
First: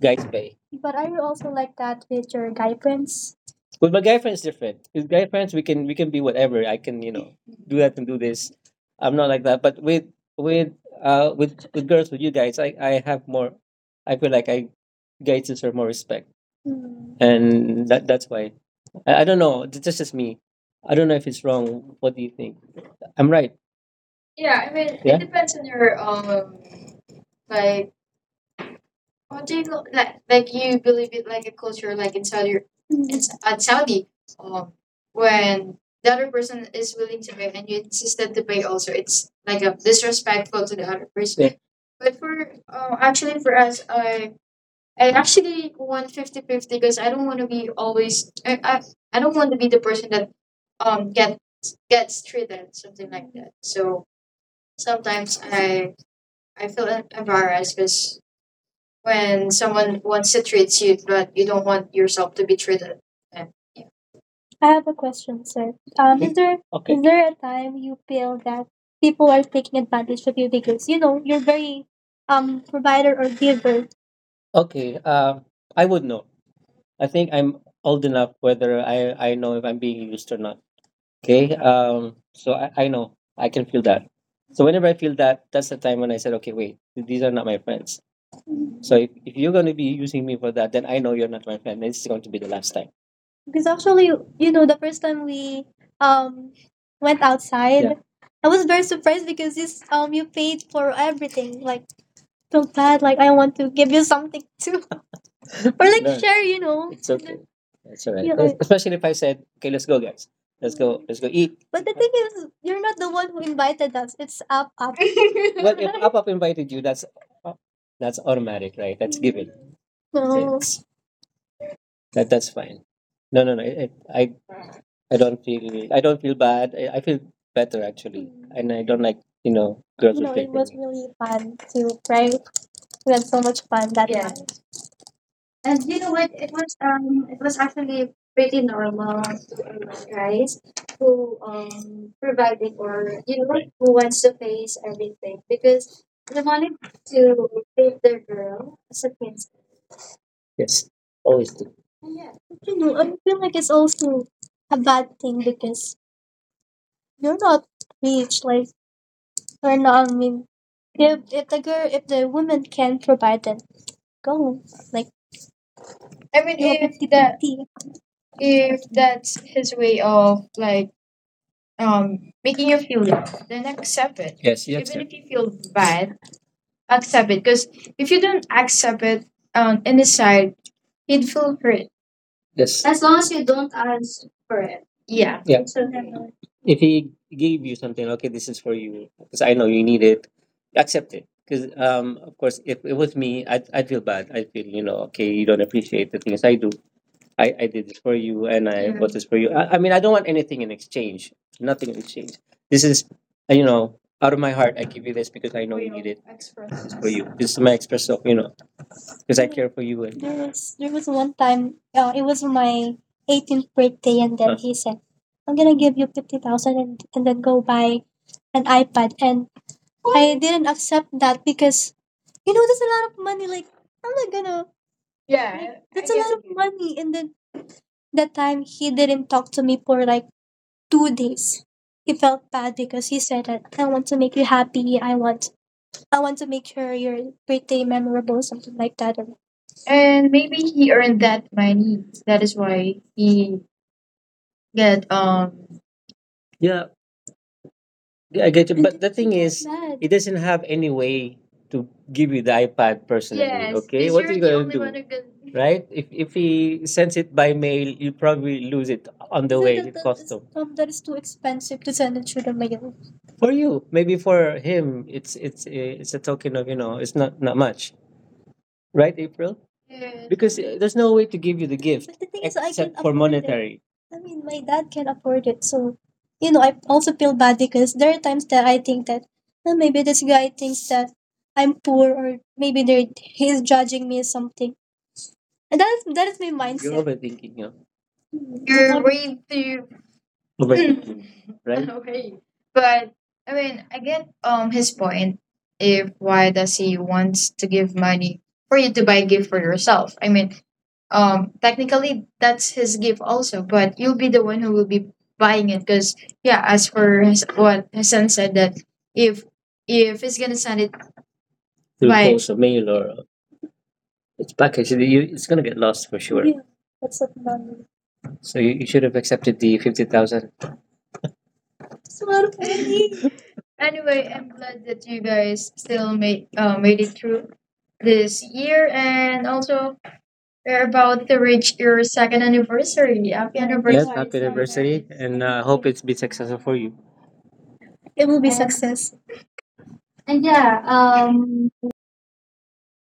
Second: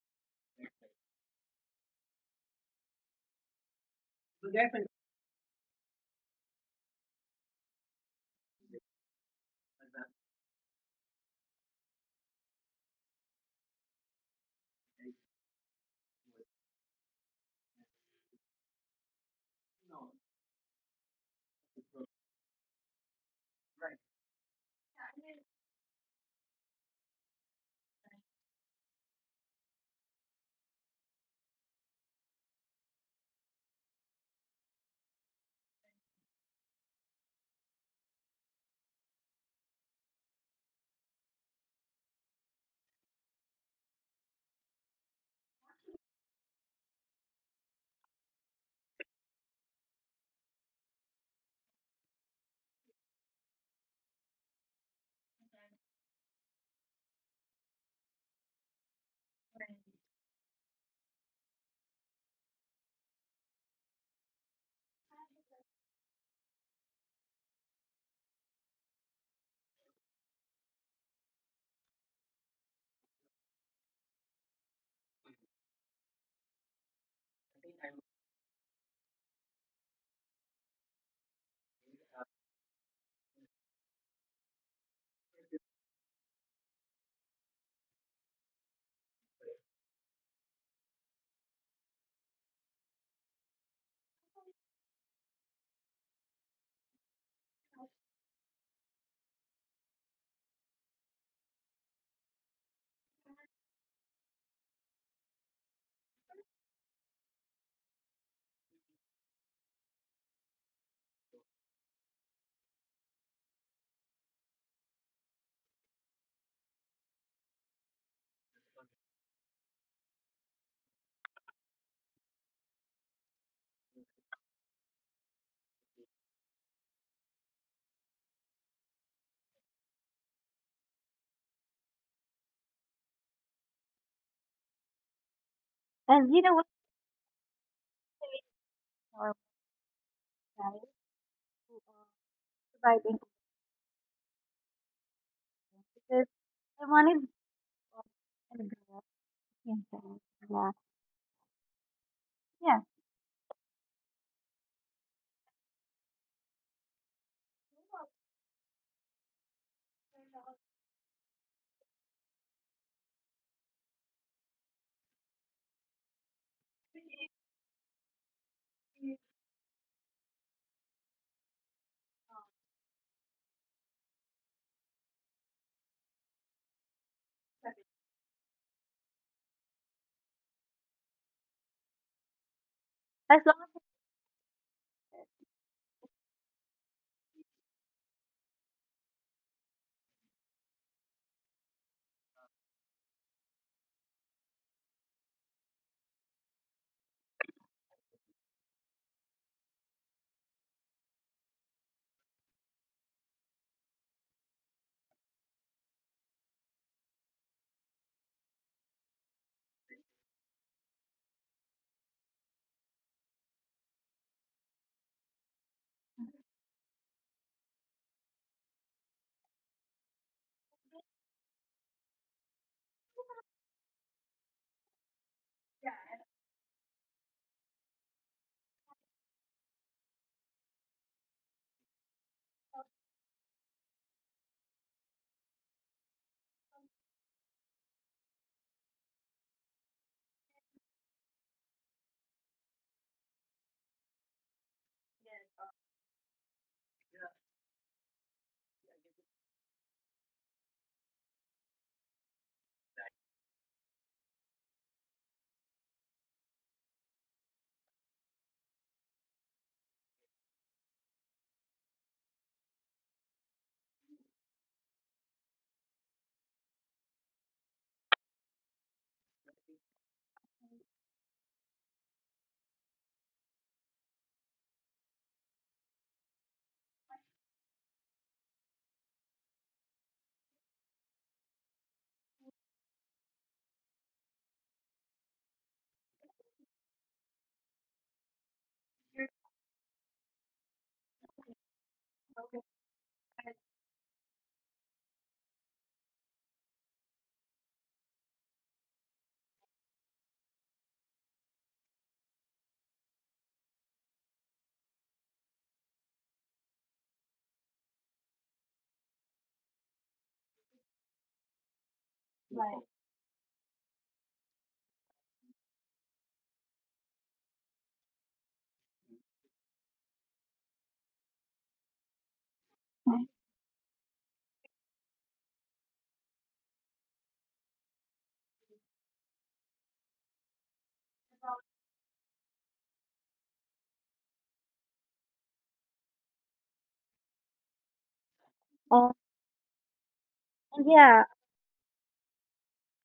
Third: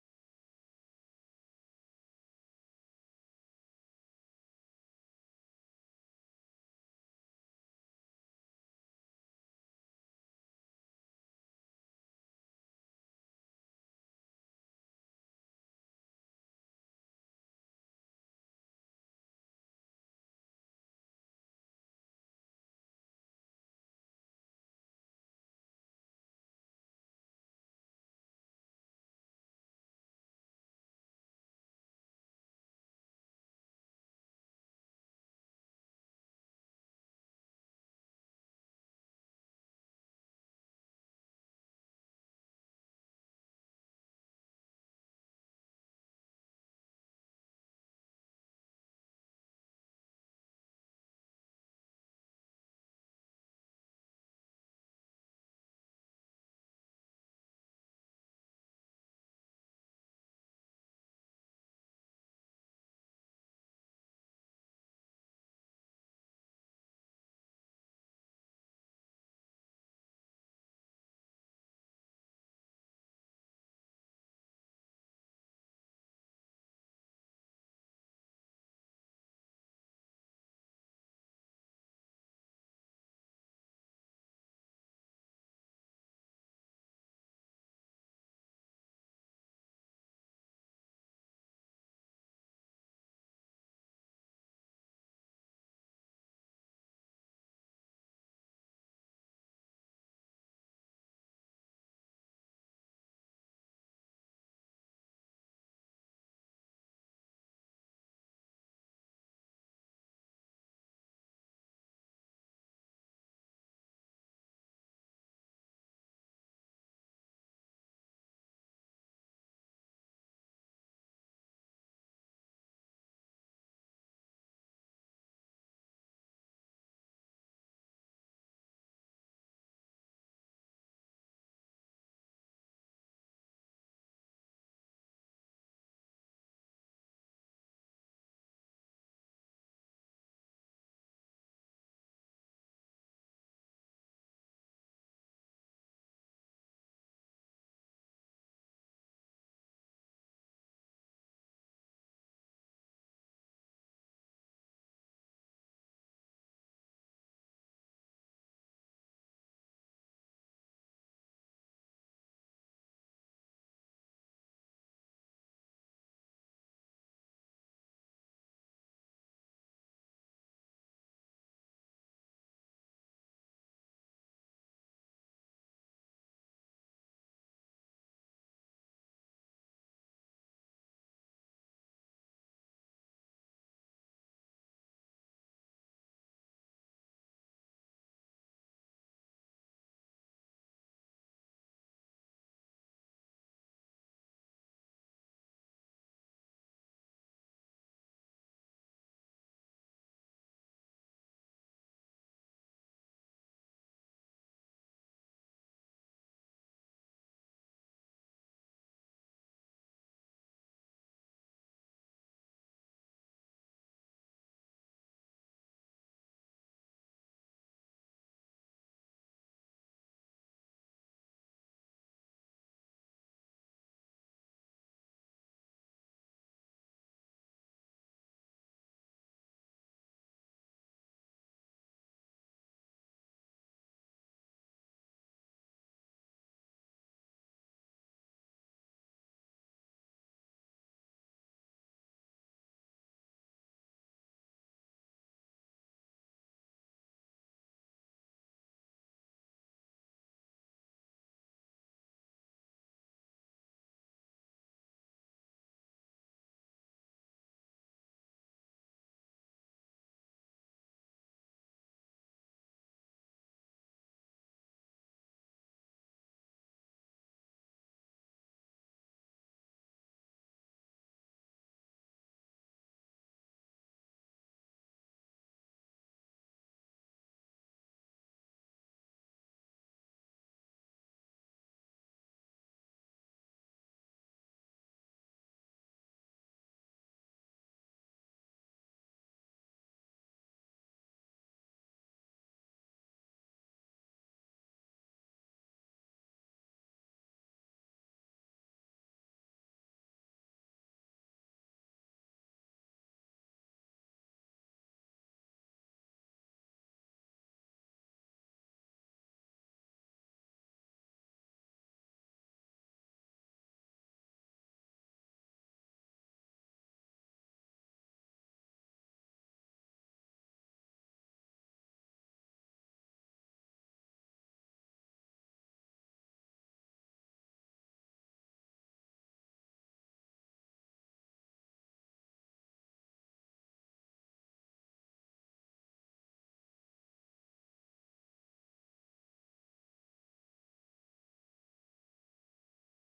[SPEAKER 2] Guy's Bay. But are you also like that with your guy friends? With my guy friends, different. With guy friends, we can be whatever. I can do that and do this. I'm not like that. But with with girls, with you guys, I have more. I feel like I guys deserve more respect, hmm, and that that's why. I don't know. That's just me. I don't know if it's wrong. What do you think? I'm right. Yeah, I mean, yeah, it depends on your like what do you lo- like? Like you believe it like a culture, like in Saudi, it's at Saudi, um, when the other person is willing to pay and you insist to pay also, it's like a disrespectful to the other person. Yeah. But for actually for us, I actually want 50-50 because I don't want to be always I don't want to be the person that um get gets treated something like that. So sometimes I feel embarrassed because when someone wants to treat you, but you don't want yourself to be treated. And yeah. I have a question, sir. Is there okay, is there a time you feel that people are taking advantage of you because you're very provider or giver? Okay. I would know. I think I'm old enough whether I know if I'm being used or not. Okay. So I know I can feel that. So whenever I feel that, that's the time when I said, okay, wait, these are not my friends. So if you're going to be using me for that, then I know you're not my friend. This is going to be the last time. Because actually, the first time we um went outside, yeah, I was very surprised because this you paid for everything. Like feel bad, like I want to give you something too, or like no, share, It's okay. It's all right. Yeah, especially if I said, okay, let's go, guys. Let's go. Let's go eat, but the thing is, you're not the one who invited us. It's up, up. Well, if Up Up invited you, that's automatic, right? That's given. No. That that's fine. No. I don't feel I don't feel bad. I feel better actually, mm, and I don't like girls You play it was me. Really fun to prank. We had so much fun that, yeah, night. And you know what?
[SPEAKER 1] and you know what's
[SPEAKER 2] It was actually pretty normal,
[SPEAKER 1] normal,
[SPEAKER 2] right? To guys
[SPEAKER 1] guys?
[SPEAKER 2] who providing
[SPEAKER 1] Providing
[SPEAKER 2] or right, who wants to face everything because
[SPEAKER 1] because
[SPEAKER 2] they wanted
[SPEAKER 1] I wanted
[SPEAKER 2] to treat their
[SPEAKER 1] a
[SPEAKER 2] girl
[SPEAKER 1] girl.
[SPEAKER 2] as a princess.
[SPEAKER 1] Yeah, yeah,
[SPEAKER 2] Yes, always do. Yeah,
[SPEAKER 1] yeah,
[SPEAKER 2] I feel like it's also a bad thing because you're not rich. Like we're not. I mean, if the girl, if the woman can provide, then go. Like I mean, do a if 50, that 50, if that's his way of like making you feel loved, then accept it. Yes, you even accept. If you feel bad, accept it. Because if you don't accept it, in his side, he'd feel hurt. Yes. As long as you
[SPEAKER 1] as long
[SPEAKER 2] don't ask for it. Yeah. Yeah. So definitely. If he gave you something, okay, this is for you because I know you need it. Accept it because, of course, if it was me, I'd feel bad. I feel okay, you don't appreciate the things I do. I did this for you, and I, yeah, bought this for you. I mean, I don't want anything in exchange. Nothing in exchange. This is, out of my heart. I give you this because I know you need it. Express. This is for you. This is my express, so because I care for you. And there was one time. It was my 18th birthday, and then huh, he said, "I'm gonna give you 50,000, and then go buy an iPad." And I didn't accept that because you know that's a lot of money. Like I'm not gonna. Yeah. Like, I lot of money. And then that time he didn't talk to me for like 2 days. He felt bad because he said that I want to make you happy. I want to make sure your birthday memorable, something like that. And maybe he earned that money. That is why he get yeah, I get you. But the thing is, mad, it doesn't have any way to give you the iPad personally. Yes, okay, because what are you're you the gonna only one do, who can, right? If he sends it by mail, you probably lose it on the way. It costs is, that is too expensive to send it through the mail? For you. Maybe for him, it's a token of it's not much. Right, April? Yes. Because there's no way to give you the gift, but the thing is, I can except for afford it. Monetary. I mean, my dad can afford it. So, I also feel bad because there are times that I think that, "Oh, maybe this guy thinks that I'm poor or maybe they're, he's judging me or something." And that is my you're mindset. Overthinking, you mm, you're I way too right. Right. Okay.
[SPEAKER 1] as it's
[SPEAKER 2] But I mean, I get his point. If Why does he wants to give money for you to buy a gift for yourself? I mean, technically that's his gift also, but you'll be the one who will be buying it because yeah, as for his, what his son said that if if he's gonna send it through by post or
[SPEAKER 1] like,
[SPEAKER 2] mail or it's packaged, it's gonna get lost for sure. Yeah, that's a money. So you should have accepted the 50,000. It's a lot of money. Anyway, I'm glad that you guys still made made it through this year, and also we're about to reach your second anniversary. Happy, yes, anniversary! Happy anniversary, and I hope it's been successful for you. It will be success.
[SPEAKER 1] and,
[SPEAKER 2] And yeah,
[SPEAKER 1] and yeah.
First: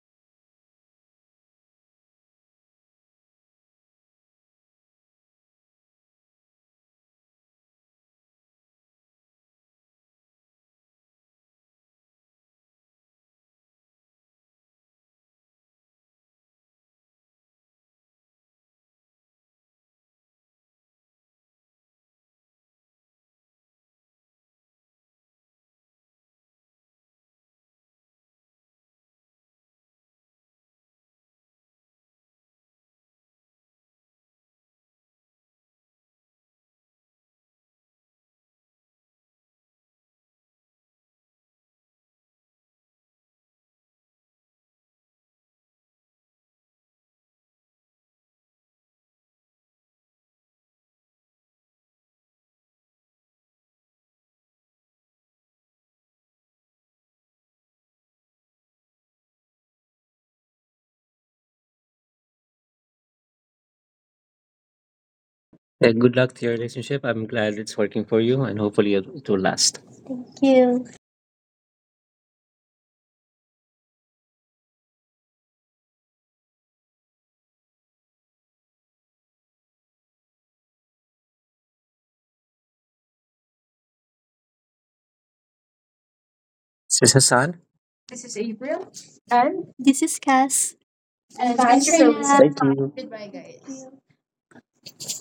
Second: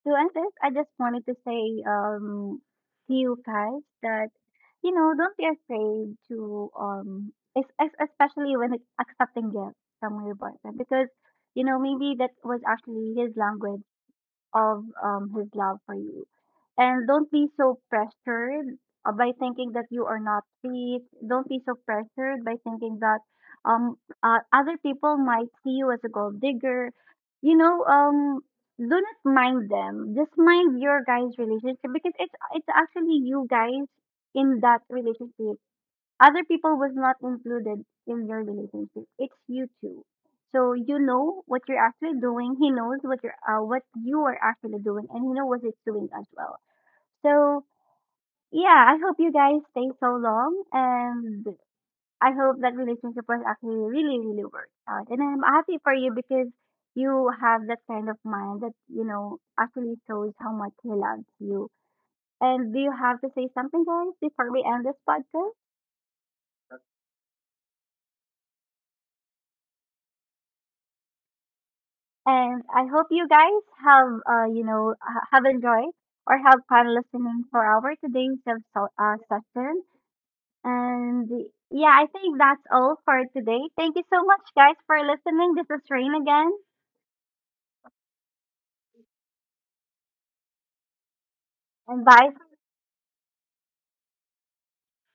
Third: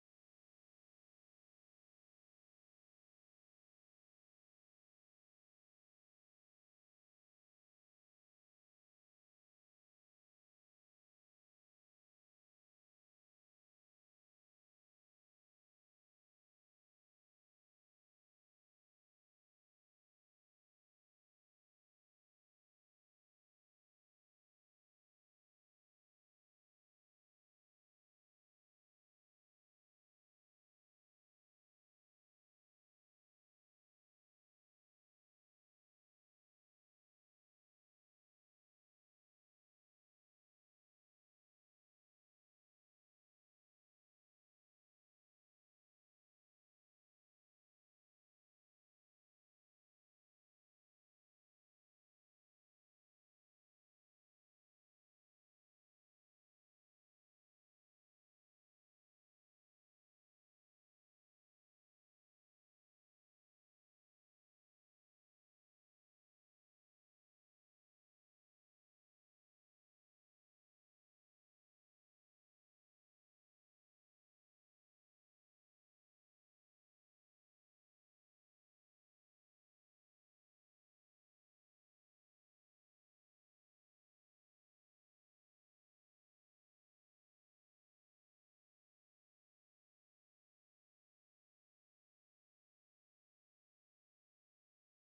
[SPEAKER 1] To end this, I just wanted to say to you guys that, you know, don't be afraid to, especially when it's accepting gifts from your boyfriend, because, you know, maybe that was actually his language of his love for you. And don't be so pressured by thinking that you are not fit. Don't be so pressured by thinking that um, other people might see you as a gold digger. You know, do not mind them. Just mind your guys' relationship because it's actually you guys in that relationship. Other people was not included in your relationship. It's you two. So you know what you're actually doing. He knows what you're what you are actually doing, and he knows what he's doing as well. So yeah, I hope you guys stay so long, and I hope that relationship was actually really, really worked out. And I'm happy for you because you have that kind of mind that you know actually shows how much he loves you. And do you have to say something, guys, before we end this podcast?
[SPEAKER 2] and good luck to your relationship. I'm glad it's working for you, and hopefully it will last. Thank you.
[SPEAKER 1] And I hope you guys have, you know, have enjoyed or have fun listening for our today's session. And yeah, I think that's all for today. Thank you so much, guys, for listening. This is Rain again,
[SPEAKER 2] This is Hassan. This is April, and this is Cass. And bye,
[SPEAKER 1] and
[SPEAKER 2] Katrina.
[SPEAKER 1] bye.
[SPEAKER 2] Thank you. Goodbye, guys.